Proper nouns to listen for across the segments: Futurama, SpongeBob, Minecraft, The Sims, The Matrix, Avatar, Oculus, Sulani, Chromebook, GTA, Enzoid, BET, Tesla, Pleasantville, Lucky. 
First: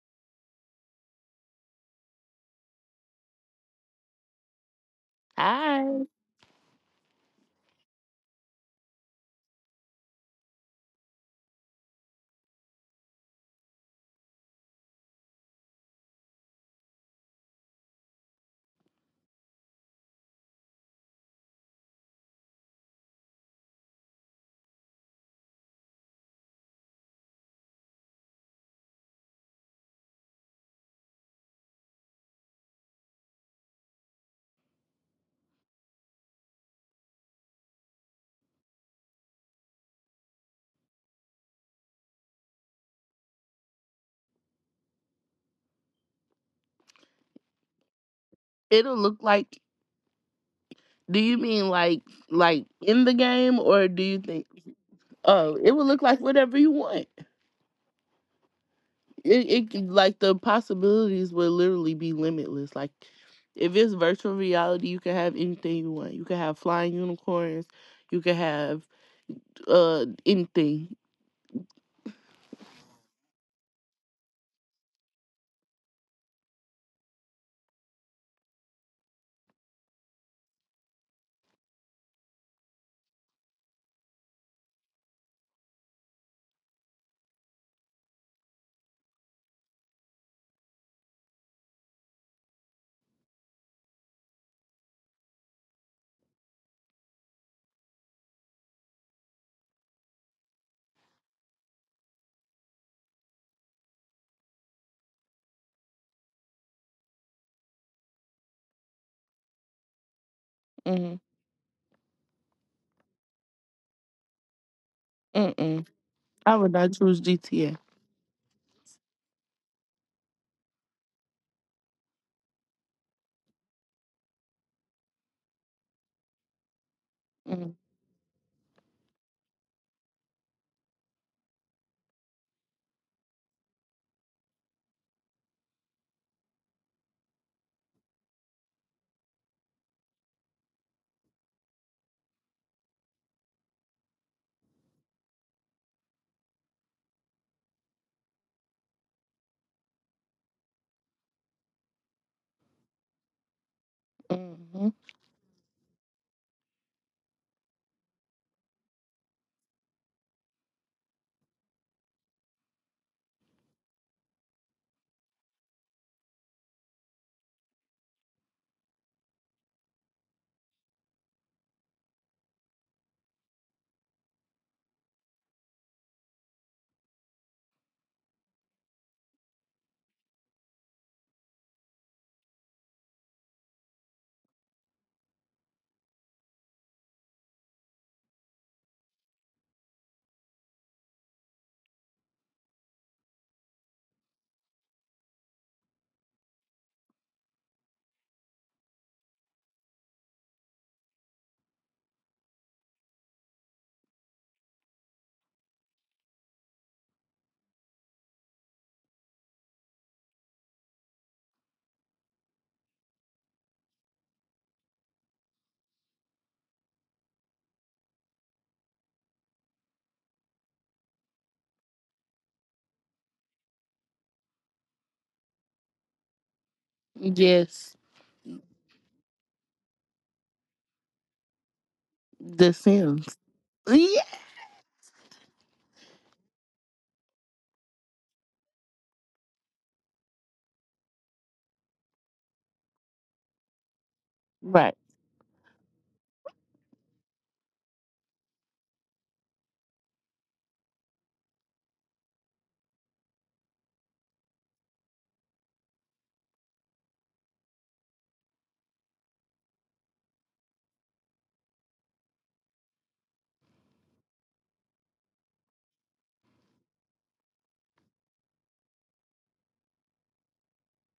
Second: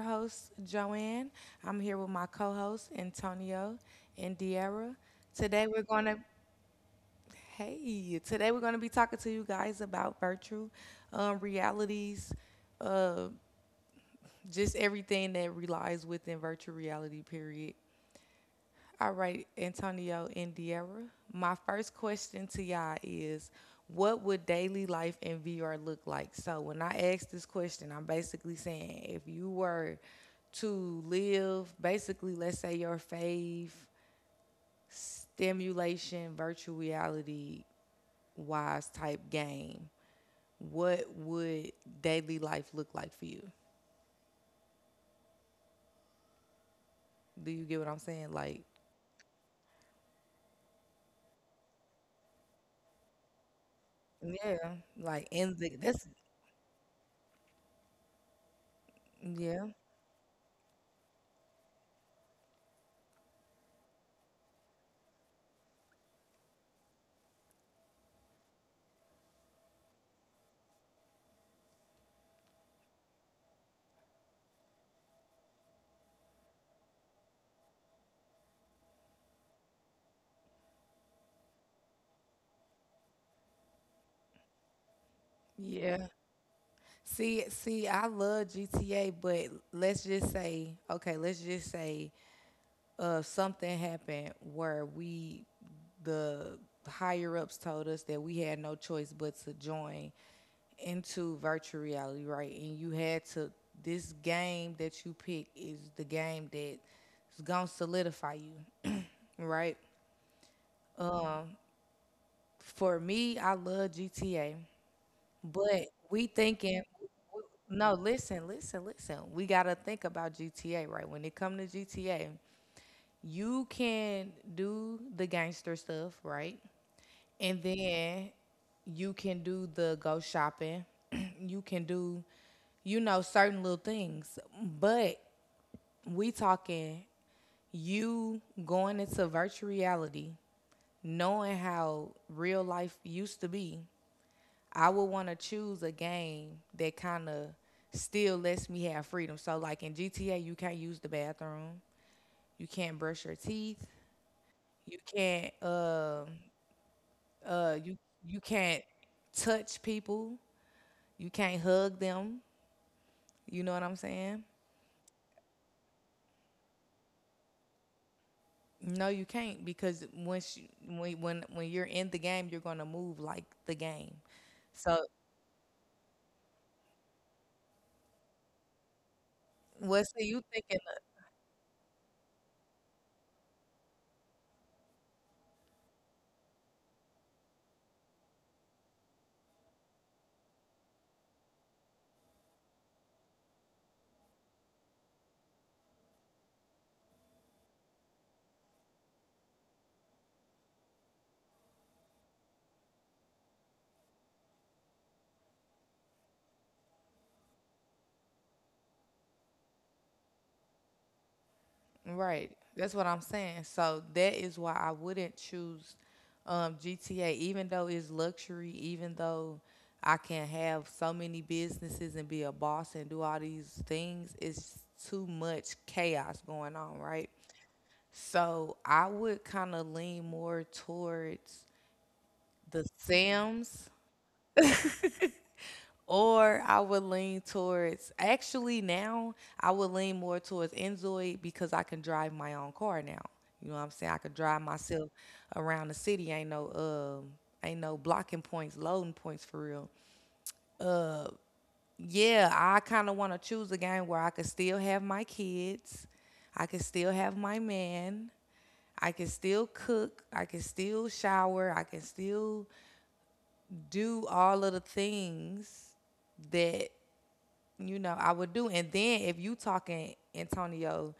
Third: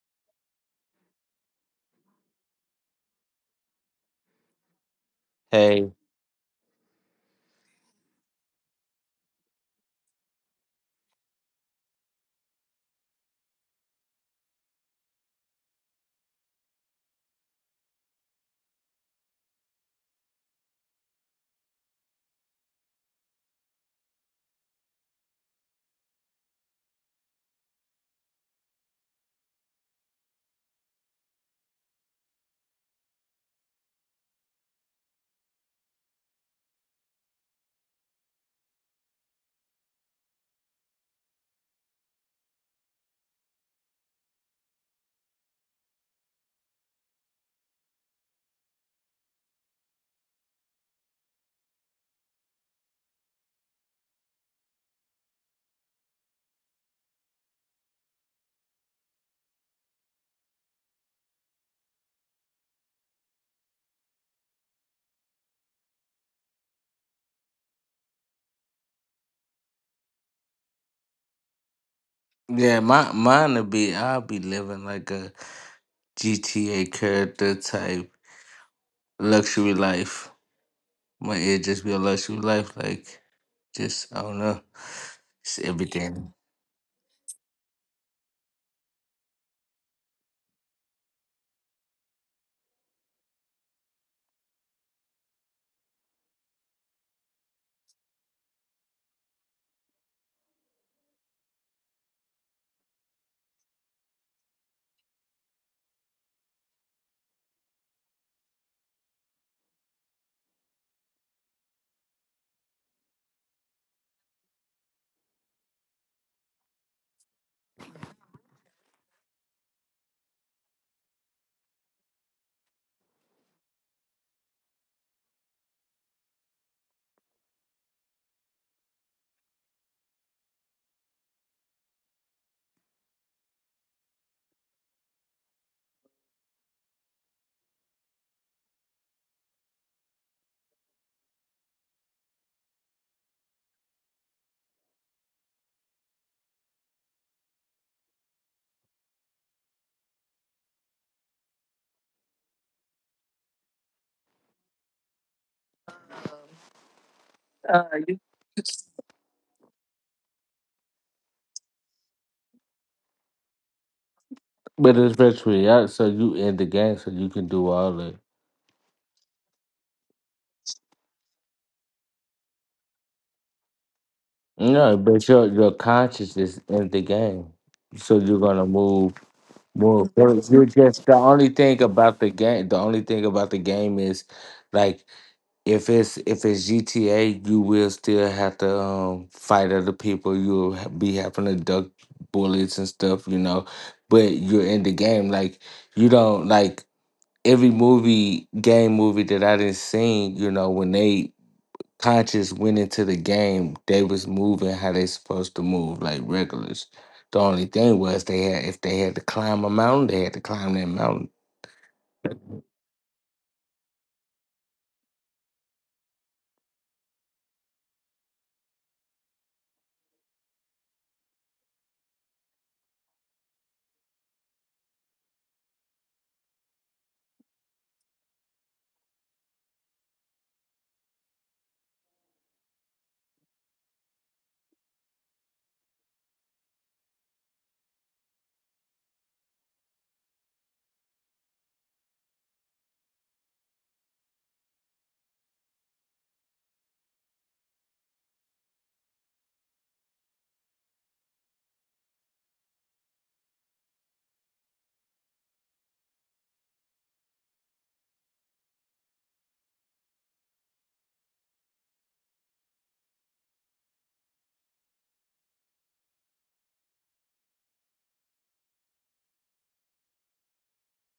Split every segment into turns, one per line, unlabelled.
host, Joanne. I'm here with my co host, Antonio and Diera. Today we're
Hey,
going
I
to, Hey, today we're going to be talking to you guys about virtual realities, uh, just everything that relies within virtual reality, period. All right, Antonio and Deara. My first question to y'all is what would daily life in VR look like? So when I ask this question, I'm basically saying if you were to live basically let's say your fave stimulation virtual reality wise type game, what would daily life look like for you? Do you get what I'm saying? Like
It'll look like, do you mean, like in the game, or do you think?
yeah, like
Oh,
in
it
the
would look
that's
like whatever you want.
Yeah.
Like, the possibilities would literally be limitless. Like, if it's virtual reality, you can have anything you want. You can have flying unicorns, you can have anything.
yeah, my mine would be I'll be living like a GTA character type luxury life. My It just be a luxury life, like just I don't know, just
Yeah.
everything.
See, I love GTA, but let's just say, okay, let's just say, something happened where we, the higher ups told us that we had no choice but to join into virtual reality, right? And you had to. This game that you pick is the game that's gonna solidify you, right?
Mm-hmm.
Um, for me, I love GTA.
Mm-mm.
But we
I would
thinking,
not choose GTA.
no, listen, listen, listen. We gotta think about GTA, right? When it come to GTA, you can do the gangster stuff, right? And then you can do the go shopping. You can do, you know, certain little things. But we talking you going into virtual reality, knowing how real life used to be. I would want to choose a game that kind of still lets me have freedom. So, like in GTA, you can't use the bathroom, you can't brush your teeth,
Mm-hmm.
you can't, um uh, you you can't touch people, you can't hug them. You know what I'm saying?
But it's virtually out, so you in the game, so you can do all it.
No, you can't because once you, when you're in the game, you're gonna move like the game.
No,
So,
but your consciousness in the game, so you're gonna move.
what's so you
You're
thinking
just the only thing about the game. The only thing about the game is like. If it's GTA, you will still have to fight other people. You'll be having to duck bullets and stuff. But you're in the game, like you don't, like every movie, game movie that I didn't seen. You know, when they conscious went into the game, they was moving how they supposed to move, like regulars. The only thing was they had if they had to climb a mountain, they had to climb that mountain.
Right. That's what I'm saying. So that is why I wouldn't choose GTA, even though it's luxury, even though I can have so many businesses and be a boss and do all these things. It's too much chaos going on, right?
Yes.
So I would kind of lean more towards
The
The
Sims.
Sims.
Yeah.
Or I would lean towards actually now I would lean more towards Enzoid because I can drive my own car now. You know what I'm saying? I can drive
Right.
myself around the city. Ain't no blocking points, loading points for real. Yeah, I kinda wanna choose a game where I could still have my kids, I could still have my man, I can still cook, I can still shower, I can still do all of the things that, you know, I would do. And then if you talking Antonio,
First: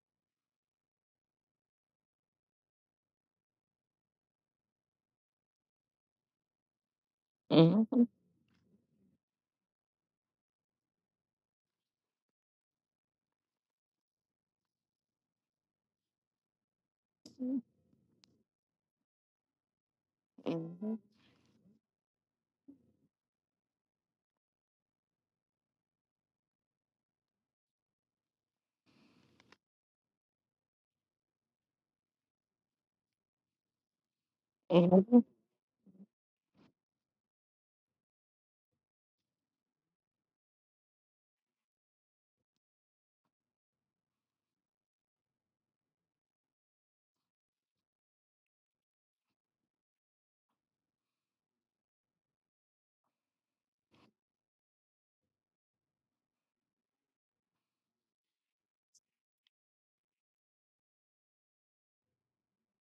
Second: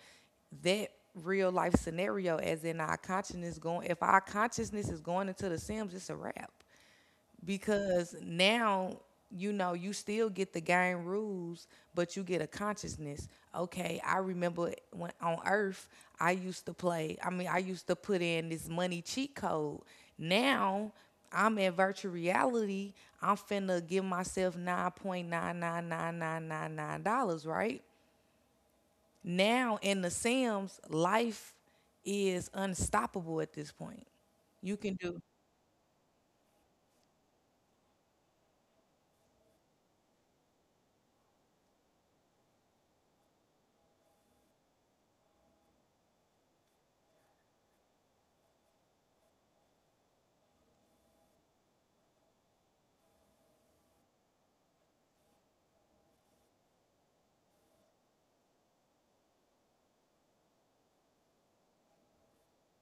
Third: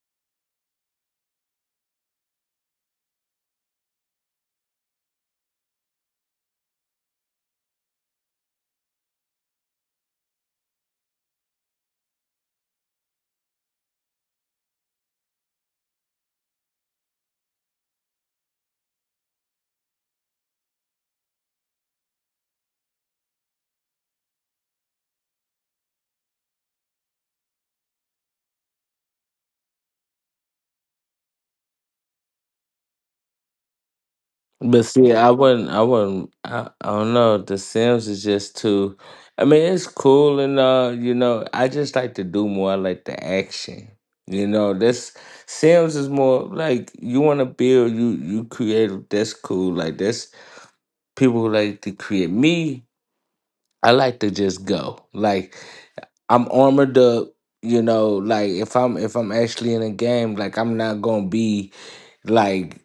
that real life scenario, as in our consciousness going, if our consciousness is going into the Sims, it's a wrap
Mm-hmm.
because now you know you still get the game rules but you get a consciousness. Okay, I remember when on earth I used to play, I mean I used to put in this money cheat code. Now I'm in virtual reality, I'm finna give myself $9.9999999 999,999, right? Now in the Sims life is unstoppable at this point. You
But
can
see,
Mm-hmm.
do,
I wouldn't. I don't know. The Sims is just too. I mean, it's cool and, you know. I just like to do more. I like the action. You know, this Sims is more like you want to build. You create. That's cool. Like that's people who like to create. Me, I like to just go. Like I'm armored up. You know, like if I'm actually in a game, like I'm not gonna be like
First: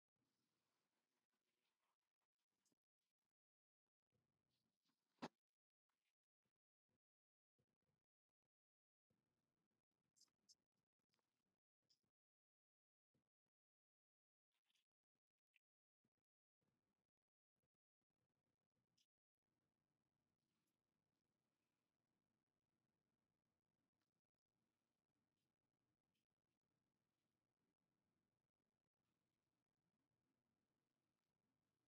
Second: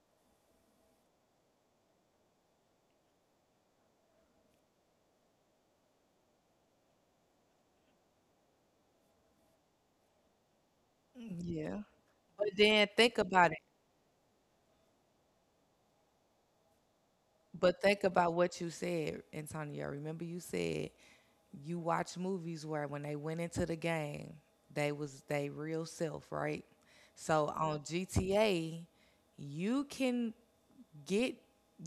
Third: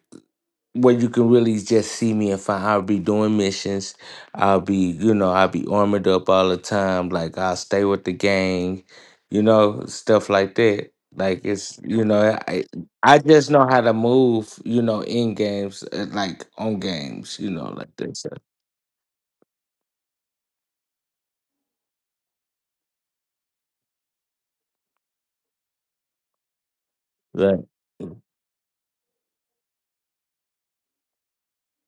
where you can really just see me and find I'll be doing missions. I'll be armored up all the time. Like I'll stay with the gang, stuff like that. Like it's
yeah,
you know,
but then think
I just
about it.
know how to move, in games, like on games,
But
like
think
that
about
stuff.
what you said, Antonio. Remember you said you watch movies where when they went into the game, they was they real self, right? So
Right.
on GTA, you can get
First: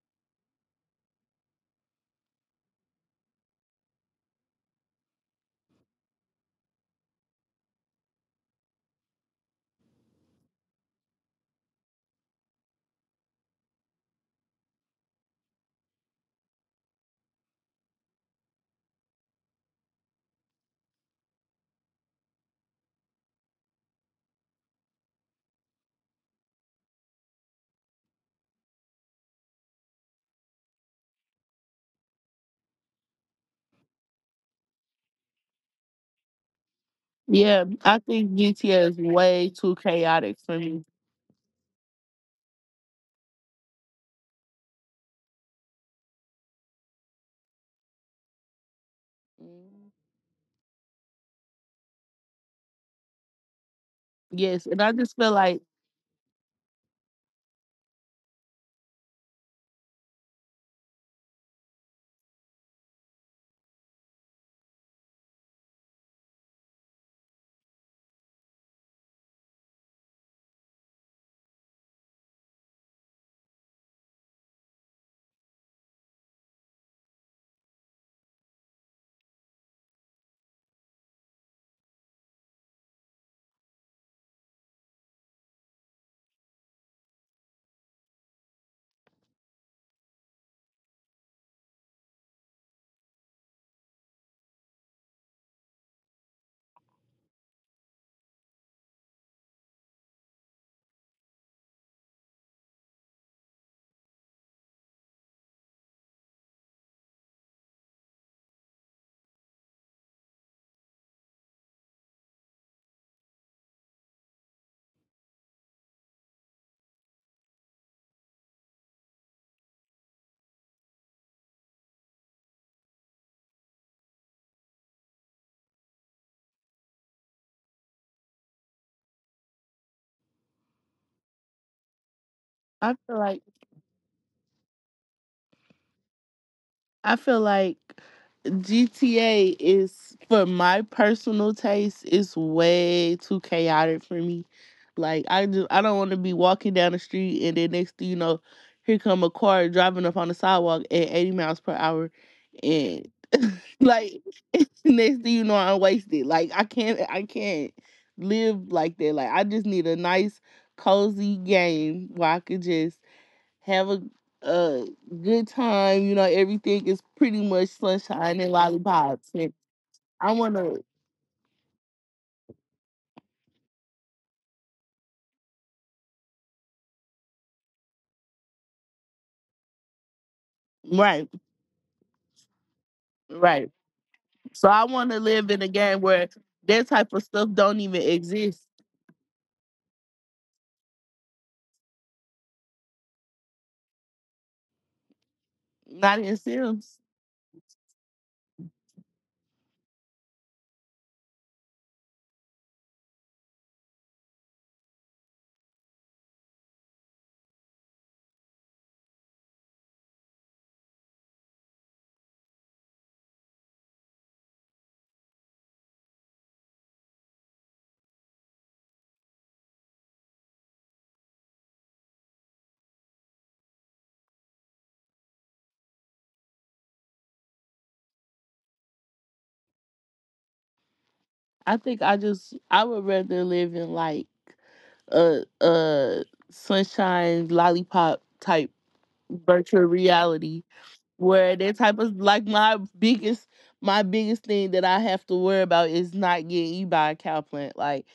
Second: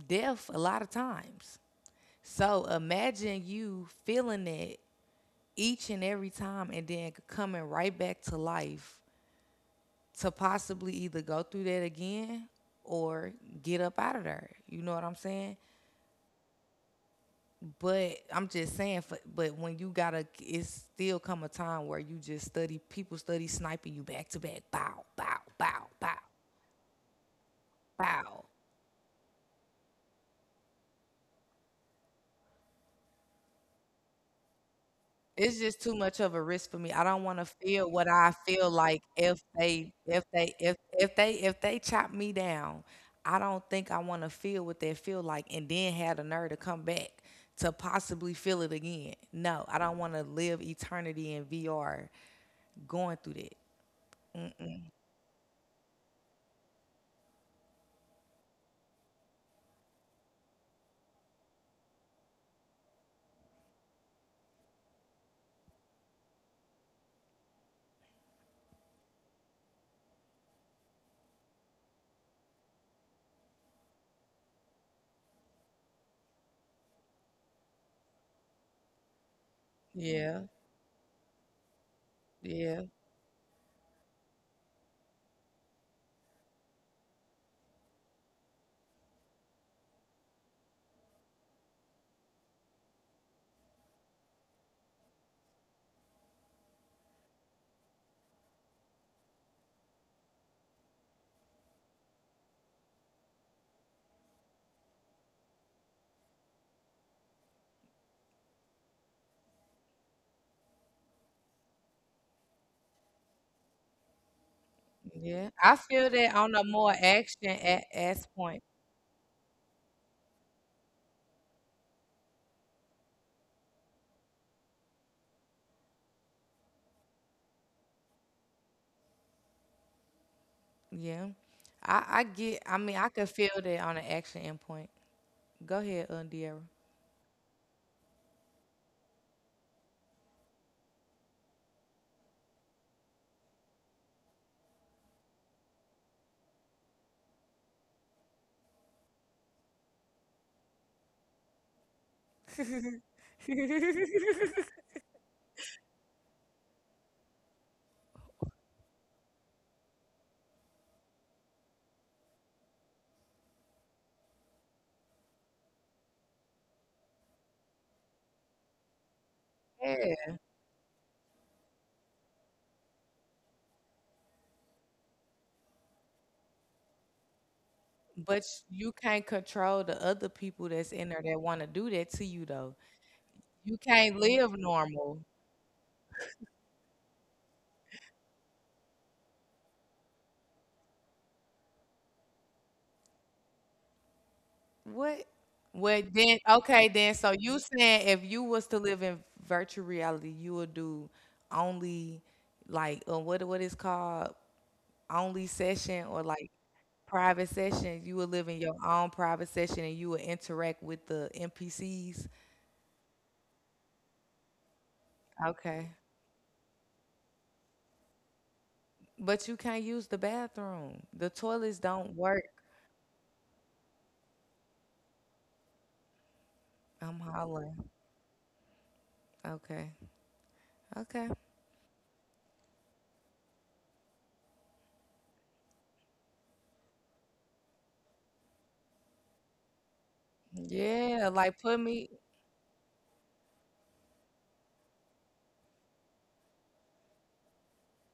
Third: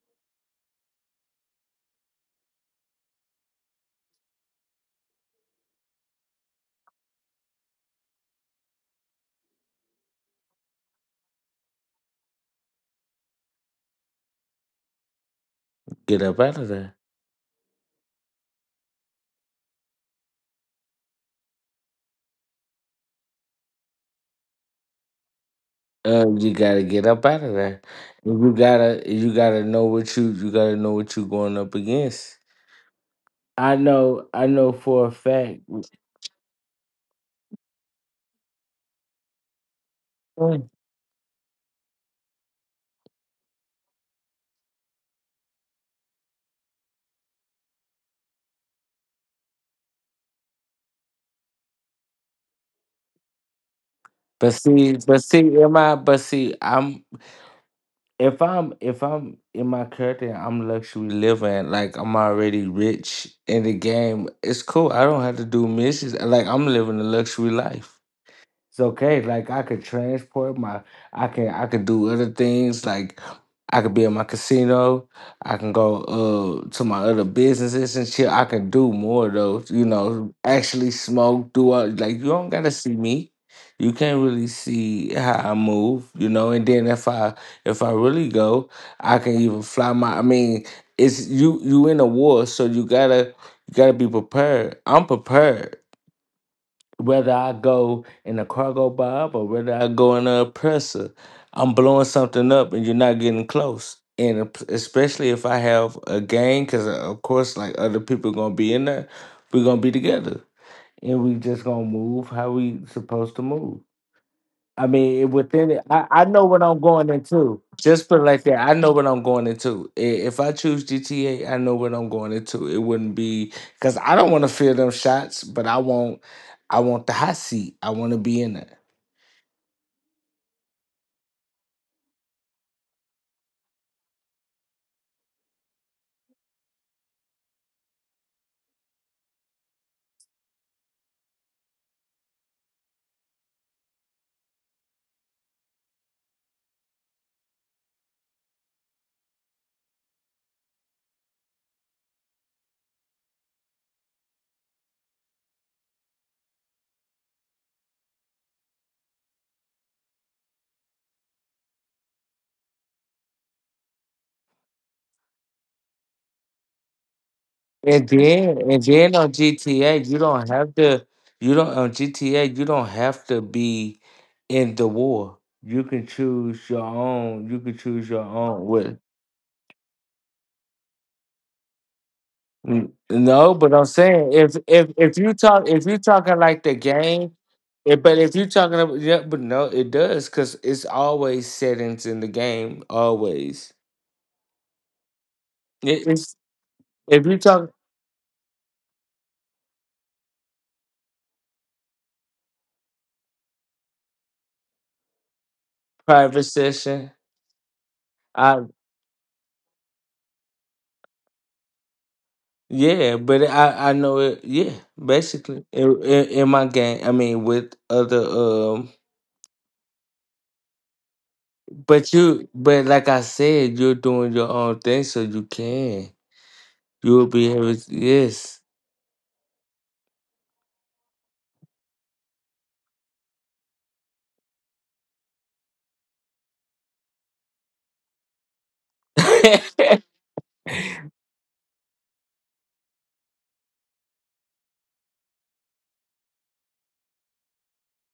death a lot of times. So imagine you feeling it each and every time and then coming right back to life to possibly either go through that again or get up out of there. You know what I'm saying?
Get up out of there.
But I'm just saying, for, but when you gotta, it's still come a time where you just study, people study sniping you back to back, bow, bow, bow, bow,
You gotta get up out of there.
bow.
You gotta know what you gotta know what you're going up against. I know for a
It's
fact.
just too much of a risk for me. I don't want to
Yeah,
feel
I
what I
think
feel
GTA is
like if
way too
they,
chaotic for me.
if they, if they chop me down. I don't think I want to feel what they feel like, and then have the nerve to come back to possibly feel it again. No, I don't want to live eternity in VR going through that.
But
Yes, and I
see,
just
but
feel
see,
like
in my. I'm. If I'm in my character, I'm luxury living. Like I'm already rich in the game. It's cool. I don't have to do missions. Like I'm living a luxury life. It's okay. Like I could transport my. I could do other things. Like I could be in my casino. I can go to my other businesses and shit. I can do more of those. You know,
Yeah,
actually smoke. Do all like you don't gotta
yeah.
see me. You can't really see how I move. You know, and then if I really go, I can even fly my. I mean, it's you in a war, so you gotta be prepared. I'm prepared whether I go in a cargo bob or whether I go in a oppressor, I'm blowing something up and you're not getting close. And especially if I have a gang, because of course, like other people gonna be in there, we're gonna be together and we just gonna move how we supposed to move. I mean,
Yeah,
within
I
it, I,
feel
I
that
know
on a
what I'm
more
going
action
into.
a- ass
Just put it
point.
like that. I know what I'm going into. If I choose GTA, I know what I'm going into. It wouldn't be because I don't want to feel them shots, but I want the hot seat. I want to be in it.
Yeah, I get. I mean,
I
I
feel
could
like
feel that on an action endpoint. Go ahead, Undiera.
I feel like GTA is, for my personal taste, is way too chaotic for me. Like, I just I don't want to be walking down the street, and then next thing you know, here come a car driving up on the sidewalk at 80 miles per hour. And, like, next thing you know, I'm wasted. Like, I can't live like that. Like, I just need a nice cozy game where I could just have a good time. You know, everything is pretty much
And
sunshine and
then, and then
lollipops.
on
And
GTA, you
I
Yeah,
don't
wanna.
have to. You don't on GTA. You don't have to be in the war. You can choose your own. You can choose your
but
own.
you can't control the other people that's in there
Right,
that want to do that to you, though.
No,
right.
but
You
I'm
can't
saying
live
So I wanna
if
normal.
you
live in a
talk if you
game where
talking like the
that type of
game,
stuff don't even
if, but if you
exist.
talking about, yeah, but no, it does, because it's always settings in the game. Always.
What? Well,
It-
Not in
then,
it's
okay,
Sims.
then.
if
So
you
you
talk
saying if you was to live in virtual reality, you would do only like what is called only session or
private
like
session.
private session, you will live in
I
your own private session and you will interact with the NPCs.
Yeah, but I know it. Yeah, basically
Okay.
in my game. I mean with other,
But you can't use the bathroom. The toilets
but
don't work.
you but like I said, you're doing your own thing, so
I'm
you'll be able to,
hollering.
yes.
Okay. Okay.
I think I would rather live in, like, a sunshine lollipop type virtual reality
Yeah,
where
like
that
put
type
me,
of, like, my biggest thing that I have to worry about is not getting eaten by a cow plant. Like,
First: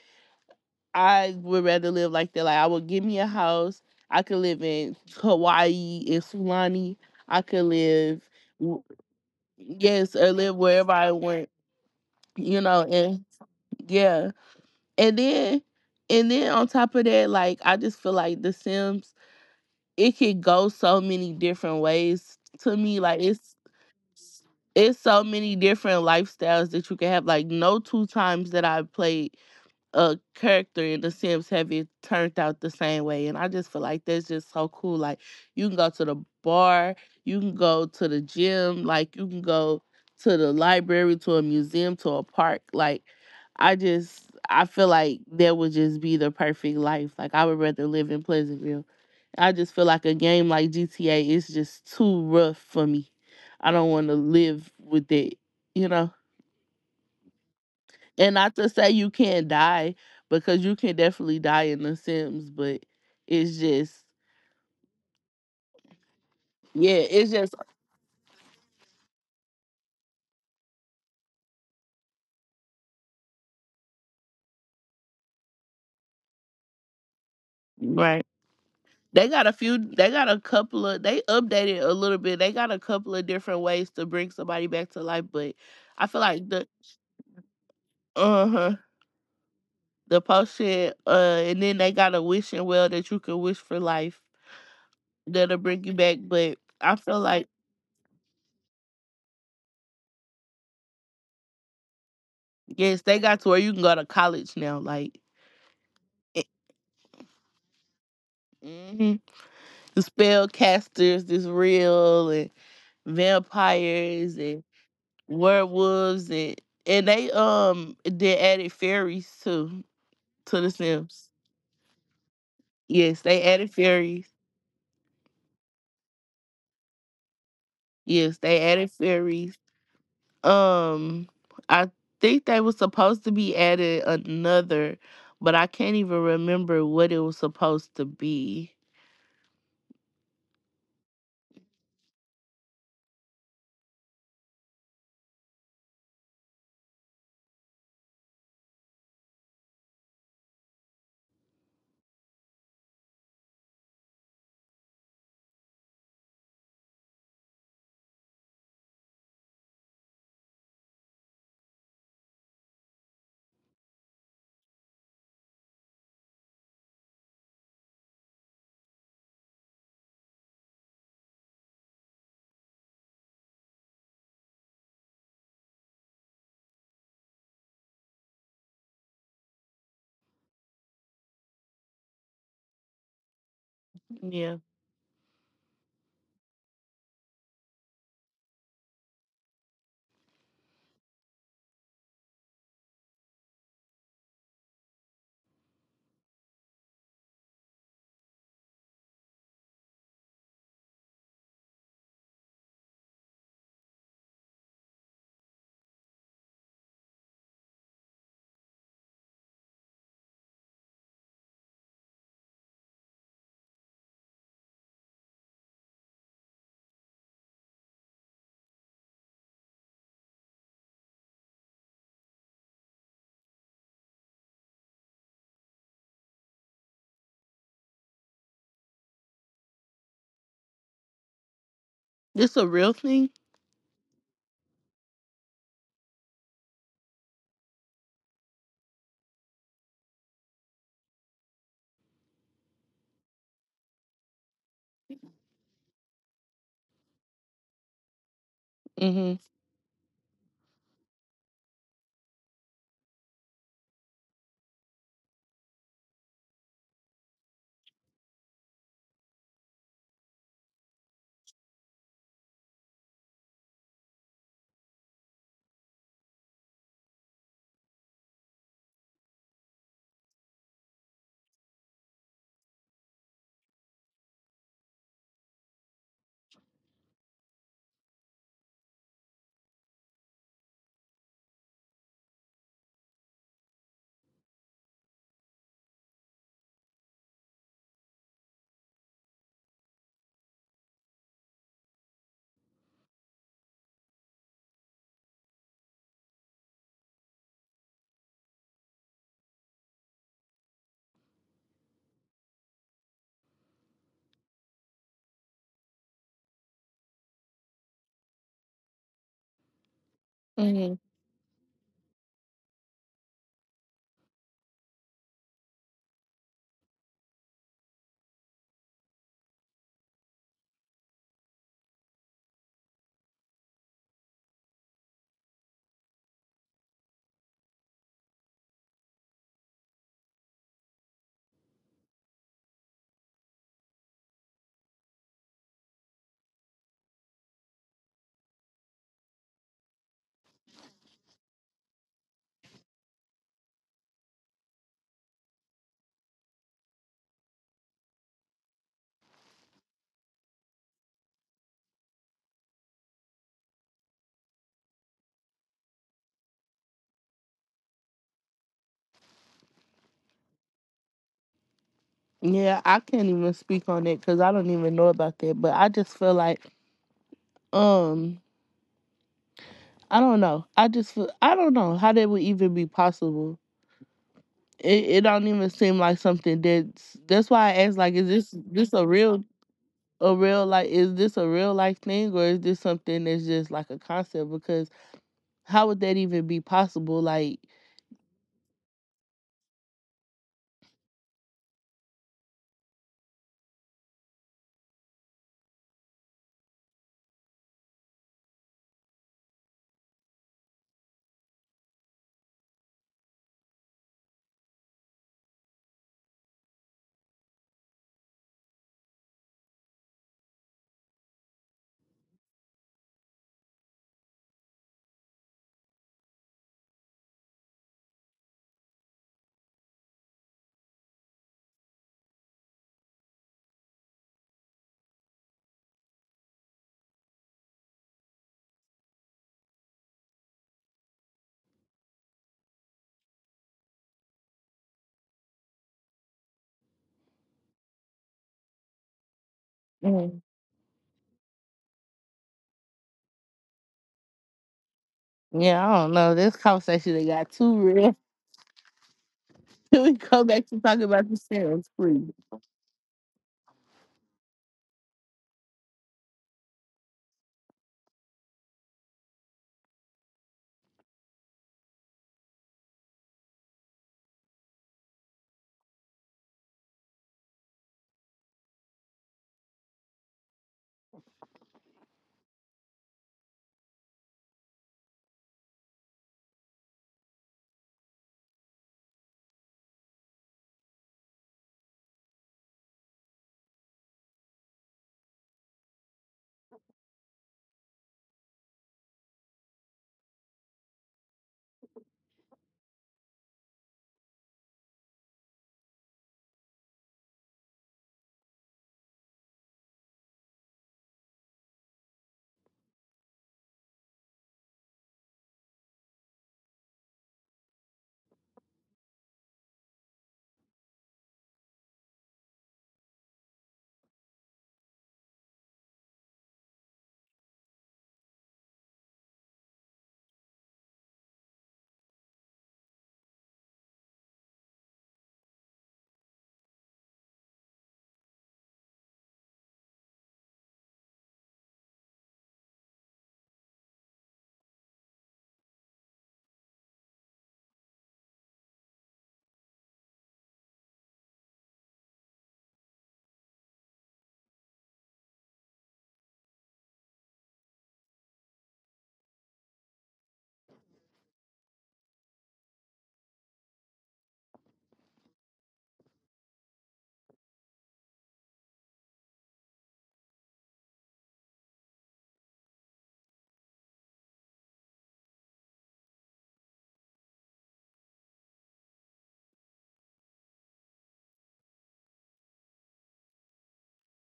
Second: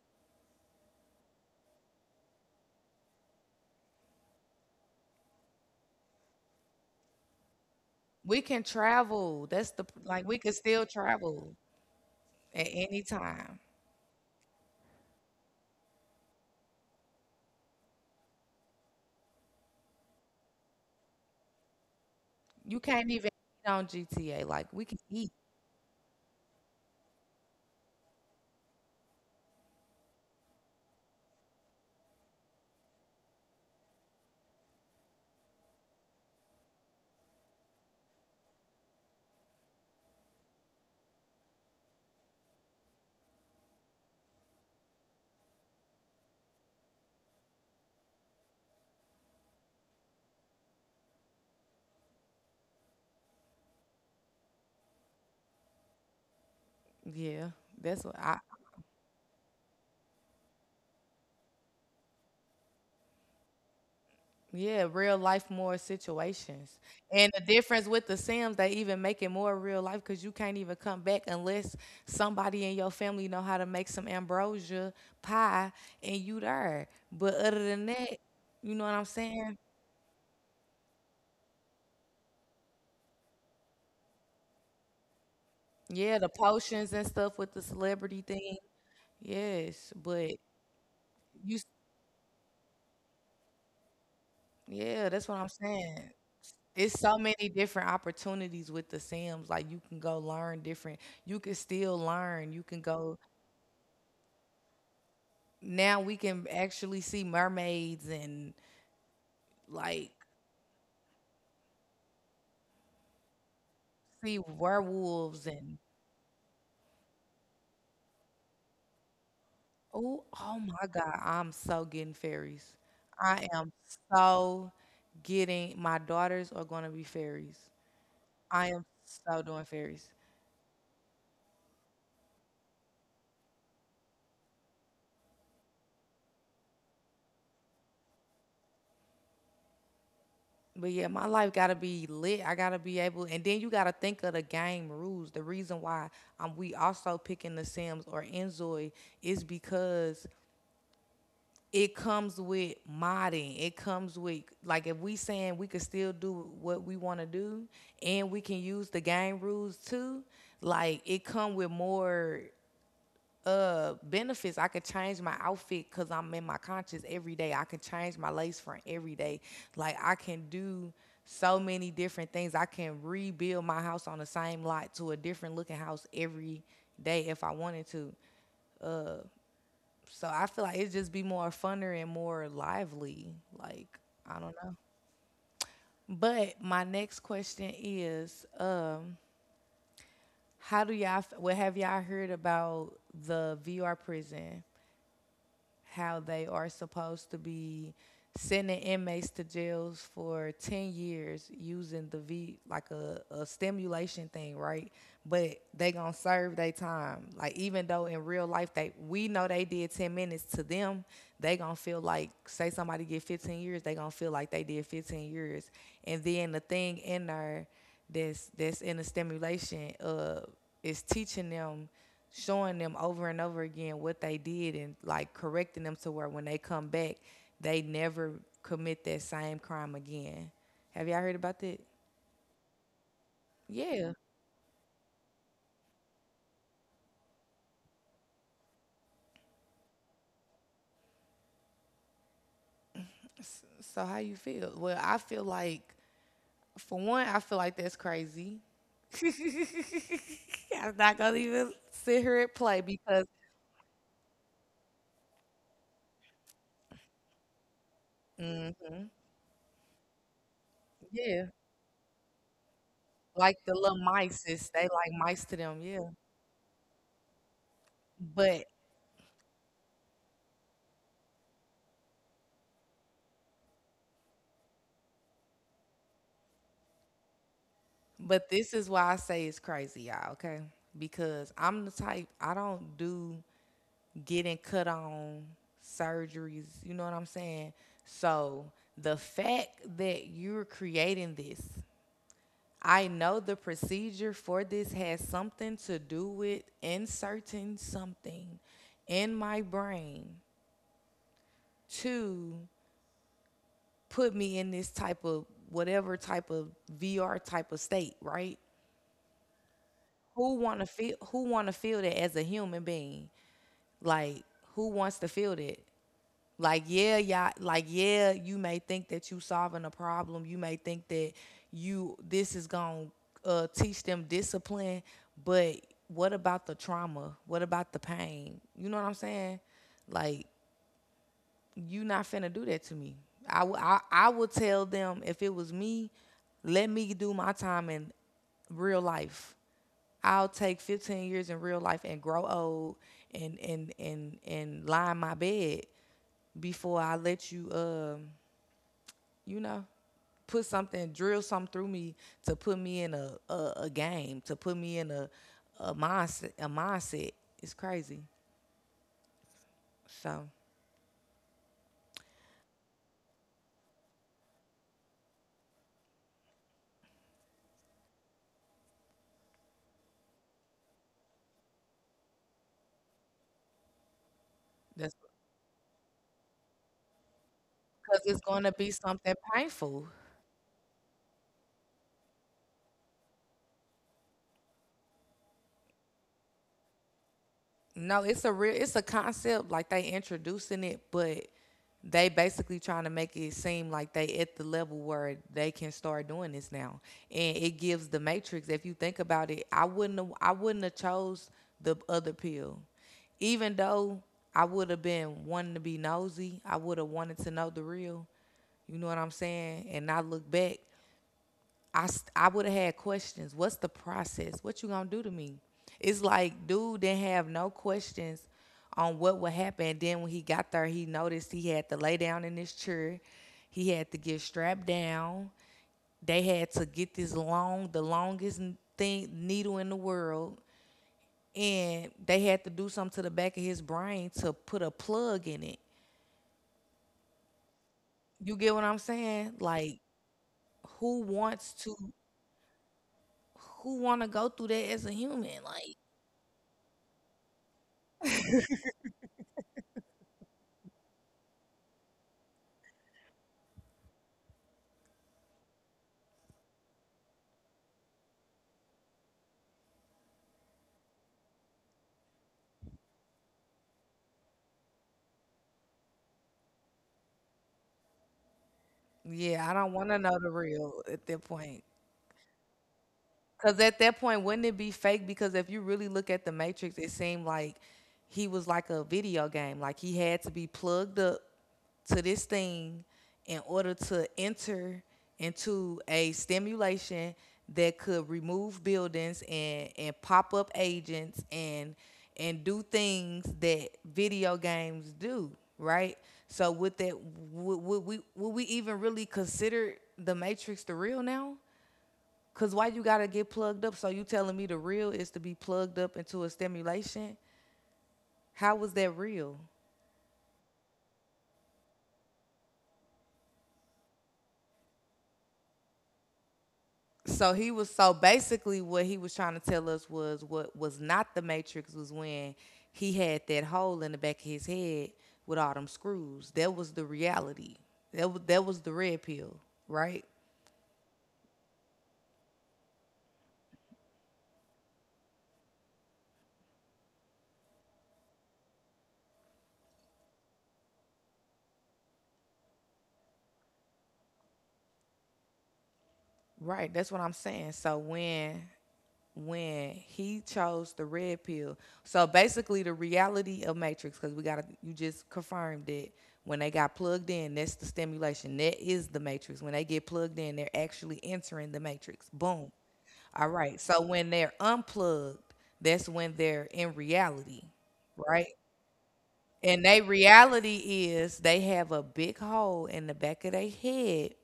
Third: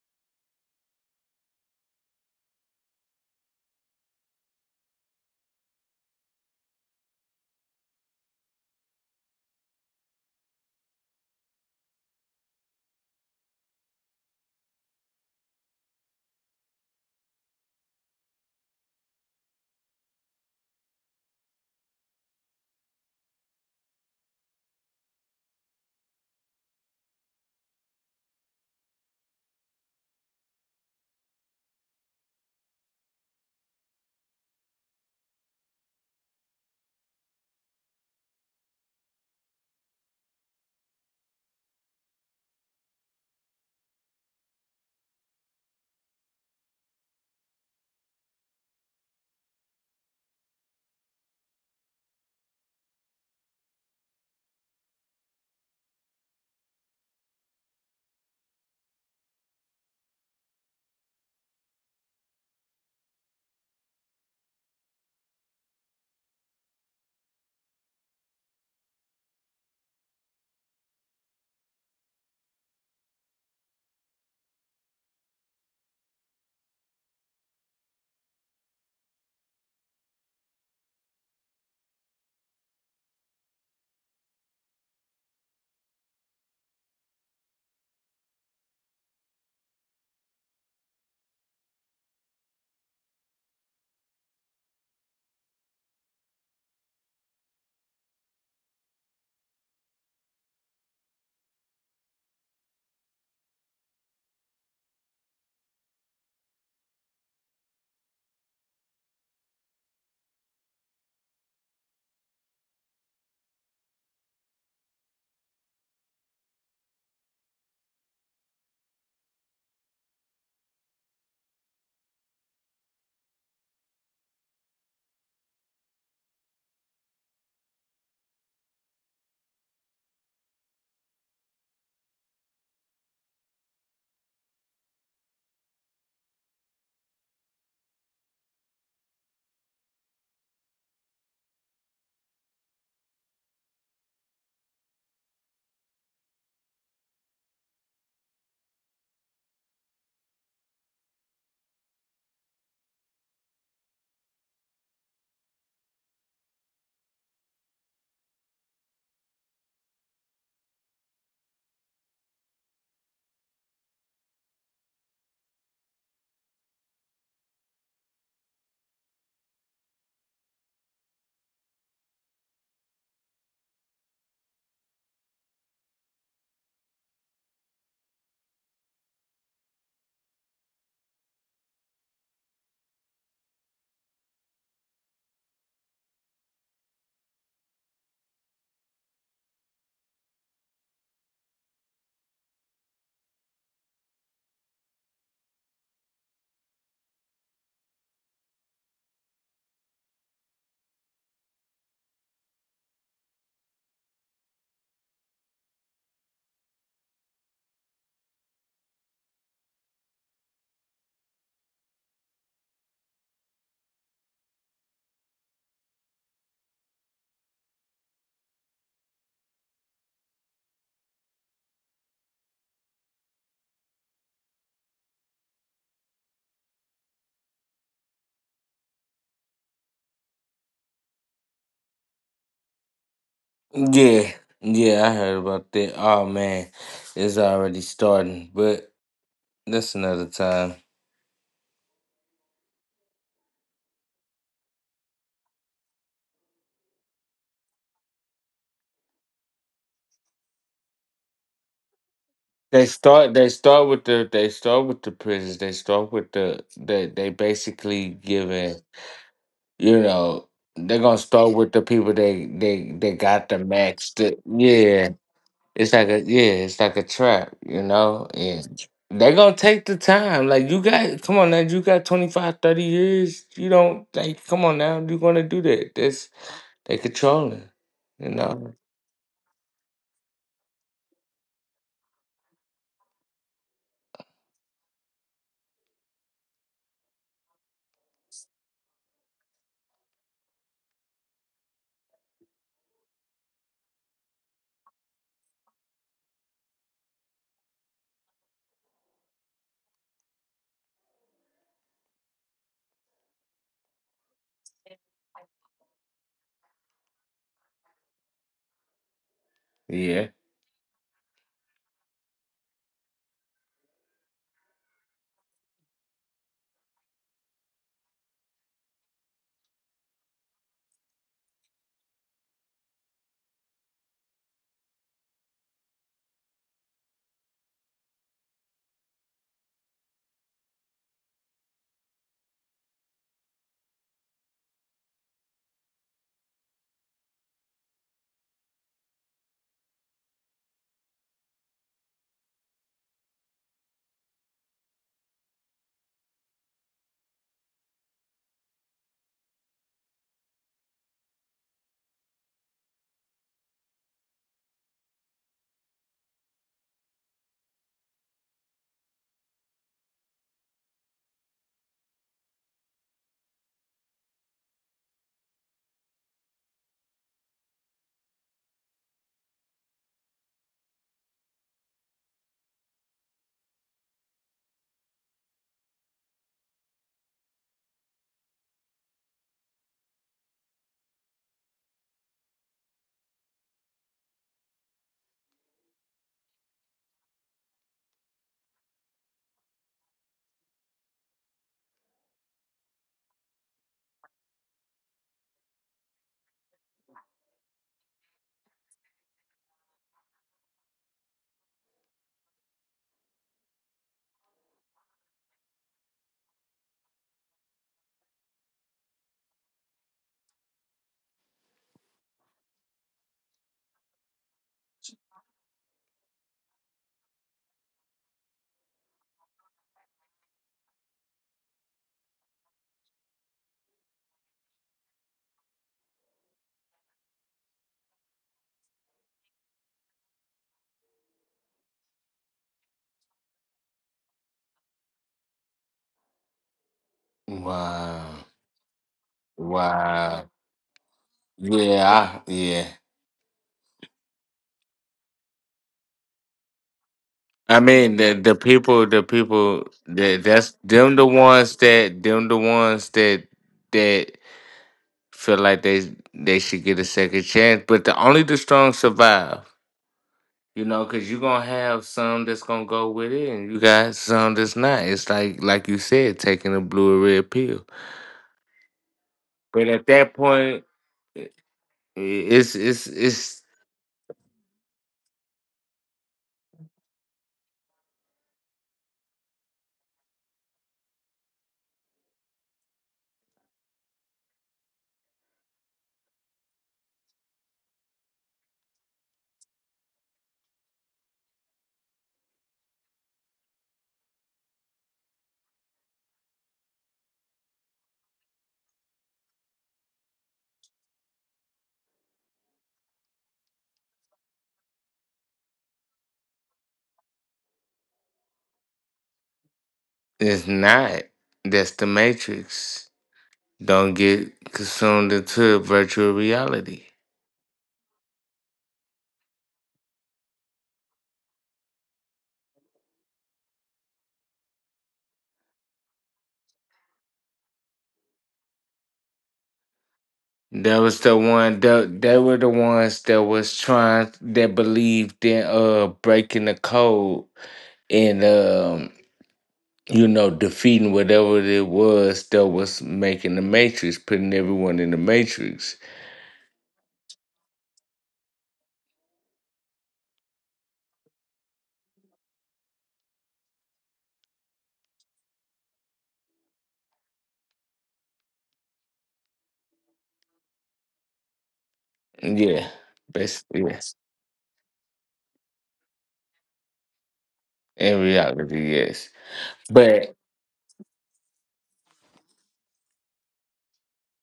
I would rather live like that. Like, I would, give me a house. I could live in Hawaii, in Sulani. I could live
we can
w-
travel. That's the,
yes,
like
or
we can
live
still
wherever I want,
travel
you
at
know,
any
and
time.
yeah. And then and then on top of that, like, I just feel like The Sims, it could go so many different ways to
You
me.
can't
Like,
even
it's
eat on GTA. Like we
it's
can
so
eat.
many different lifestyles that you can have. Like, no two times that I played a character in The Sims have it turned out the same way, and I just feel like that's just so cool. Like, you can go to the bar, you can go to the gym, like, you can go to the library, to a museum, to a park, like, i just I feel like that would just be the perfect life. Like, I would rather live in Pleasantville. I just feel like a game like GTA is just too rough for me. I don't want to live with it, you know?
Yeah. That's what
And
I,
not to say you can't die, because you can definitely die in The Sims, but it's just,
Yeah, real life more situations.
yeah, it's
And the
just.
difference with the Sims, they even make it more real life because you can't even come back unless somebody in your family know how to make some ambrosia pie and you there. But other than that,
Right.
you know what I'm
They got a
saying?
few, they got a couple of, they updated a little bit. They got a couple of different ways to bring somebody back to life, but I
Yeah,
feel
the
like the,
potions and stuff with the celebrity
uh
thing.
huh,
Yes,
the potion,
you,
and
s-
then they got a wishing well that you can wish for life
yeah, that's what I'm
that'll bring you
saying.
back. But I
It's so
feel like,
many different opportunities with the Sims. Like you can go learn different. You can still learn. You can
yes,
go,
they got to where you can go to college now. Like,
now we can actually see mermaids and
mm the
like
spellcasters is real, and vampires
see
and
werewolves and
werewolves, and they added fairies too
oh oh
to The
my god
Sims.
I'm so getting fairies,
Yes, they
I am
added fairies.
so getting my daughters are going to be fairies,
Yes, they
I am
added
so
fairies.
doing fairies.
Um, I think they was supposed to be added another, but I can't even remember what it was supposed to be.
But yeah, my life gotta be lit, I gotta be able. And then you gotta think of the game rules, the reason why we also picking the Sims or Enzoy is because it comes with modding. It comes with, like if we saying we could still do what we want to do and we can use the game rules too, like it come with more benefits. I could change my outfit cuz I'm in my conscience every day. I can change my lace front every day. Like I can do so many different things. I can rebuild my house on the same lot to a different looking house every day if I wanted to. So I feel like it'd just be more funner and more lively. Like, I don't
Yeah.
know. But my next question is, how do y'all? What have y'all heard about the VR prison? How they are supposed to be sending inmates to jails for 10 years using the V like a stimulation thing, right? But they gonna serve their time. Like even though in real life they we know they did 10 minutes to them, they gonna feel like say somebody get 15 years, they gonna feel like they did 15 years. And then the thing in there that's in the stimulation is teaching them, showing them over and over again what they did and like correcting them to where when they come back they never commit that same crime again. Have y'all heard about that?
It's a real thing.
Yeah.
Yeah, yeah, I heard about that. Oh man, it's already starting, but that's another time.
So how you feel? Well, I feel like for one I feel like that's crazy.
Mhm.
I'm not gonna even sit here and play because
They start with the prisons. They start with the. They basically giving.
hmm,
You know, they're gonna
yeah,
start with the people they got
like
the
the little
max.
mice is, they
Yeah,
like mice to them,
it's
yeah.
like a, yeah, it's like a trap. You know,
but
and they're gonna take the time. Like you got, come on now, you got 25, 30 years. You don't like, come on now, you gonna do that? That's. They controlling, you
But
know.
this is why I say it's crazy, y'all, okay? Because I'm the type, I don't do getting cut on surgeries, you know what I'm saying? So the fact that you're creating this, I know the procedure for this has something to do with inserting something in my brain to put me in this type of whatever type of VR type of state, right?
Yeah.
who want to
Mhm.
feel who want to feel that as a human being? Like who wants to feel that? Like yeah yeah, like yeah, you may think that you solving a problem, you may think that you this is going to teach them discipline, but what about the trauma, what about the pain, you know what I'm saying? Like you not finna do that to me. I would tell them if it was me, let me do my time in real life. I'll take 15 years in real life and grow old and and lie in my bed before I let you you know put something drill something through me to put me in a game to put me in a mindset. It's crazy. So
Yeah, I can't even speak on it because I don't even know about that. But I just feel like, um, I don't know. I just feel, I don't know how that would even be possible. It
that's
it don't even seem like something that's why I asked, like,
because
is
it's
this
going to be
this a
something
real,
painful.
like, is this a real life thing, or is this something that's just like a concept? Because how would that even be possible? Like.
No, it's a real, it's a concept like they introducing it, but they basically trying to make it seem like they at the level where they can start doing this now. And it gives the matrix. If you think about it, I wouldn't have chose the other pill. Even though I would have been wanting to be nosy, I would have wanted to know the real. You know what I'm saying? And not look back. I, I would have had questions. What's the process? What you gonna do to me? It's like dude didn't have no questions on what would happen. Then when he got there, he noticed he had to lay down in this chair. He had to get strapped down. They had to get this long, the longest thing needle in the world, and they had to do something to the back of his brain to put a plug in it.
Wow.
You get what I'm saying? Like,
Mhm.
Wow.
who wants to?
Yeah. Yeah.
Who want to go through that as a human?
Yeah,
Like.
I don't know. This conversation that got
I
too
mean,
real.
the people
Can we
that
go back
that's
to talking
them, the
about the
ones
Sharon's
that
free?
them the ones that that feel like they should get a second chance. But the only the strong survive. You know, cause you're gonna have some that's gonna go with it and you got some that's not. It's like you said, taking a blue or red pill.
Yeah, I
But
don't
at
want to
that
know the
point,
real at that
i-
point.
i- it's it's it's
Because at that point, wouldn't it be fake? Because if you really look at the Matrix, it seemed like he was like a video game. Like he had to be plugged up to this thing in order to enter into a stimulation that could remove buildings and pop up agents and do things that video games do, right? So would that would we even really consider the Matrix the real now? Cause why you gotta get plugged up? So you telling me the real is to be plugged up into a stimulation? How was that real?
It's not. That's the Matrix. Don't get consumed into virtual reality.
So basically what he was trying to tell us was what was not the matrix was when he had that hole in the back of his head with all them screws. That was the reality. That was the red pill, right?
That was the one. That they were the ones that was trying. That believed in breaking the code and defeating whatever it was that was making the Matrix, putting everyone in the Matrix.
Right, that's what I'm saying. So when he chose the red pill, so basically the reality of matrix, because we got, you just confirmed it, when they got plugged in, that's the stimulation, that is the matrix. When they get plugged in they're actually entering the matrix. Boom.
Yeah,
All right.
basically
So
yes.
when they're unplugged, that's when they're in reality,
In
right?
reality, yes.
And they
But,
reality is they have a big hole in the back of their head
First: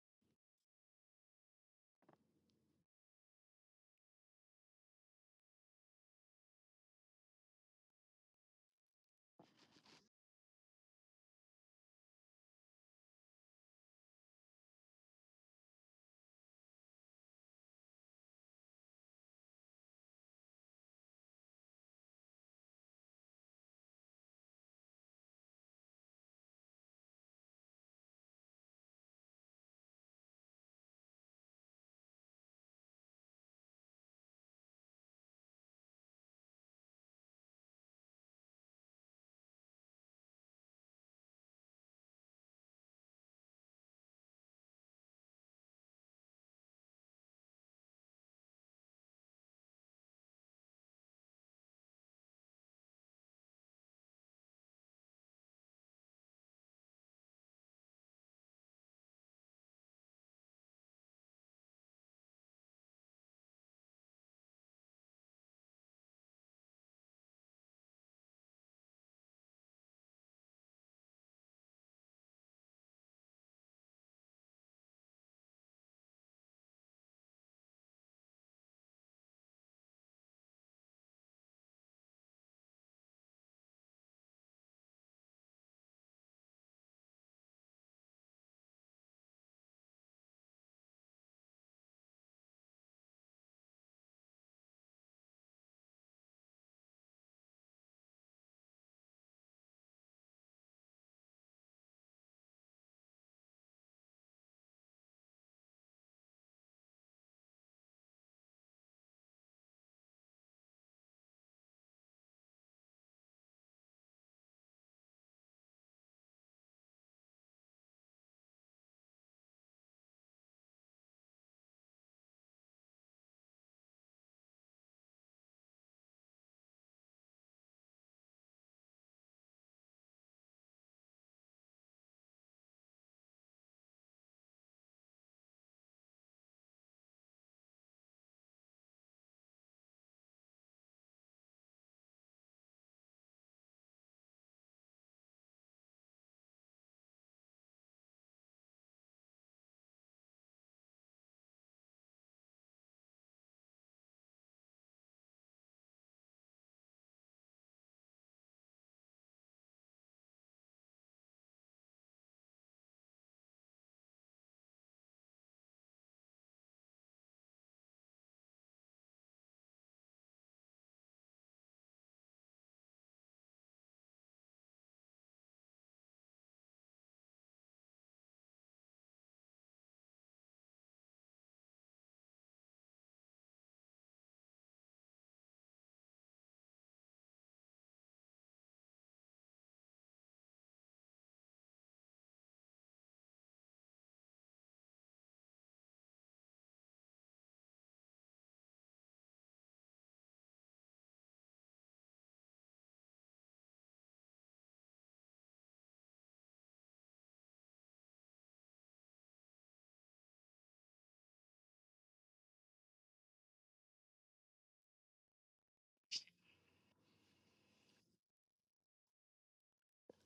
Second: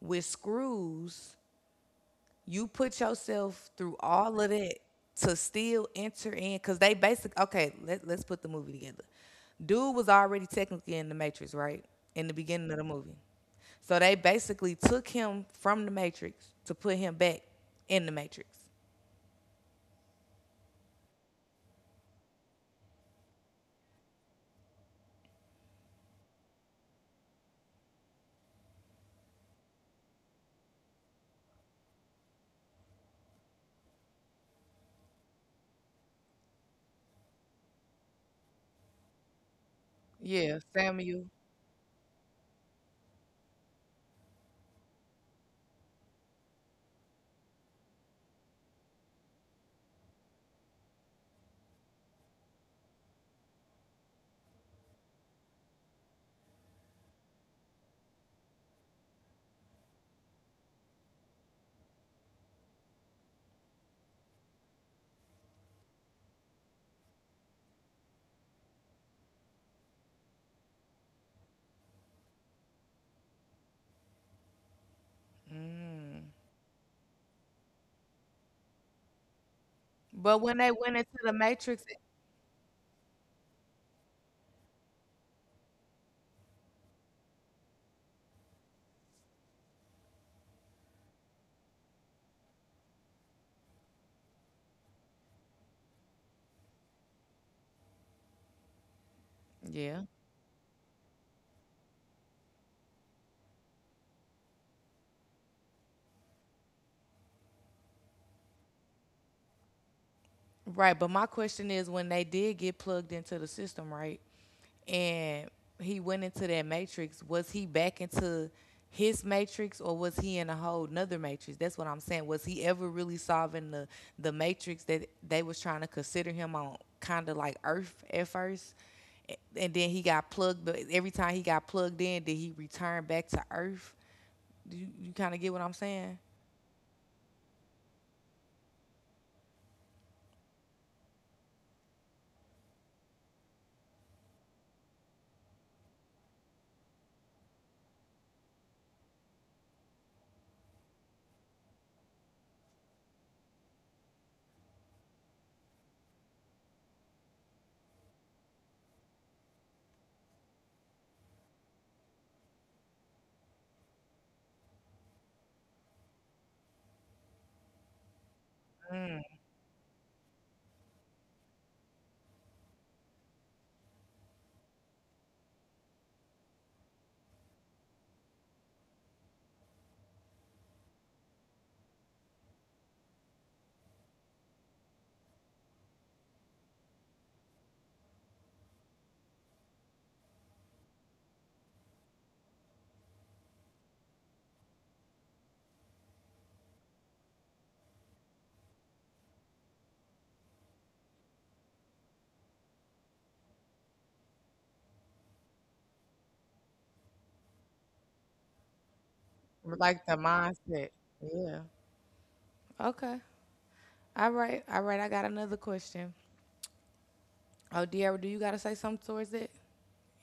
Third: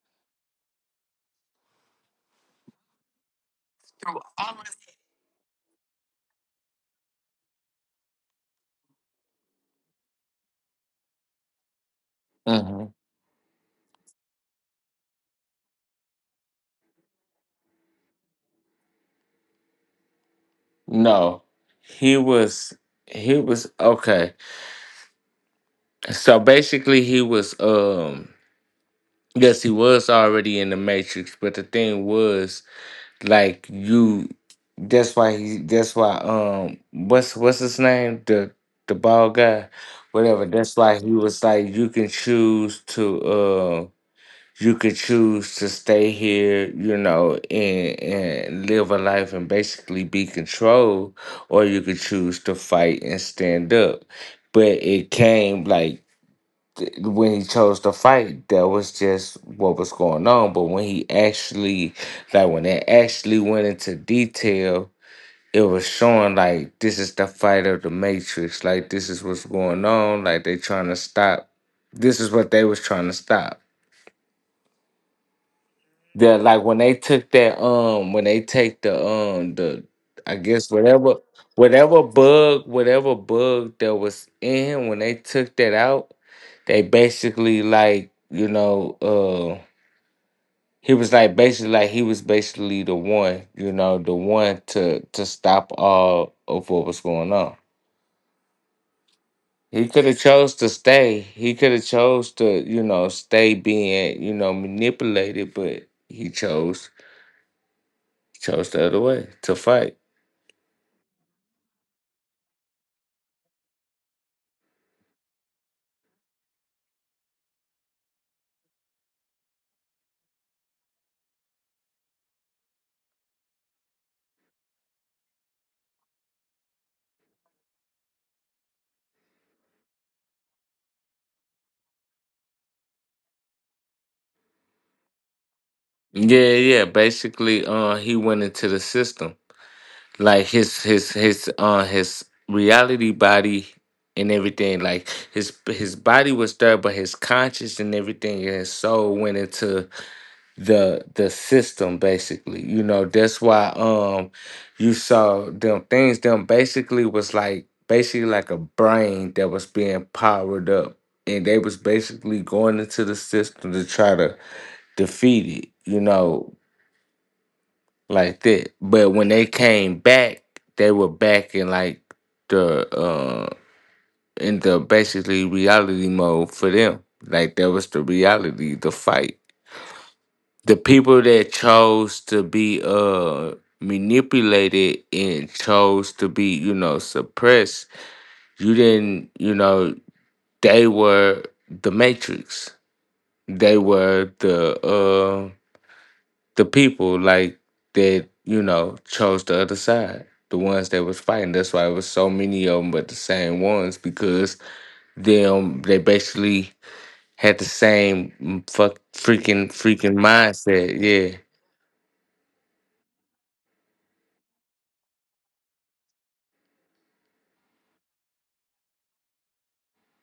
with screws. You put yourself through all of that to still enter in. Because they basic, okay, let's put the movie together. Dude was already technically in the Matrix, right? In the beginning of the
mhm.
movie. So they basically took him from the Matrix to put him back in the Matrix.
No, he was. He was okay. So basically, he was, yes, he was already in the Matrix, but the thing was like you. That's why he. That's why, what's his name, the bald guy, whatever.
Yeah,
That's why he
Samuel.
was like you can choose to, you could choose to stay here, you know, and live a life and basically be controlled, or you could choose to fight and stand up. But it came like, when he chose to fight, that was just what was going on. But when he actually, like when they actually went into detail, it was showing like this is the fight of the Matrix. Like this is what's going on. Like they trying to stop. This is what they was trying to stop. The, like when they took that, when they take the, the.
But
I
when they
guess
went into
whatever
the matrix,
whatever bug whatever bug that was in him, when they took that out, they basically like, he was like basically like he was basically the one, you know, the one to stop all of what was going on. He
yeah,
could have chose to stay. He could have chose to, stay being, manipulated, but he chose the other way to fight.
right. But my question is, when they did get plugged into the system, right, and he went into that matrix, was he back into his matrix or was he in a whole nother matrix? That's what I'm saying. Was he ever really solving the matrix that they was trying to consider him on, kind of like Earth at first? And then he got plugged. But every time he got plugged in, did he return back to Earth? Do you kind of get what I'm saying?
Yeah, yeah. Basically, he went into the system, like his reality body and everything, like his body was there, but his conscience and everything and his soul went into the system, basically. You know, that's why, you saw them things. Them basically was like basically like a brain that was being powered up, and they was basically going into the system to try to defeat it, you know, like that. But when they came back, they were back in, like the in the basically reality mode for them. Like that was the reality, the fight. The people that chose to be, manipulated, and chose to be suppressed, you didn't they were the matrix. They were the people, like that chose the other side, the ones that was fighting. That's why it was so many of them, but the same ones, because them, they basically had the same, fuck, freaking
Like the
freaking mindset.
mindset.
Yeah,
Yeah. Okay. All right. All right. I got another question. Oh, Dear, do you got to say something towards it?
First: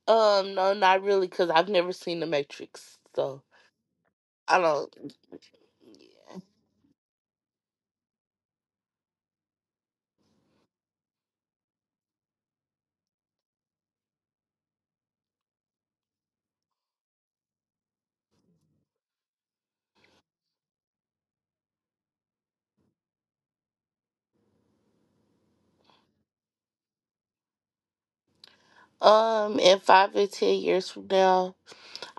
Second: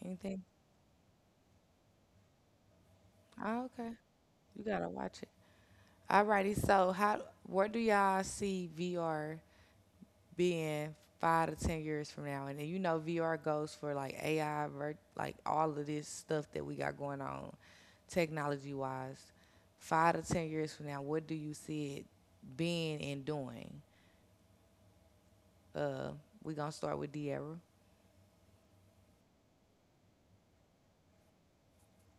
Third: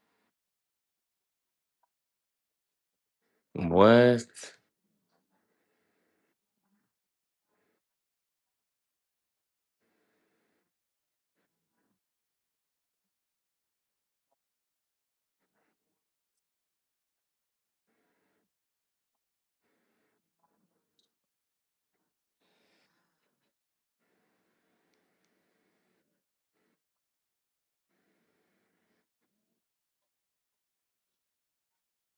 Anything?
No, not really, because I've never seen The Matrix, so
Oh, okay.
what.
I
You got to
don't.
watch it. All
Yeah.
righty. So, how, where do y'all see VR being 5 to 10 years from now? And then you know, VR goes for like AI, like all of this stuff that we got going on technology wise. 5 to 10 years from now, what do you see it being and doing? Uh, we going to start with Dear.
In 5 to 10 years from now,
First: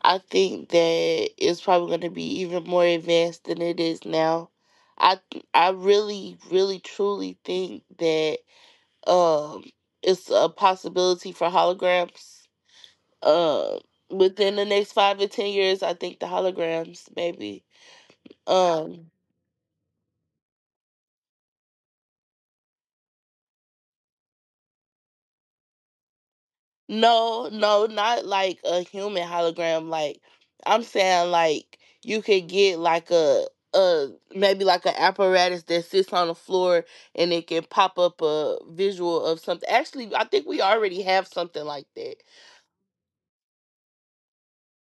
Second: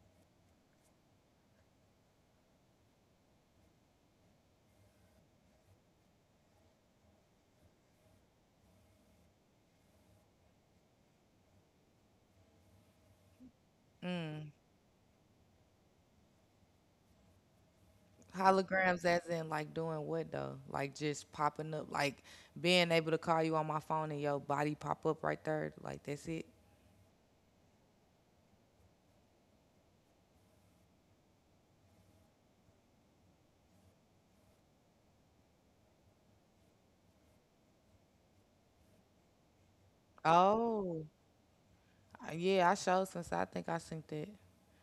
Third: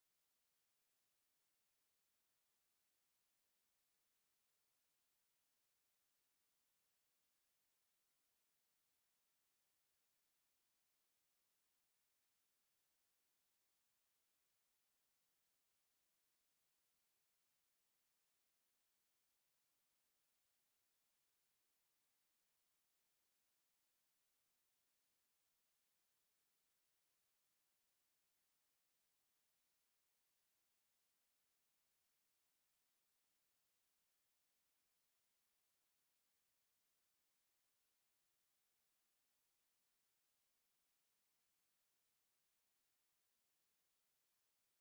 I think that it's probably going to be even more advanced than it is now. I I really, really, truly think that, um, it's a possibility for holograms. Um, Within the next 5 to 10 years, I think the holograms maybe.
Holograms,
Um,
as in like doing what though? Like just popping up, like being able to call you on my phone and your body pop up right there. Like that's it.
No, no, not like a human hologram. Like, I'm saying, like, you could get, like, a maybe like an apparatus that sits on the floor, and it can pop up a visual of something. Actually, I think we already
Oh,
have something like that.
Yeah, I showed since I think I sent that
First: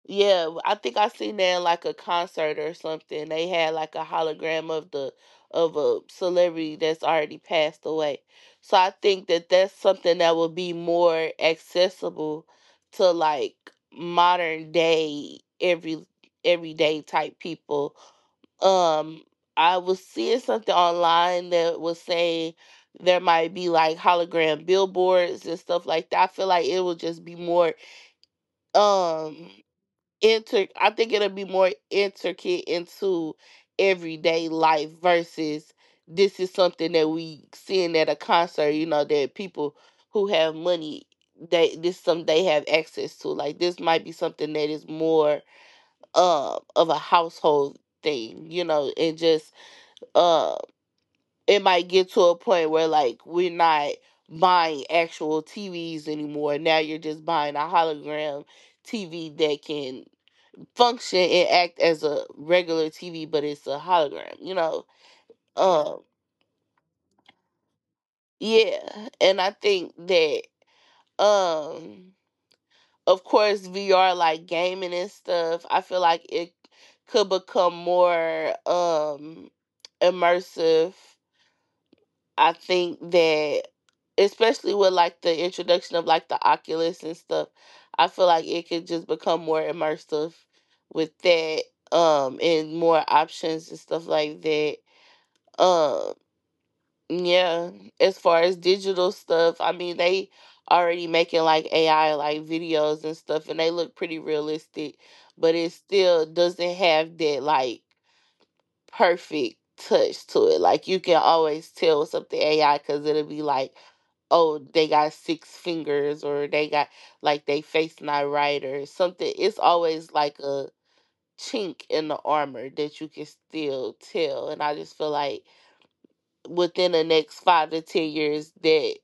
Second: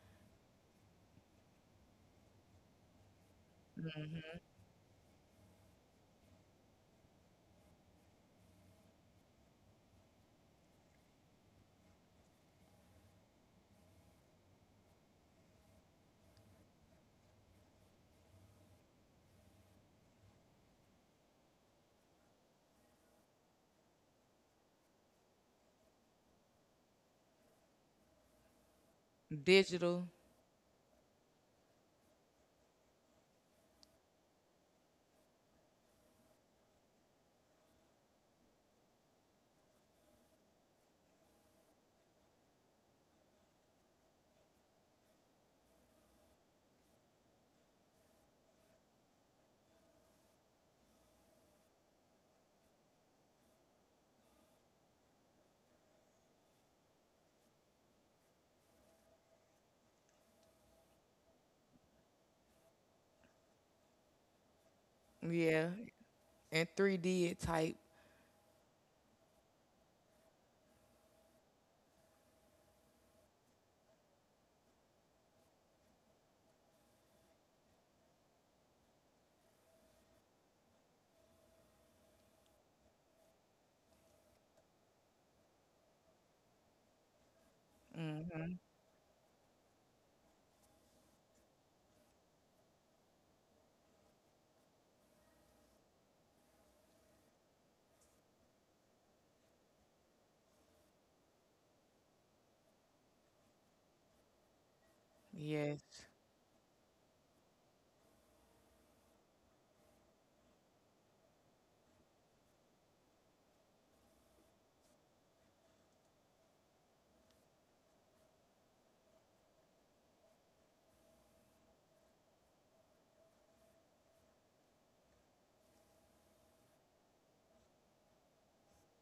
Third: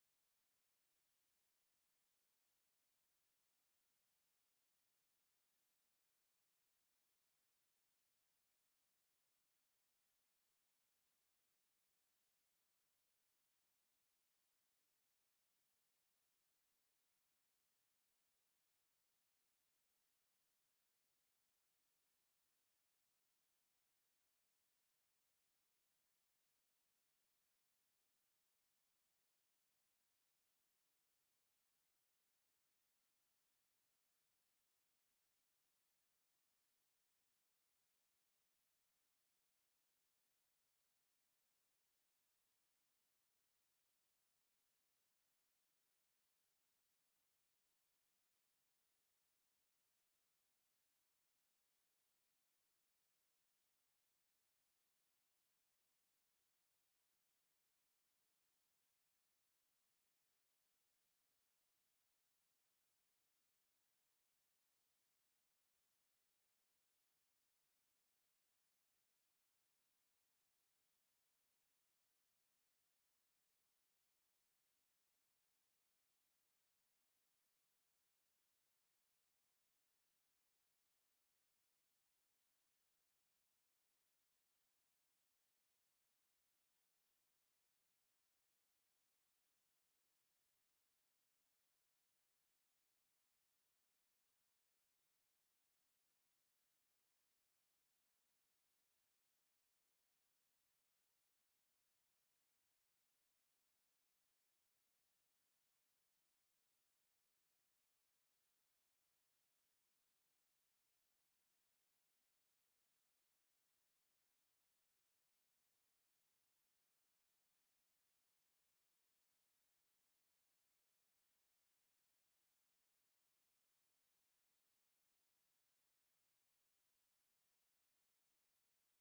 Yeah, I think I seen that in, like, a concert or something. They had like a hologram of the of a celebrity that's already passed away. So I think that that's something that would be more accessible to, like, modern day everyday type people. Um I was seeing something online that was saying there might be like hologram billboards and stuff like that. I feel like it would just be more, um
digital.
inter I think it'll be more intricate into everyday life versus this is something that we seeing at a concert, you know, that people who have money, they this some they have access to. Like, this might be something that is more of a household thing, you know, and just uh it might get to a point where, like, we're not buying actual TVs anymore. Now you're just buying a hologram TV that can function and act as a regular TV, but it's a hologram, you know.
Yeah,
Um,
and 3D type.
yeah, and I think that, um, of course, VR, like, gaming and stuff. I feel like it could become more immersive. I think that, especially with, like, the introduction of, like, the Oculus and stuff, I feel like
Mm-hmm.
it could just become more immersive with that, and more options and stuff like that. Um, yeah, as far as digital stuff, I mean, they already making like AI like videos and stuff, and they look pretty realistic, but it
Yes.
still doesn't have that, like, perfect touch to it. Like, you can always tell what's up the AI, cuz it'll be like, "Oh, they got six fingers, or they got, like, they face not right or something." It's always like a chink in the armor that you can still tell, and I just feel like within the next 5 to 10 years, that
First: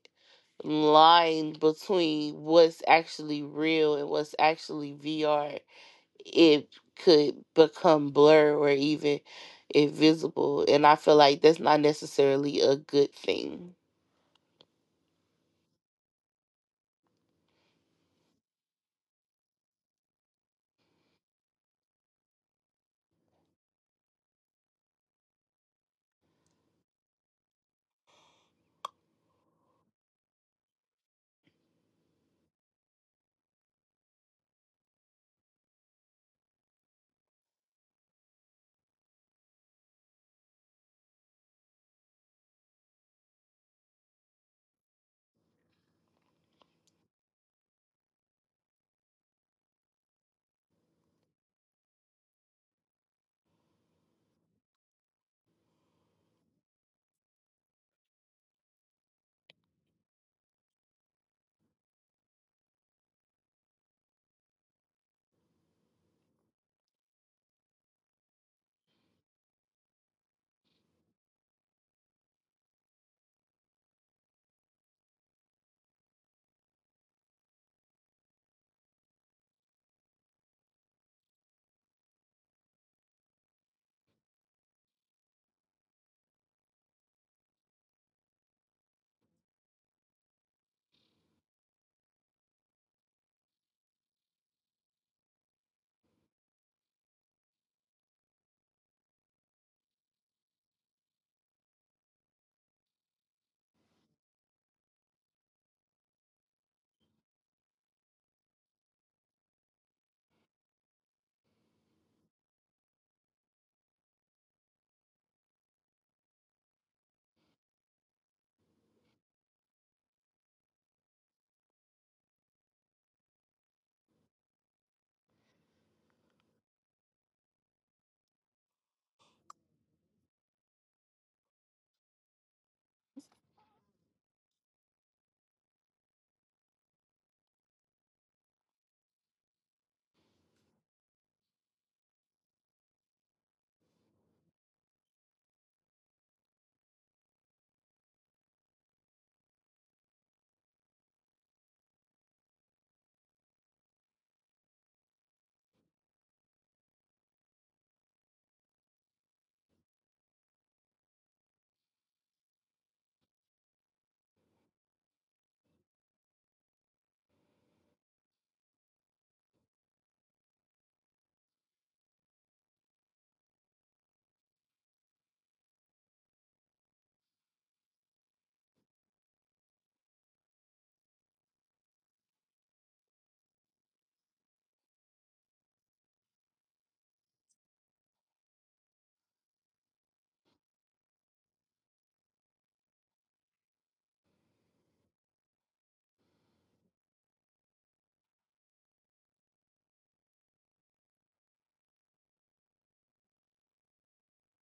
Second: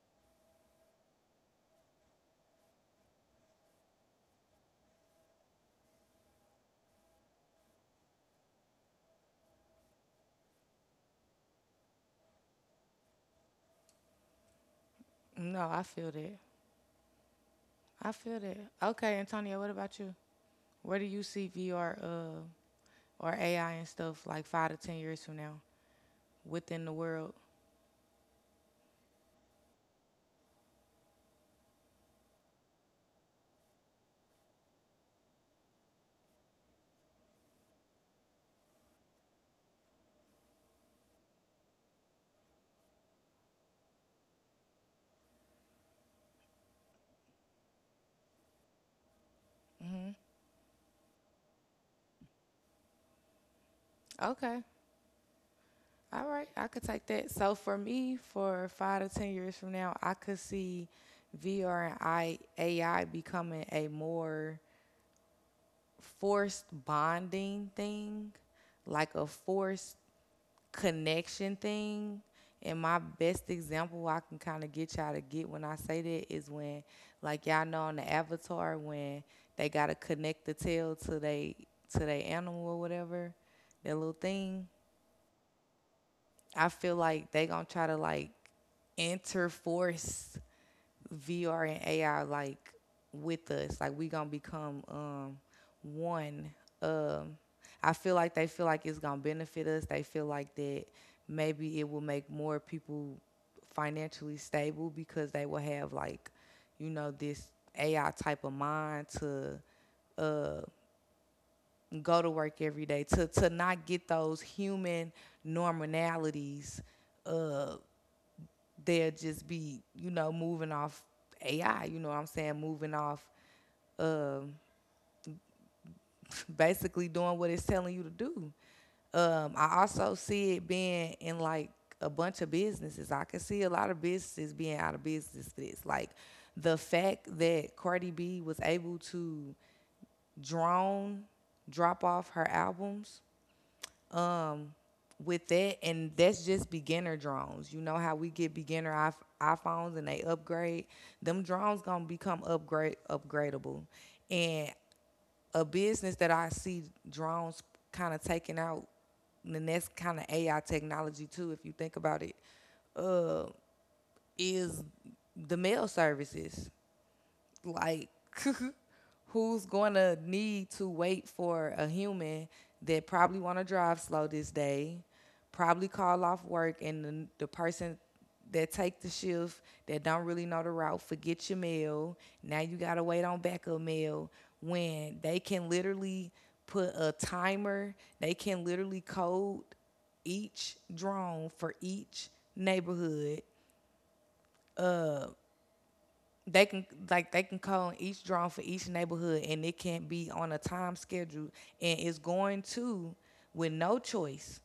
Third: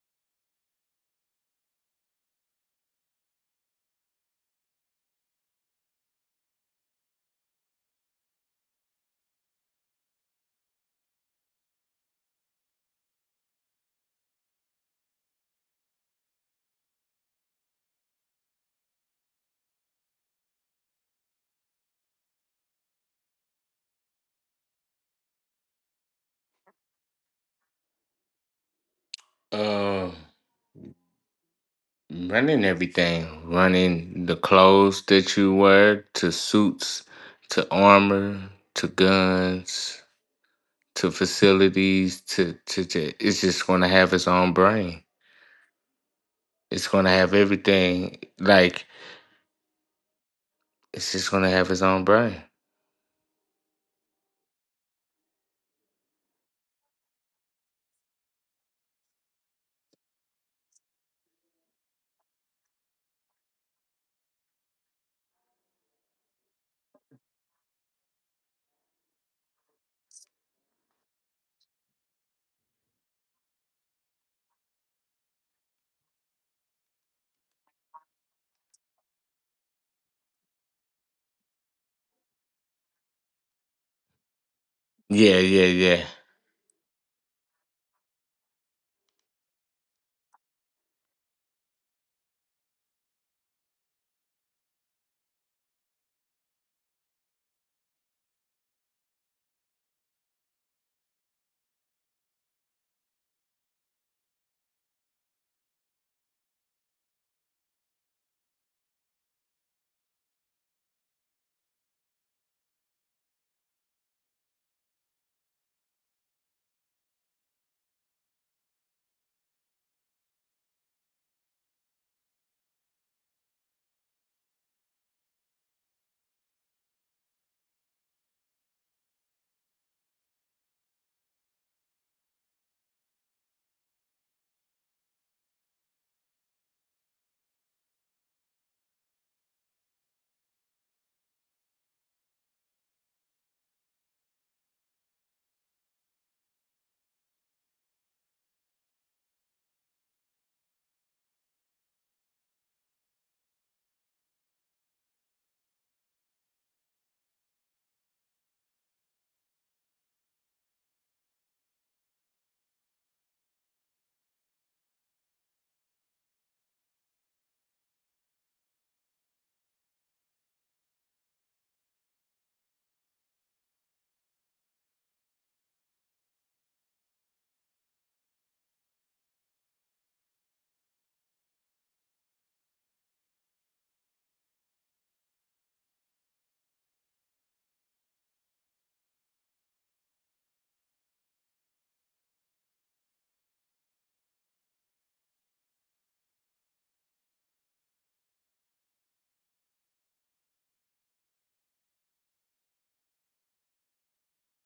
line between what's actually real and what's actually VR, it could become blur or even invisible, and I feel like that's not necessarily a good thing.
No, I feel that. I feel that. Okay, Antonio, what about you? Where do you see VR or AI and stuff like 5 to 10 years from now within the world?
uh Running everything, running the clothes that you wear to suits, to armor, to guns, to facilities, to it's just going to have its own brain. It's gonna have everything. Like it's just gonna have its own brain.
Okay. All right, I could take that. So for me, for 5 to 10 years from now, I could see VR and AI becoming a more forced bonding thing, like a forced connection thing. And my best example I can kind of get y'all to get when I say that is when, like y'all know on the Avatar, when they gotta connect the tail to they animal or whatever, that little thing.
Yeah, yeah, yeah,
I feel like they gonna try to like interforce VR and AI like with us. Like we gonna become one. Um I feel like they feel like it's gonna benefit us. They feel like that maybe it will make more people financially stable because they will have like, you know, this AI type of mind to uh, go to work every day, to not get those human normalities, uh, they'll just be, you know, moving off AI, you know what I'm saying? Moving off um, basically doing what it's telling you to do. I also see it being in like a bunch of businesses. I can see a lot of businesses being out of business for this. Like the fact that Cardi B was able to drone drop off her albums, um, with that, and that's just beginner drones. You know how we get beginner iPhones and they upgrade. Them drones gonna become upgrade upgradable, and a business that I see drones kind of taking out, and that's kind of AI technology too. If you think about it, uh, is the mail services, like who's going to need to wait for a human that probably want to drive slow this day, probably call off work, and the person that take the shift that don't really know the route forget your mail, now you got to wait on backup mail, when they can literally put a timer, they can literally code each drone for each neighborhood. uh, they can like they can call each drone for each neighborhood and it can be on a time schedule, and it's going to, with no choice,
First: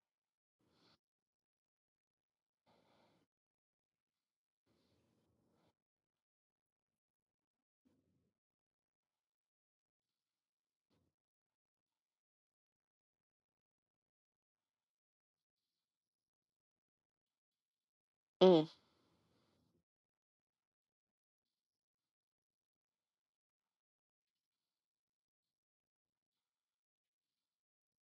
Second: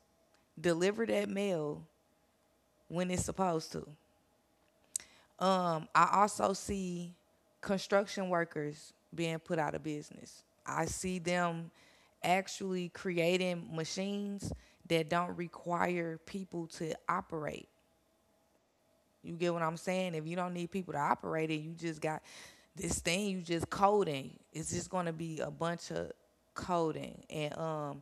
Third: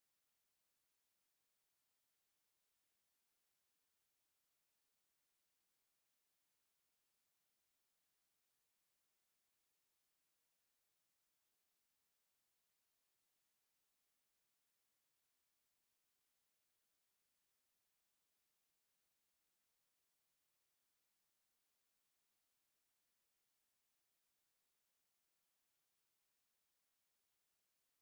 deliver that mail when it's supposed to. I also see construction workers being put out of business. I see them actually creating machines that don't require people to operate.
Mm,
You get what I'm saying? If you don't need people to operate it, you just got this thing you just coding. It's just gonna be a bunch of coding and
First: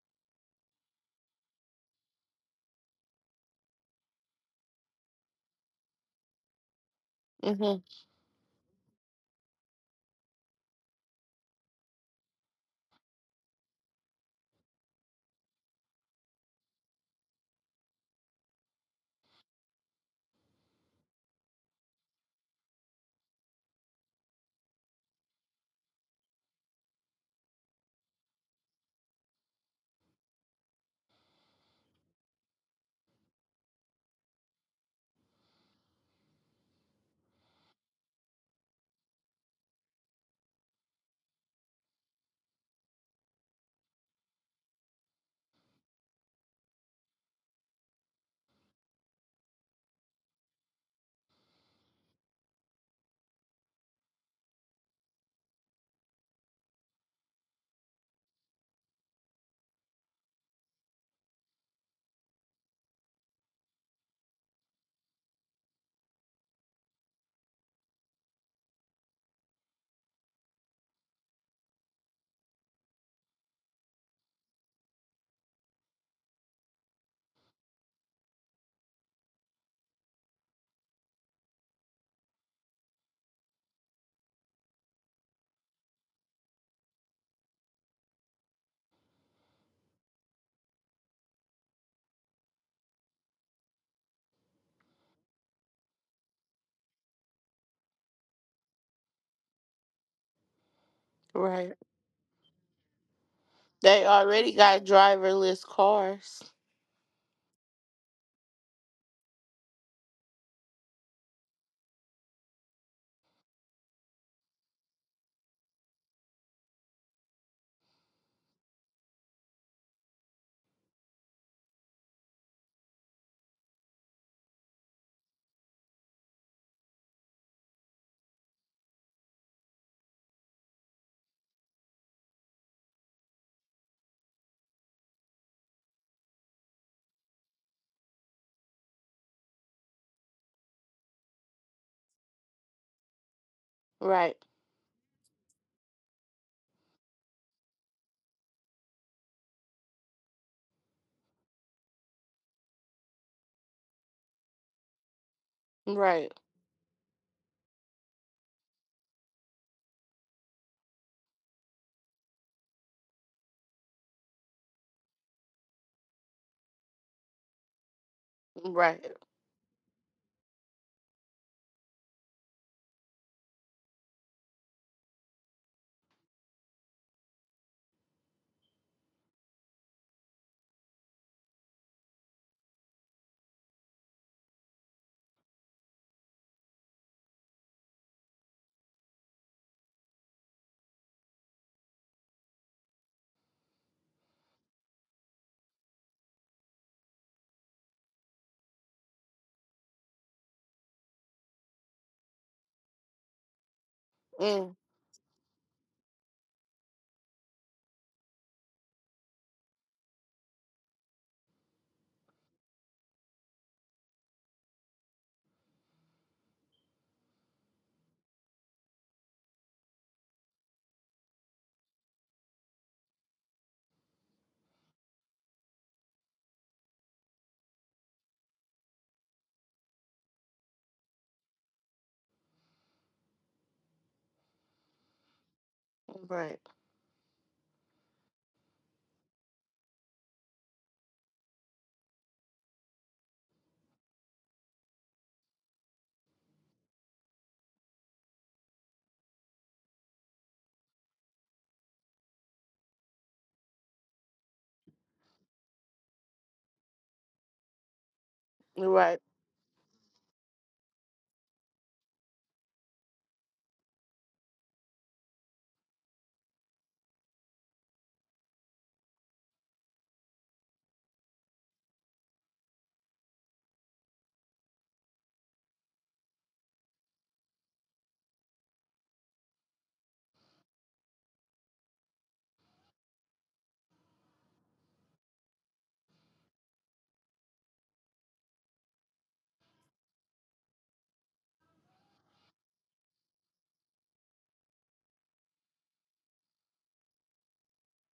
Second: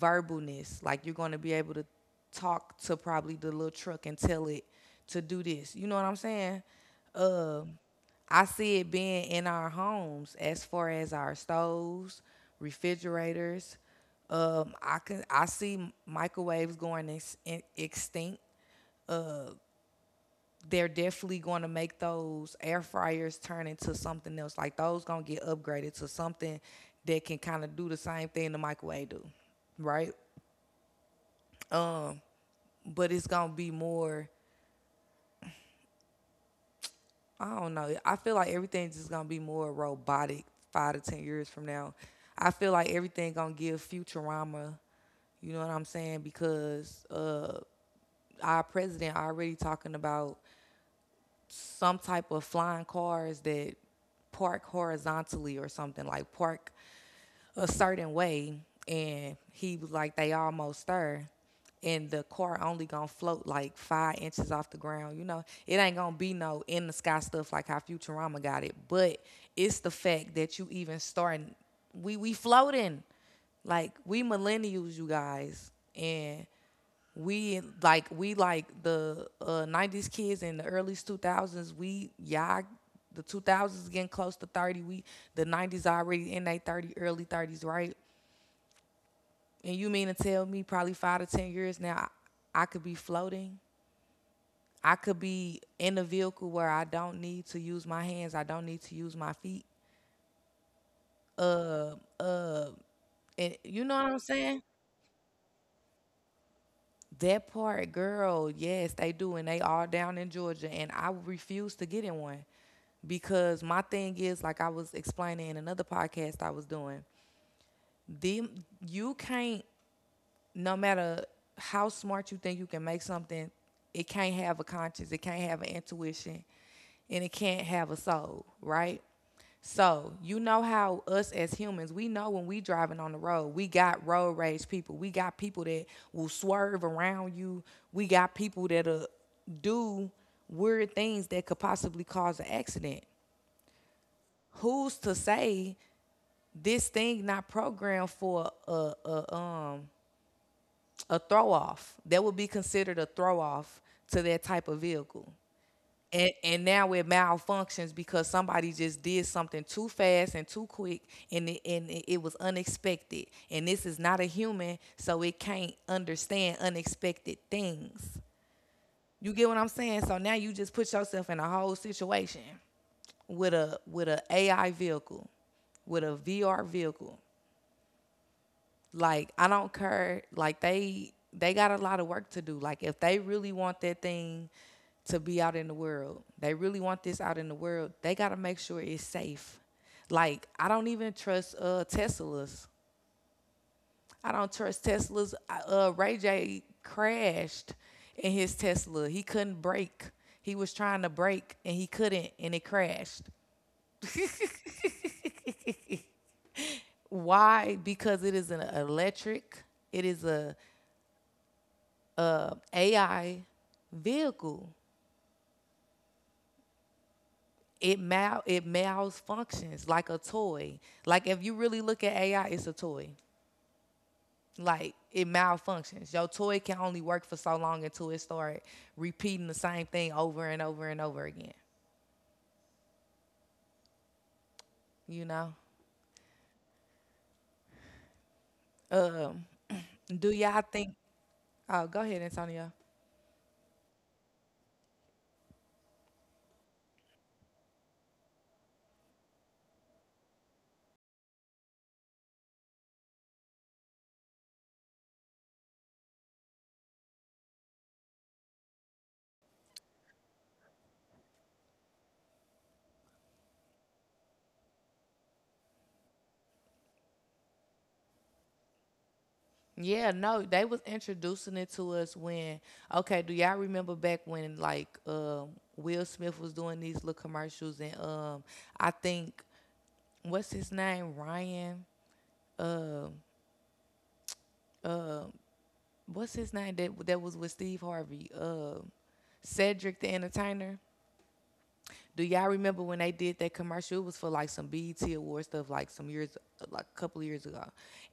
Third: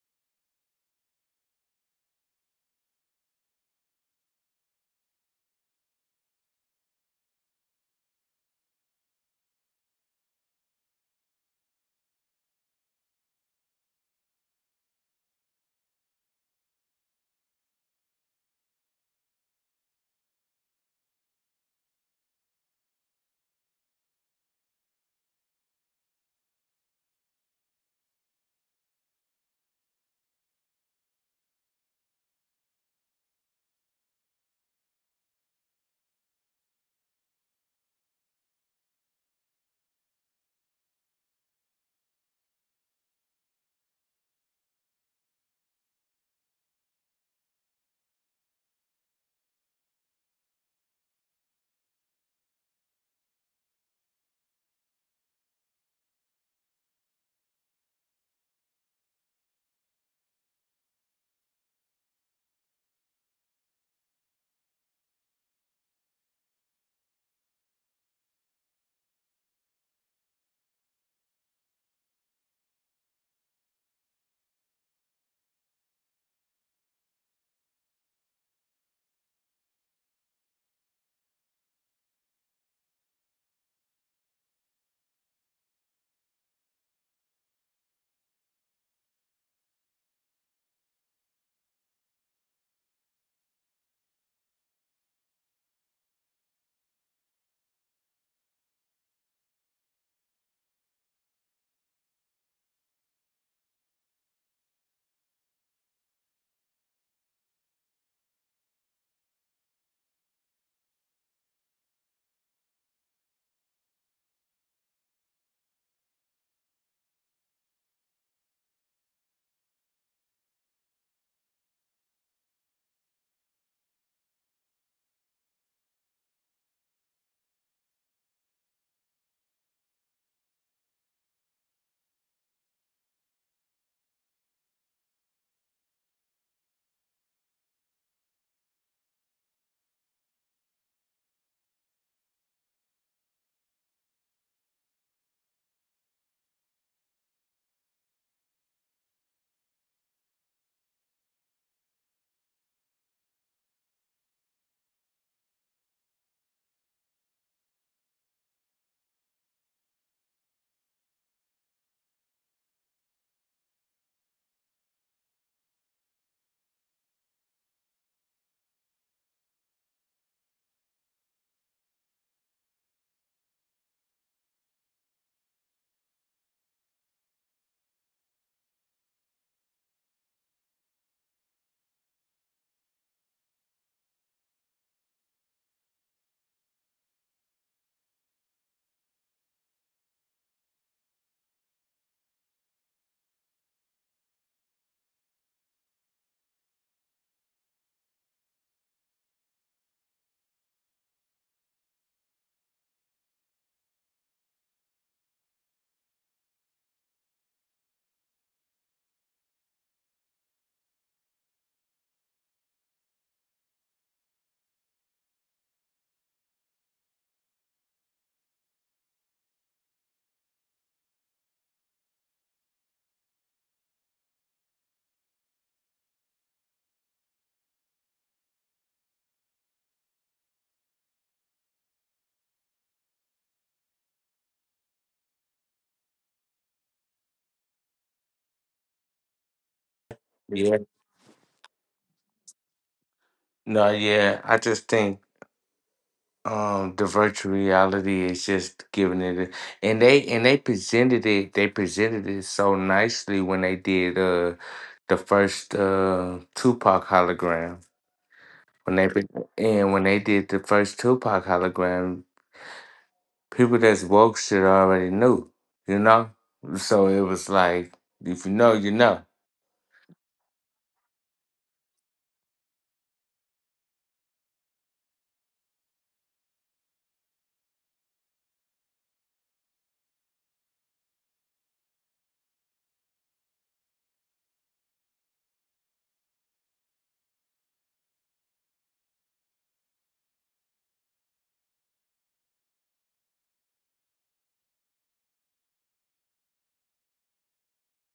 verbalness. Like you're gonna be able to talk to probably the little truck and tell it to do this. You know what I'm saying? Um
mhm.
I see it being in our homes as far as our stoves, refrigerators. I see microwaves going extinct. They're definitely going to make those air fryers turn into something else. Like those going to get upgraded to something that can kind of do the same thing the microwave do, right? But it's going to be more. I don't know. I feel like everything's just gonna be more robotic 5 to 10 years from now. I feel like everything gonna give Futurama. You know what I'm saying? Because our president already talking about some type of flying cars that park horizontally or something, like park a certain way, and he was like, they almost stir, and the car only gonna float like 5 inches off the ground. You know, it ain't gonna be no in the sky stuff like how Futurama got it, but it's the fact that you even starting. We floating, like we millennials, you guys, and we like the 90s kids and the early 2000s. We y'all, the 2000s getting close to 30, we, the 90s already in their 30, early 30s, right? And you mean to tell me probably 5 to 10 years now, I could be floating, I could be in a vehicle where I don't need to use my hands, I don't need to use my feet,
Right.
uh uh and you know
They
what I'm
already
saying.
got driverless cars.
That part, girl, yes, they do, and they all down in Georgia, and I refuse to get in one. Because my thing is, like I was explaining in another podcast I was doing, them, you can't, no matter how smart you think you can make something, it can't have a conscience, it can't have an intuition, and it can't have a soul, right? So you know how us as humans, we know when we driving on the road, we got road rage people. We got people that will swerve around you. We got people that'll do weird things that could possibly cause an accident.
Right.
Who's to say this thing not programmed for a a throw off that would be considered a throw off to that type of vehicle
Right.
and now it malfunctions because somebody just did something too fast and too quick and it was unexpected, and this is not a human, so it can't understand unexpected things.
Right.
You get what I'm saying? So now you just put yourself in a whole situation with a AI vehicle, with a VR vehicle. Like, I don't care. Like they got a lot of work to do. Like if they really want that thing to be out in the world, they really want this out in the world, they got to make sure it's safe. Like I don't even trust Teslas. I don't trust Teslas. Ray J crashed in his Tesla. He couldn't brake. He was trying to brake and he couldn't, and it crashed.
Mm,
Why? Because it is an electric. It is a AI vehicle. It malfunctions like a toy. Like if you really look at AI, it's a toy. Like it malfunctions. Your toy can only work for so long until it start repeating the same thing over and over and over again. You know.
right.
Um, do y'all
yeah.
think? Oh, go ahead, Antonio.
No, yeah. I just think, the virtual reality is just giving it, and they presented it. They presented it so nicely when they did, the first, Tupac hologram. When they
Right.
pre- and when they did the first Tupac hologram, people that's woke shit already knew, you know. So it was like, if you know, you know.
Yeah, no, they was introducing it to us when. Okay, do y'all remember back when like Will Smith was doing these little commercials, and I think what's his name, Ryan, what's his name that was with Steve Harvey? Cedric the Entertainer. Do y'all remember when they did that commercial? It was for like some BET award stuff, like some years, like a couple of years ago.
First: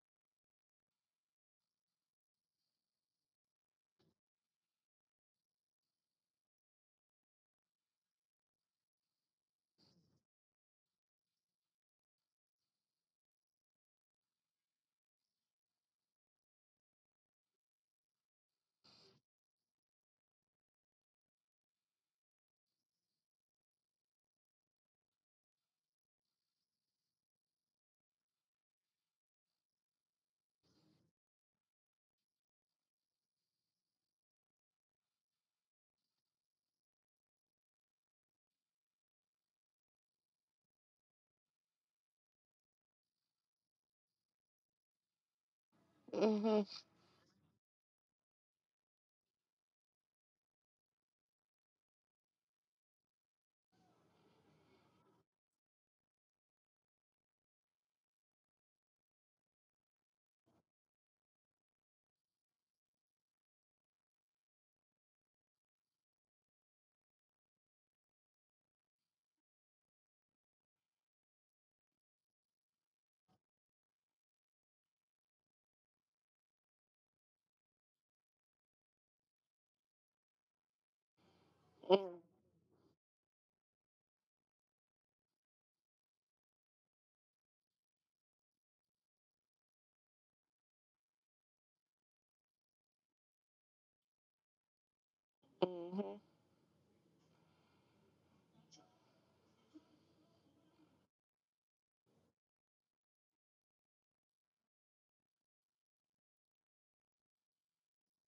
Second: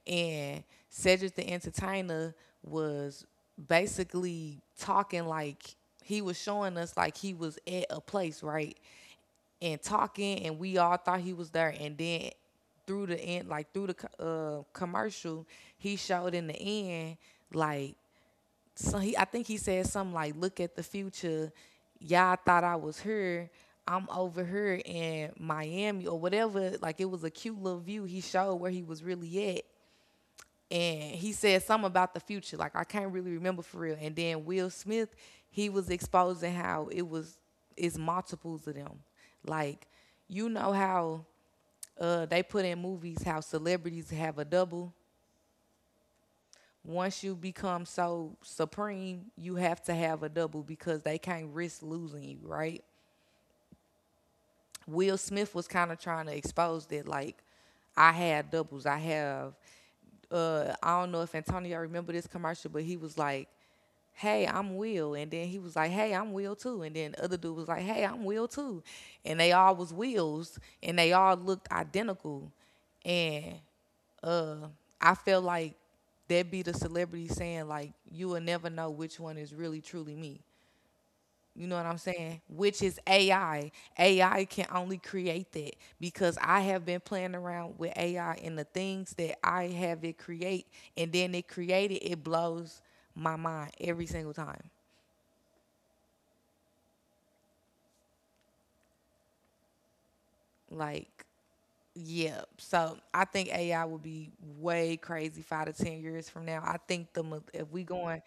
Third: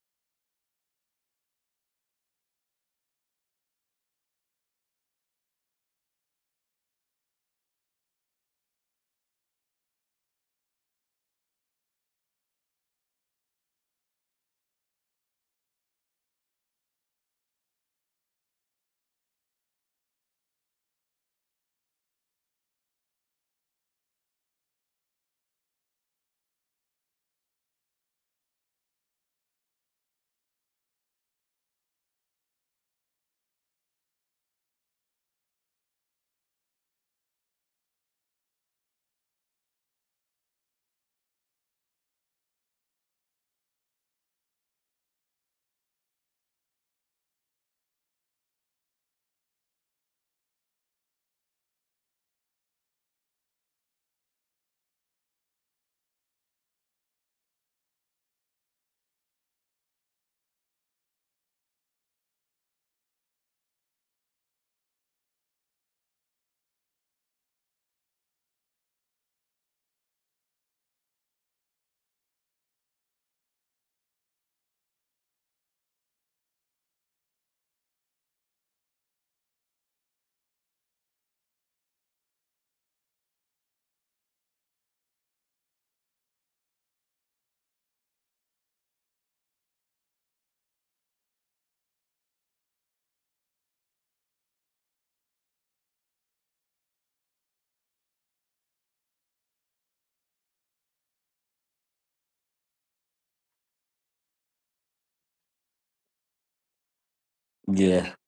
And Cedric the Entertainer was basically talking like he was showing us like he was at a place, right? And talking, and we all thought he was there. And then through the end, like through the commercial, he showed in the end, like, so he, I think he said something like, "Look at the future. Y'all thought I was here. I'm over here in Miami or whatever." Like it was a cute little view he showed where he was really at. And he said something about the future. Like I can't really remember for real. And then Will Smith, he was exposing how it was it's multiples of them. Like, you know how they put in movies how celebrities have a double,
Mhm.
once you become so supreme, you have to have a double because they can't risk losing you, right? Will Smith was kind of trying to expose that, like, I had doubles. I have, I don't know if Antonio remember this commercial, but he was like, hey, I'm Will. And then he was like, hey, I'm Will too. And then the other dude was like, hey, I'm Will too. And they all was Wills and they all looked identical. And uh I feel like that be the celebrity saying like you will never know which one is really truly me. You know what I'm
Mm,
saying? Which is AI. AI can only create that because I have been playing around with AI, and the things that I have it create, and then it created, it blows my mind every single time.
mhm.
Like, yeah. So I think AI will be way crazy 5 to 10 years from now. I think the mil-
Yeah.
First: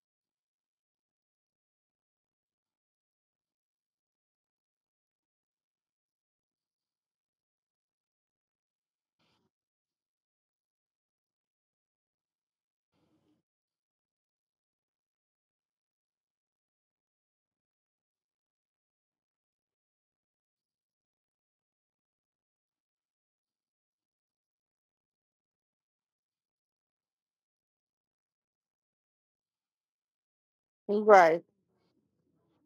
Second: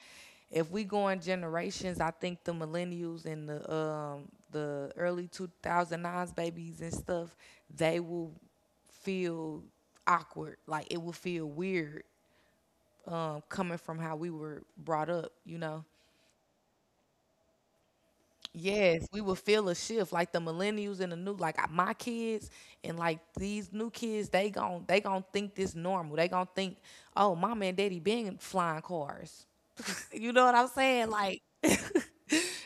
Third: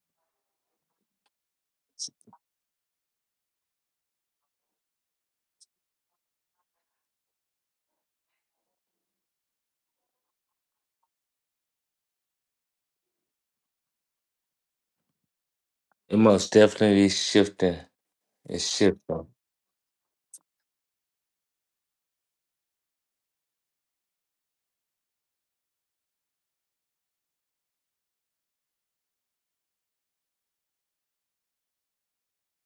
if we going generations, I think the millennials and the early 2000s nines babies and stuff, they will feel awkward. Like it will feel weird coming from how we were brought up, you know.
It most definitely shifting. It's
Yes, we
shifting.
will feel a shift like the millennials and the new, like my kids and like these new kids, they gon' think this normal. They gon' think, "Oh, mama and daddy been flying cars." You know what I'm saying? Like
Right.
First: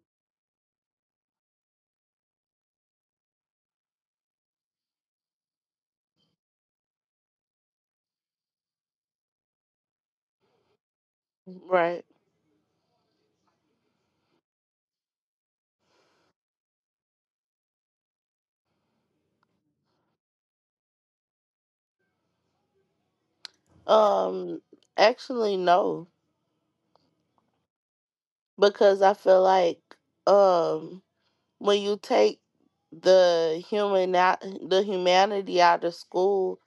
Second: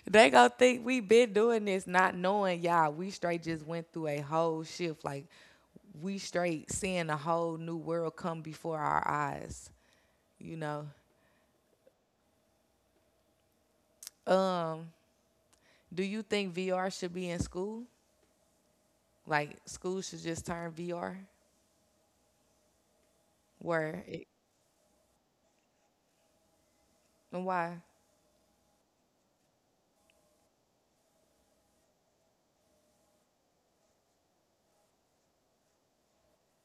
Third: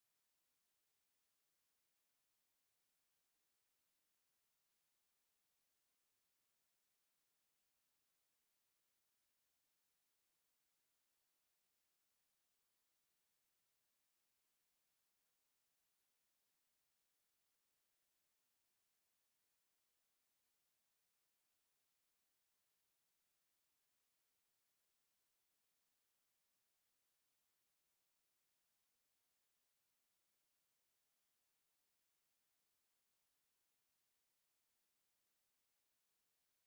they gon' think we been doing this not knowing y'all. We straight just went through a whole shift, like we straight seeing a whole new world come before our eyes, you know.
Right.
Um, do you think VR should be in school? Like school should just turn VR where it
Um, Actually, no,
and why?
because I feel like, um when you take the human out, the humanity out of school,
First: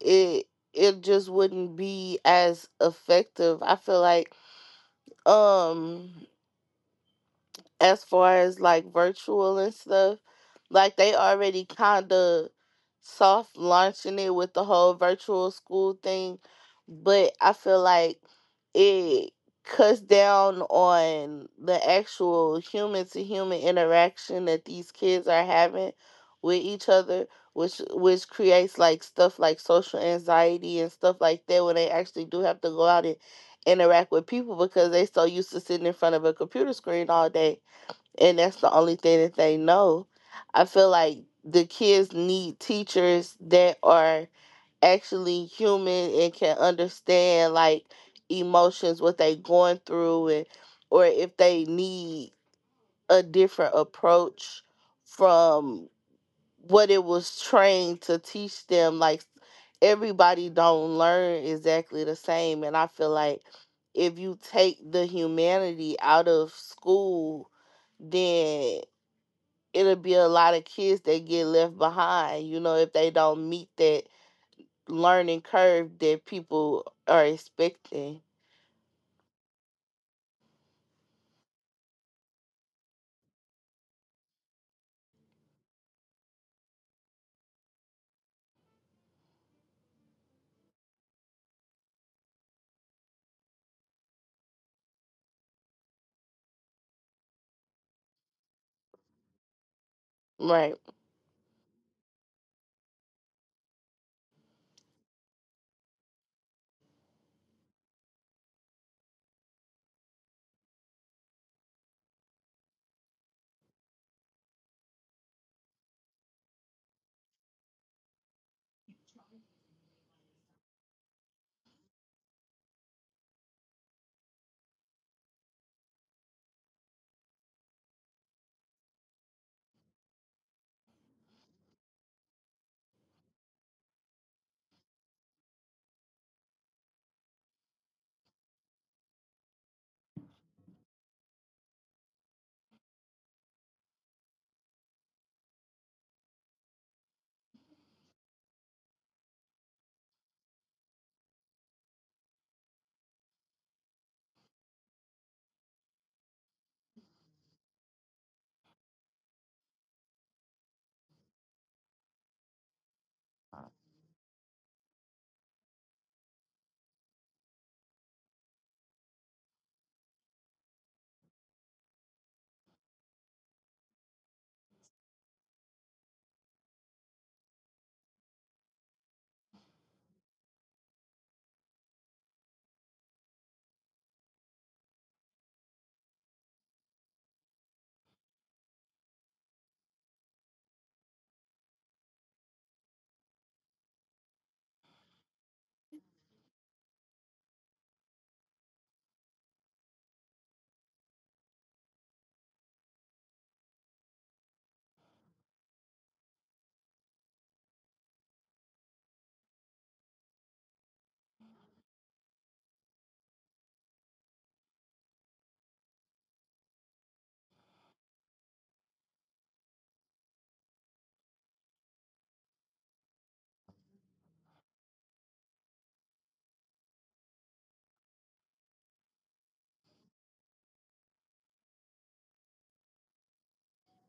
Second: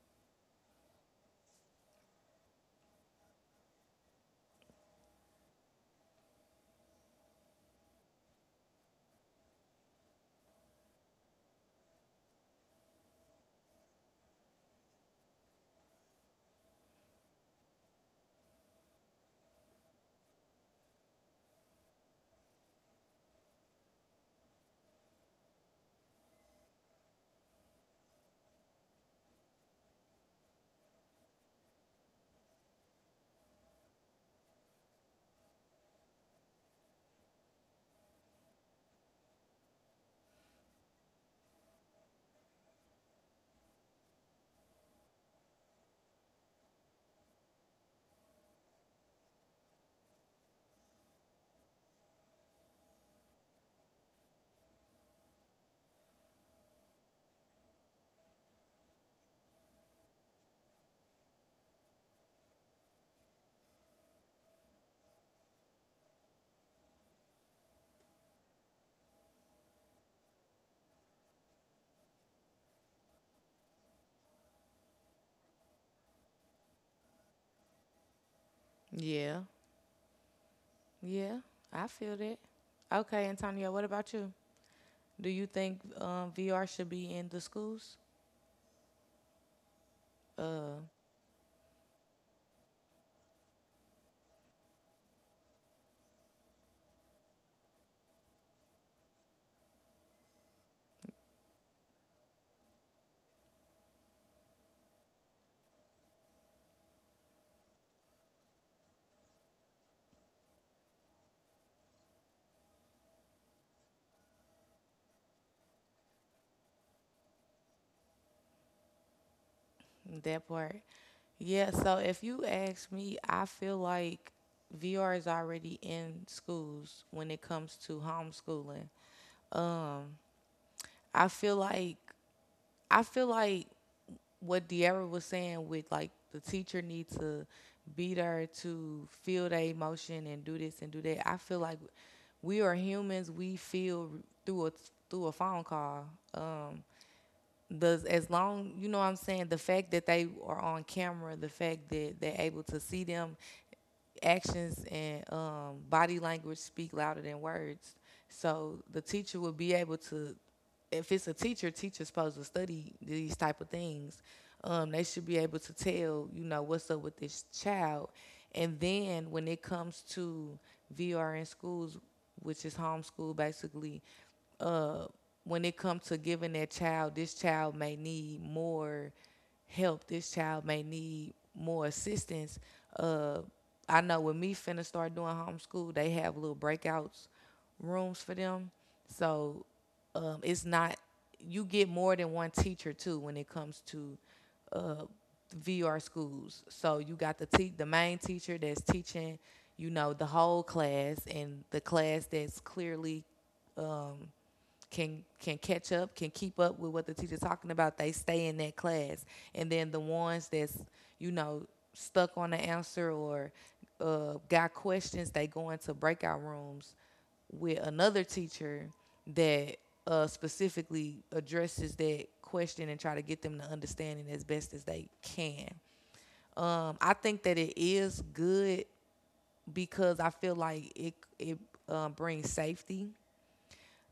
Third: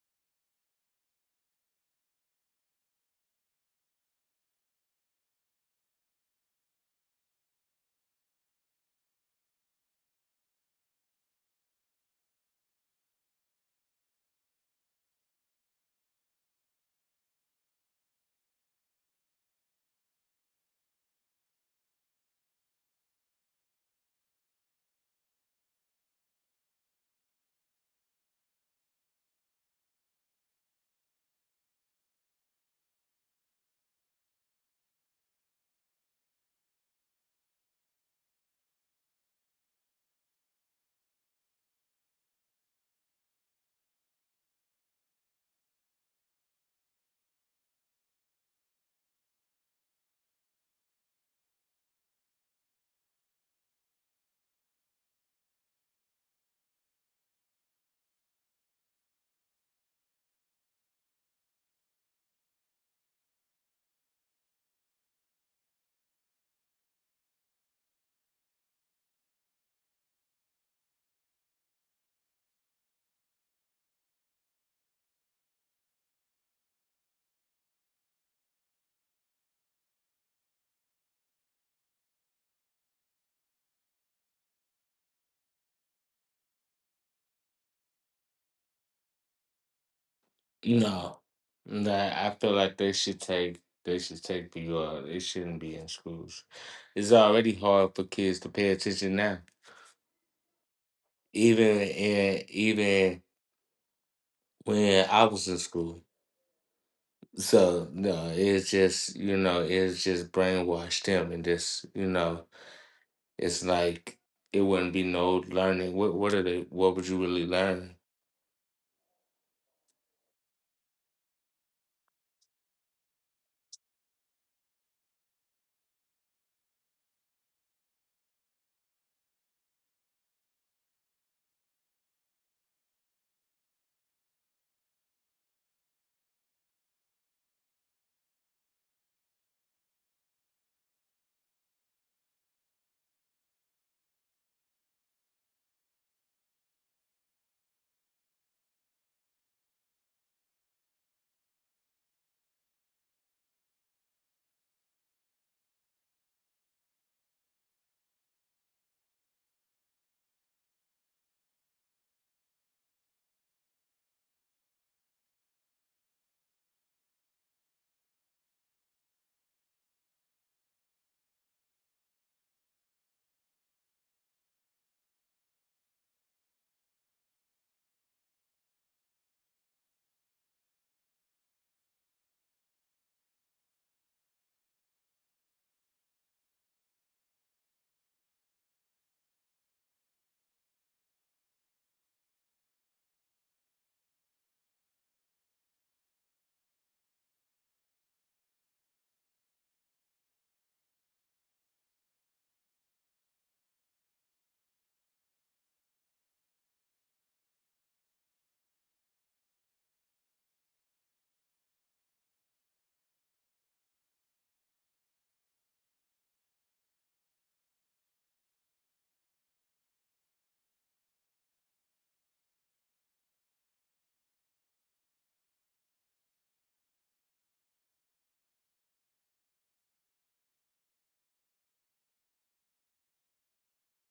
it it just wouldn't be as effective. I feel like, um as far as, like, virtual and stuff, like, they already kind of soft launching it with the whole virtual school thing, but I feel like it cuts down on the actual human to human interaction that these kids are having with each other, which creates, like, stuff like social anxiety and stuff like that when they actually do have to go out and interact with people, because they so used to sitting in front of a computer screen all day, and that's the only thing that they know. I feel like the kids need teachers that are actually human and can understand, like, emotions, what they going through, and, or if they need a different approach from what it was trained to teach them. Like, everybody don't learn exactly the same, and I feel like if you take the humanity out of school, then it'll be a lot of kids that get left behind, you know, if they don't meet that learning curve that people are expecting.
Yeah, yeah, I feel that. Okay, Antonio, what about you? Do you think VR should be in the schools? Uh,
No, that I feel like they should take, BR. They shouldn't be in schools. It's already hard for kids to pay attention now,
Right.
even even when I was in school. So no, it's just, it's just brainwashed them, and just, it's like it wouldn't be no learning. What are they? What would you really learn?
that part. Yeah, so if you ask me, I feel like VR is already in schools when it comes to homeschooling. I feel like I feel like what De'Ara was saying with like the teacher needs to be there to feel their emotion and do this and do that. I feel like we are humans. We feel through a phone call. Um, does, as long, you know what I'm saying, the fact that they are on camera, the fact that they're able to see them actions and body language speak louder than words. So the teacher will be able to, if it's a teacher, teacher's supposed to study these type of things. They should be able to tell, you know, what's up with this child. And then when it comes to VR in schools, which is homeschool basically, uh, when it comes to giving that child, this child may need more help. This child may need more assistance. Uh, I know when me finna start doing homeschool, they have little breakouts rooms for them. So it's not, you get more than one teacher too when it comes to uh, VR schools. So you got the te- the main teacher that's teaching, you know, the whole class, and the class that's clearly can catch up, can keep up with what the teacher's talking about, they stay in that class. And then the ones that's, you know, stuck on the answer, or got questions, they go into breakout rooms with another teacher that specifically addresses that question and try to get them to understand it as best as they can. I think that it is good because I feel like it brings safety,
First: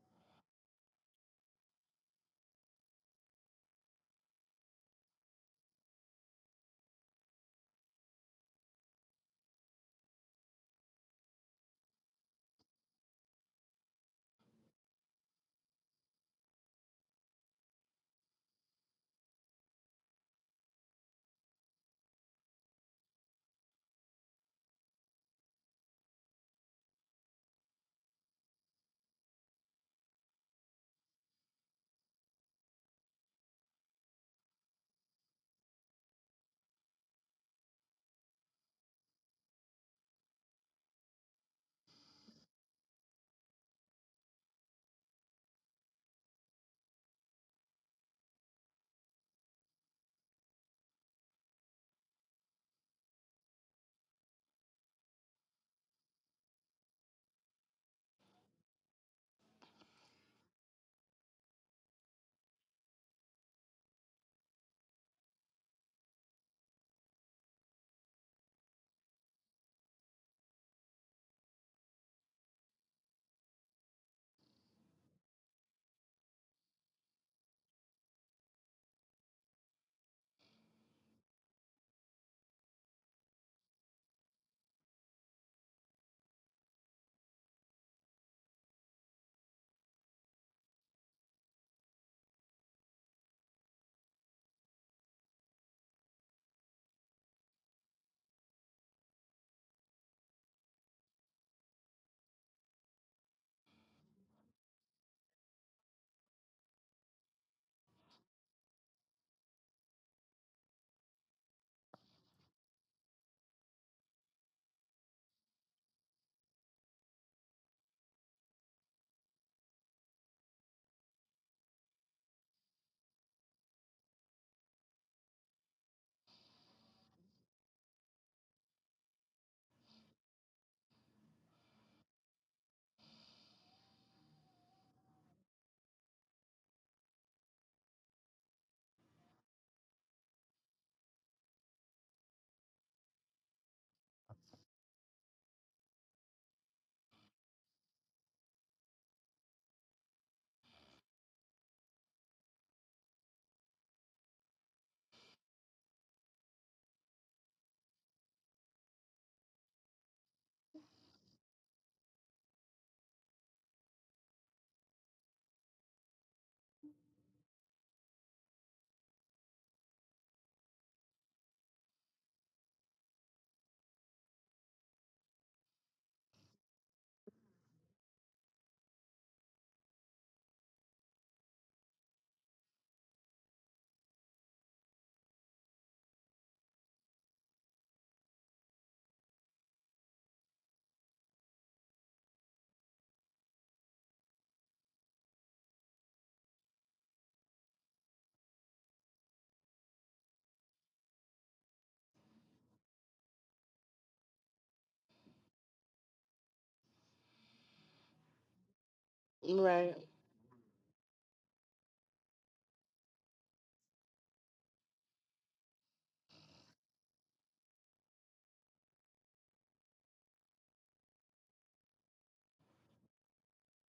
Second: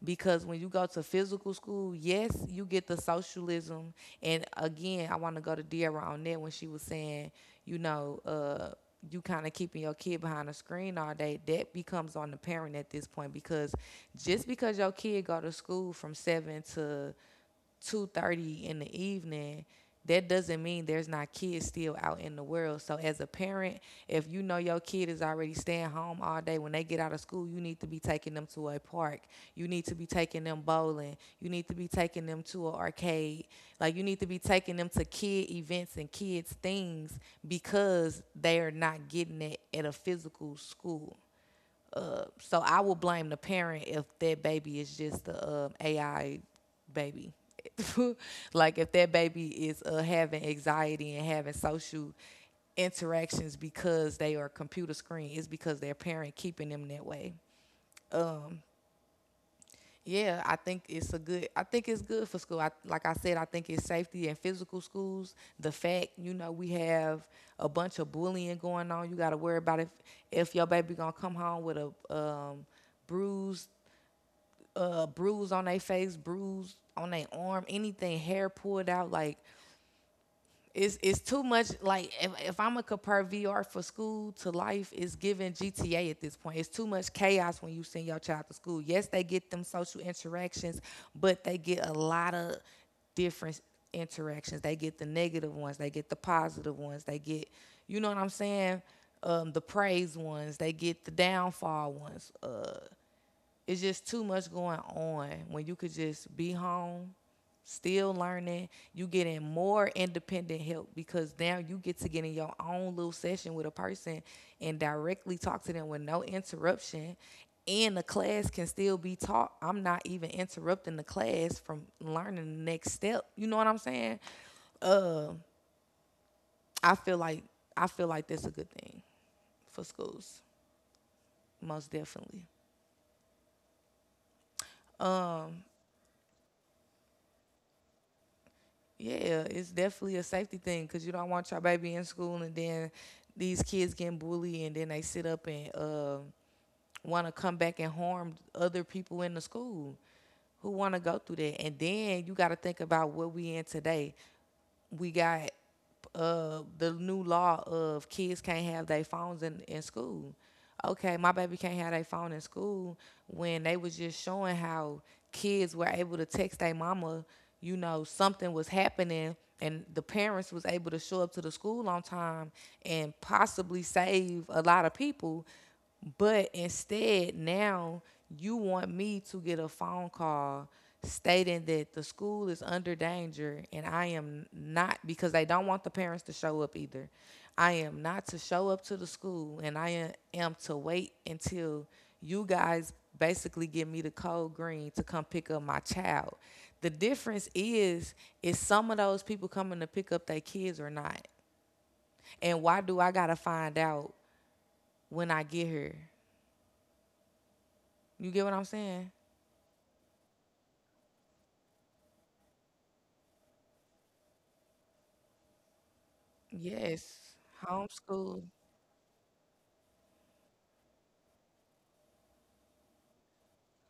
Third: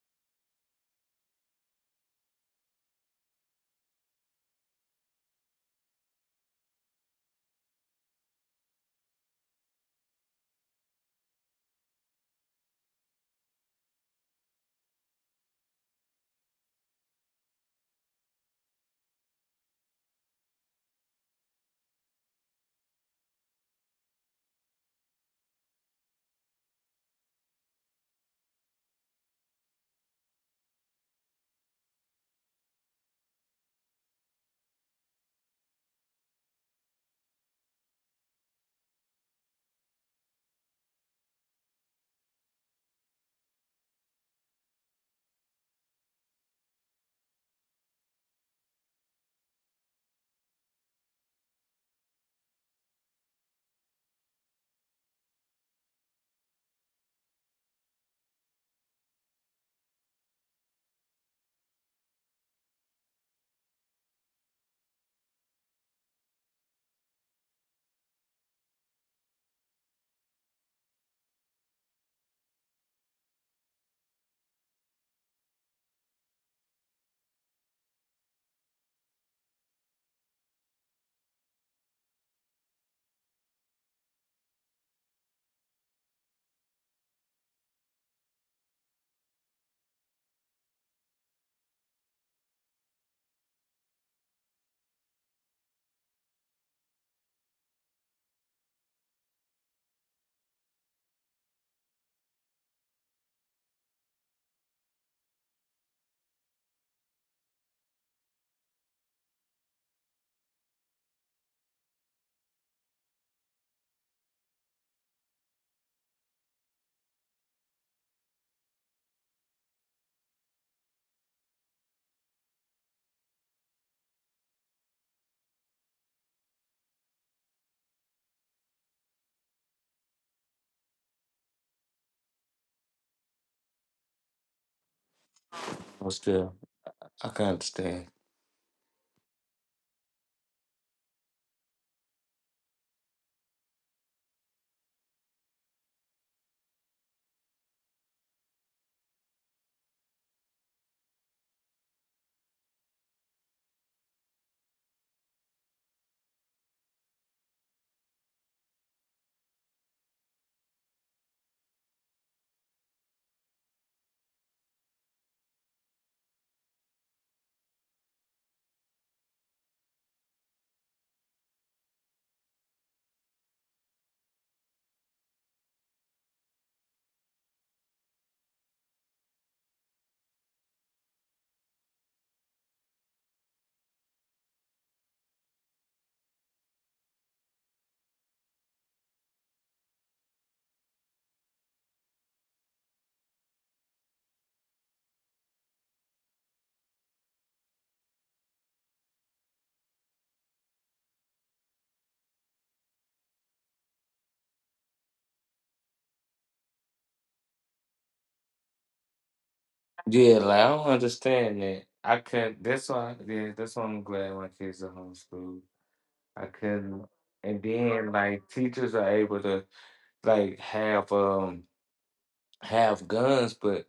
because when you go to physical school, yes, you get the socialism. And again, I want to go to Deira on that when she was saying, you know, you kind of keeping your kid behind a screen all day. That becomes on the parent at this point, because just because your kid go to school from 7 to 2:30 in the evening, that doesn't mean there's not kids still out in the world. So as a parent, if you know your kid is already staying home all day when they get out of school, you need to be taking them to a park. You need to be taking them bowling. You need to be taking them to an arcade. Like you need to be taking them to kid events and kids things because they are not getting it at a physical school. So I will blame the parent if that baby is just the AI baby. Like if that baby is having anxiety and having social interactions because they are computer screen, it's because their parent keeping them that way. Yeah, I think it's a good. I think it's good for school. I, like I said, I think it's safety and physical schools. The fact, you know, we have a bunch of bullying going on. You got to worry about if your baby gonna come home with a bruised bruise on their face, bruise on their arm, anything, hair pulled out, like it's too much. Like if I'm gonna compare VR for school to life, it's giving GTA at this point. It's too much chaos when you send your child to school. Yes, they get them social interactions, but they get a lot of different interactions. They get the negative ones, they get the positive ones, they get, you know what I'm saying? The praise ones, they get the downfall ones. It's just too much going on when you could just be home still learning, you getting more independent help because now you get to get in your own little session with a person and directly talk to them with no interruption, and the class can still be taught. I'm not even interrupting the class from learning the next step, you know what I'm saying? uh, i feel like I feel like that's a good thing for schools, most definitely.
But still, I can understand.
Yeah, it's definitely a safety thing because you don't want your baby in school and then these kids getting bullied and then they sit up and want to come back and harm other people in the school. Who want to go through that? And then you got to think about what we in today, we got the new law of kids can't have their phones in school. Okay, my baby can't have their phone in school when they was just showing how kids were able to text their mama, something was happening and the parents was able to show up to the school on time and possibly save a lot of people but instead, now you want me to get a phone call stating that the school is under danger and I am not, because they don't want the parents to show up either. I am not to show up to the school and I am to wait until you guys basically give me the code green to come pick up my child. The difference is some of those people coming to pick up their kids or not? And why do I gotta find out when I get here? You get what I'm saying?
Right.
Yeah, like I don't understand that. I couldn't. That's why. Yeah, that's why I'm glad my kids are homeschooled. I couldn't.
Yes.
And then like
Homeschool.
teachers are able to like have guns, but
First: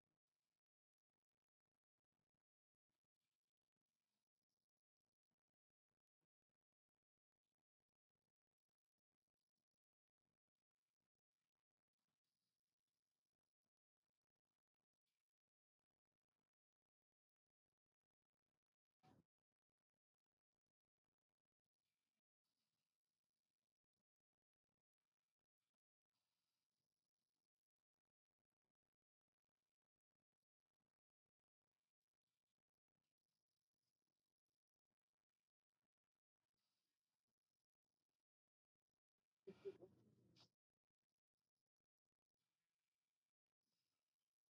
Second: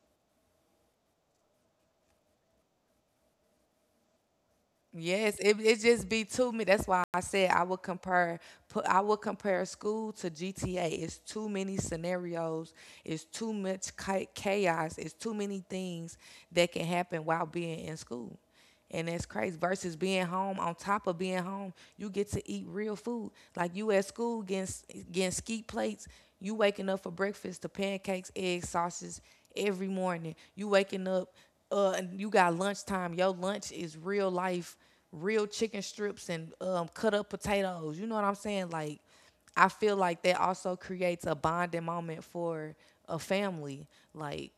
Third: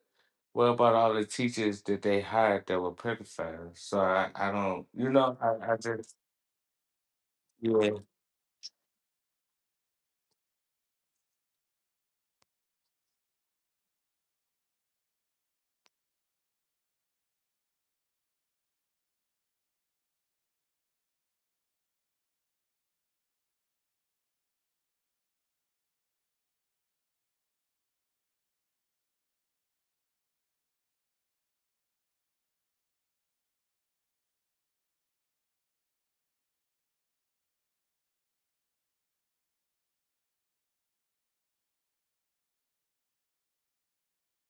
what about all the teachers that they hired that were pedophiles? So I don't. You know,
Yes, it
I
it just
just.
be too many. That's why I said I would
Yeah.
compare put I would compare school to GTA. It's too many scenarios. It's too much chaos. It's too many things that can happen while being in school. And that's crazy. Versus being home, on top of being home, you get to eat real food. Like you at school getting getting ski plates. You waking up for breakfast to pancakes, eggs, sausages every morning. You waking up and you got lunchtime. Your lunch is real life, real chicken strips and cut up potatoes. You know what I'm saying? Like, I feel like that also creates a bonding moment for a family. Like,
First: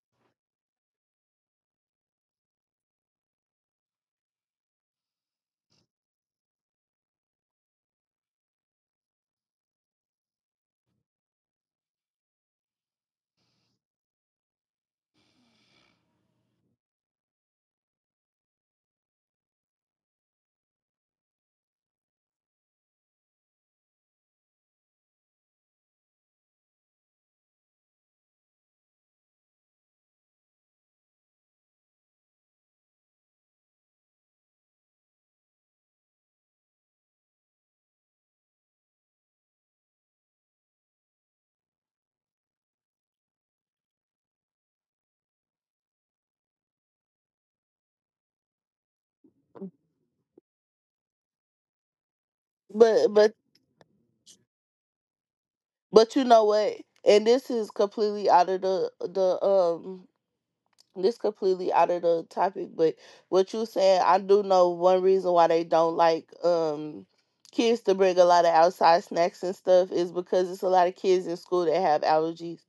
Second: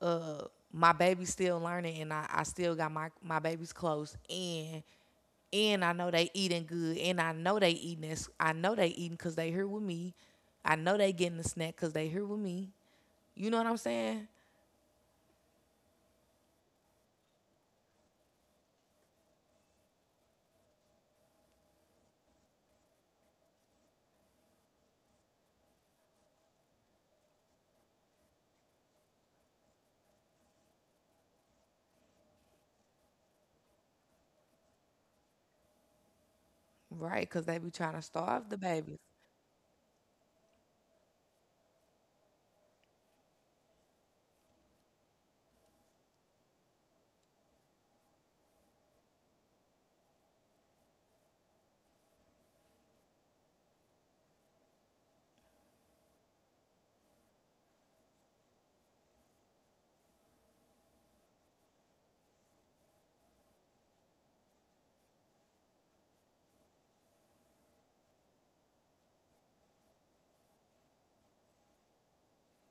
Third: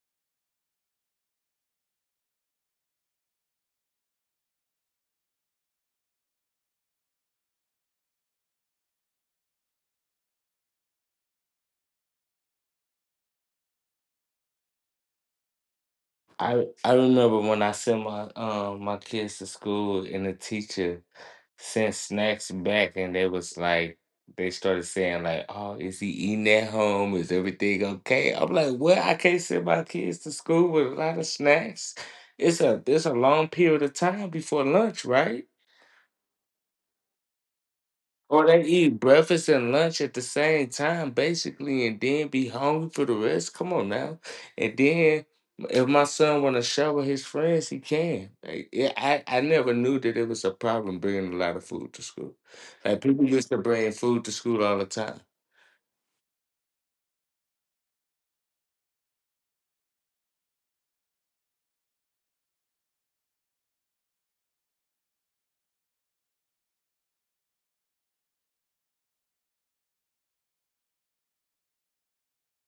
uh, my baby's still learning, and I still got my baby's clothes, and I know they eating good, and I know they eating this. I know they eating cause they here with me. I know they getting a snack cause they here with me. You know what I'm saying?
I remember when I sent my, my kids to school, and the teacher sent snacks back, and they started saying like, "Oh, is he eating at home? Is everything okay?" I'm like, "What? I can't send my kids to school with a lot of snacks. It's a long period of time before lunch, right?"
Right, cause they be trying to
Or
starve the
they
babies.
eat breakfast and lunch at the same time, basically, and then be hungry for the rest. Come on now. And then if my son want to show with his friends, he can. Like, yeah, I never knew that it was a problem bringing a lot of food to school. Like
But
people
but
used to bring food to school all the time.
but you know what? And this is completely out of the, this completely out of the topic, but what you saying, I do know one reason why they don't like, kids to bring a lot of outside snacks and stuff is because it's a lot of kids in school that have allergies.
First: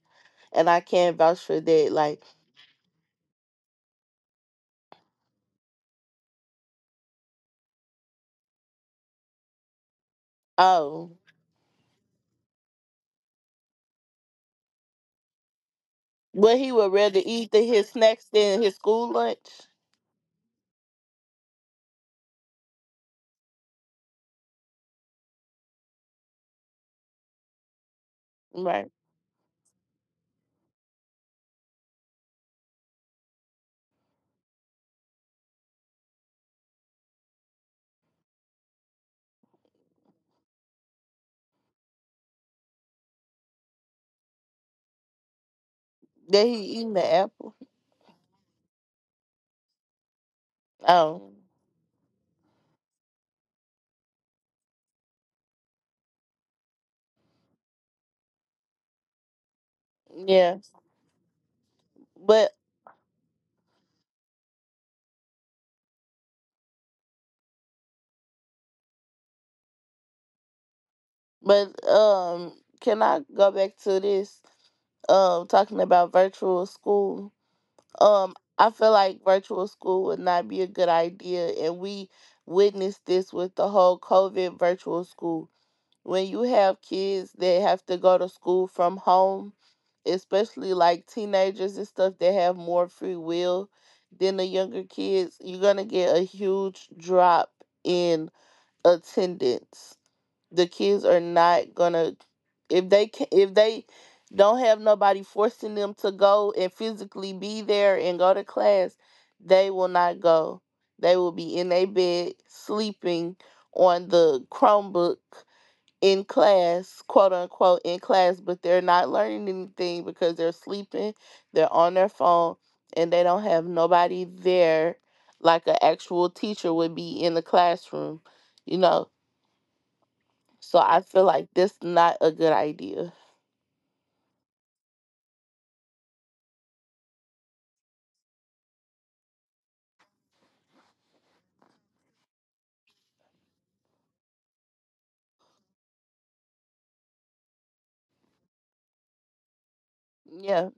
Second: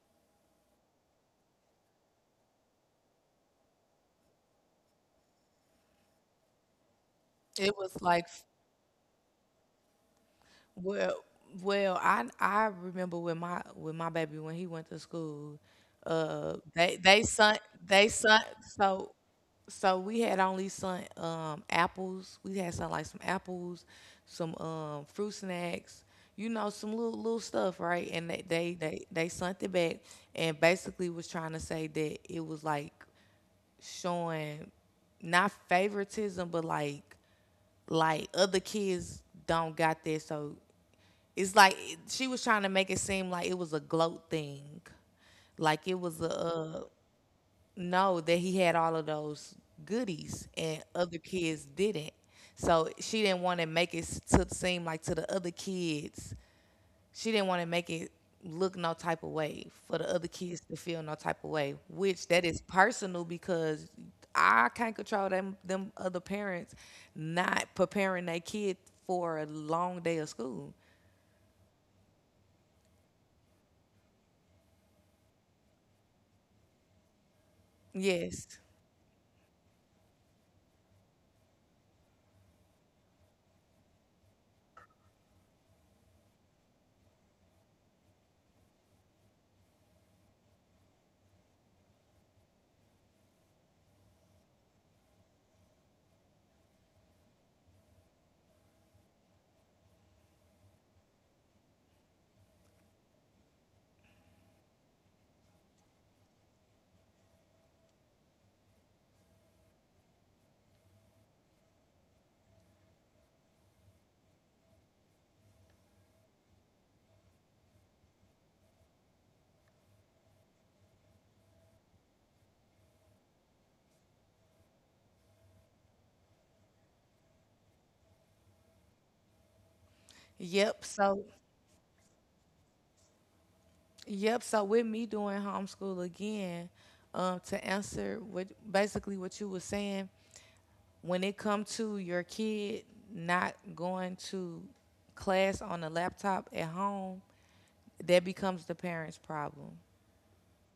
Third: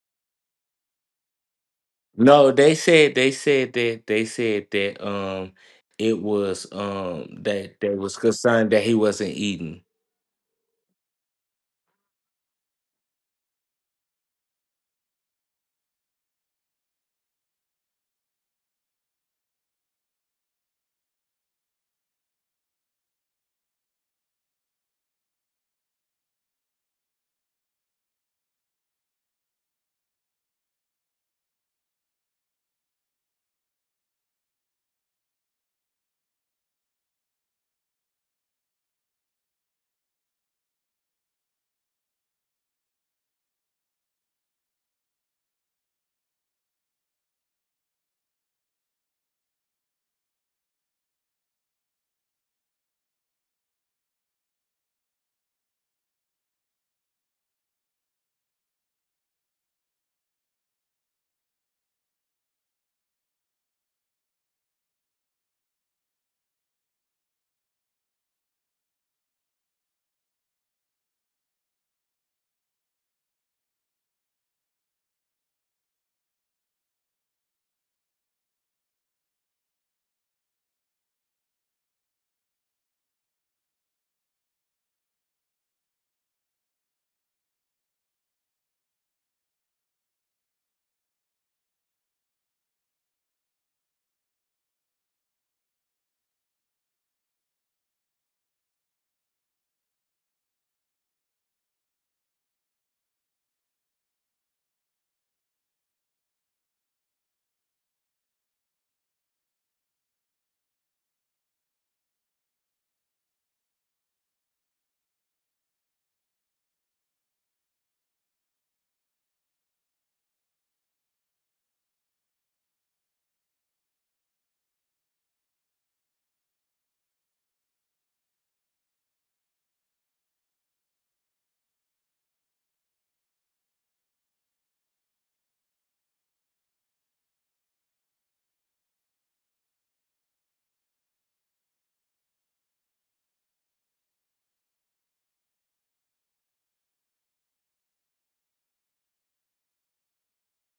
And I can vouch for that. Like,
No, they said, they said that it was,
It
that they
was
was
like,
concerned that he wasn't eating.
oh.
well, well, I remember with my baby when he went to school,
But he would
they
rather
they
eat
sent
his
they
snacks
sent
than his school
so
lunch.
so we had only sent apples. We had some like some apples, some fruit snacks, you know, some little little stuff, right? And they they
Right.
they they sent it back, and basically was trying to say that it was like showing not favoritism, but like other kids don't got this, so it's like she was trying to make it seem like it was a gloat thing, like it was a
That he eating the apple.
no that he had all of those goodies and other
Oh.
kids didn't. So she didn't want to make it to seem like to the other kids she didn't want to make it look no type of way for the other
Yeah.
kids to feel no type of way, which that
But
is personal because I can't control them other parents not preparing their kid for a long day of school.
but can I go back to this, talking about virtual school?
Yes.
I feel like virtual school would not be a good idea, and we witnessed this with the whole COVID virtual school. When you have kids that have to go to school from home, especially like teenagers and stuff that have more free will than the younger kids, you're going to get a huge drop in attendance. The kids are not going to if they don't have nobody forcing them to go and physically be there and go to class, they will not go. They will be in their bed sleeping on the Chromebook in class, quote unquote, in class, but they're not learning anything because they're sleeping, they're on their phone, and they don't have nobody there like an actual teacher would be in the classroom, you know. So
Yep.
I feel
So
like that's not a good idea.
yep. So with me doing homeschool again, to answer what basically what you were saying, when it come to your kid not going to class on a laptop at home, that becomes the parents' problem.
Yeah.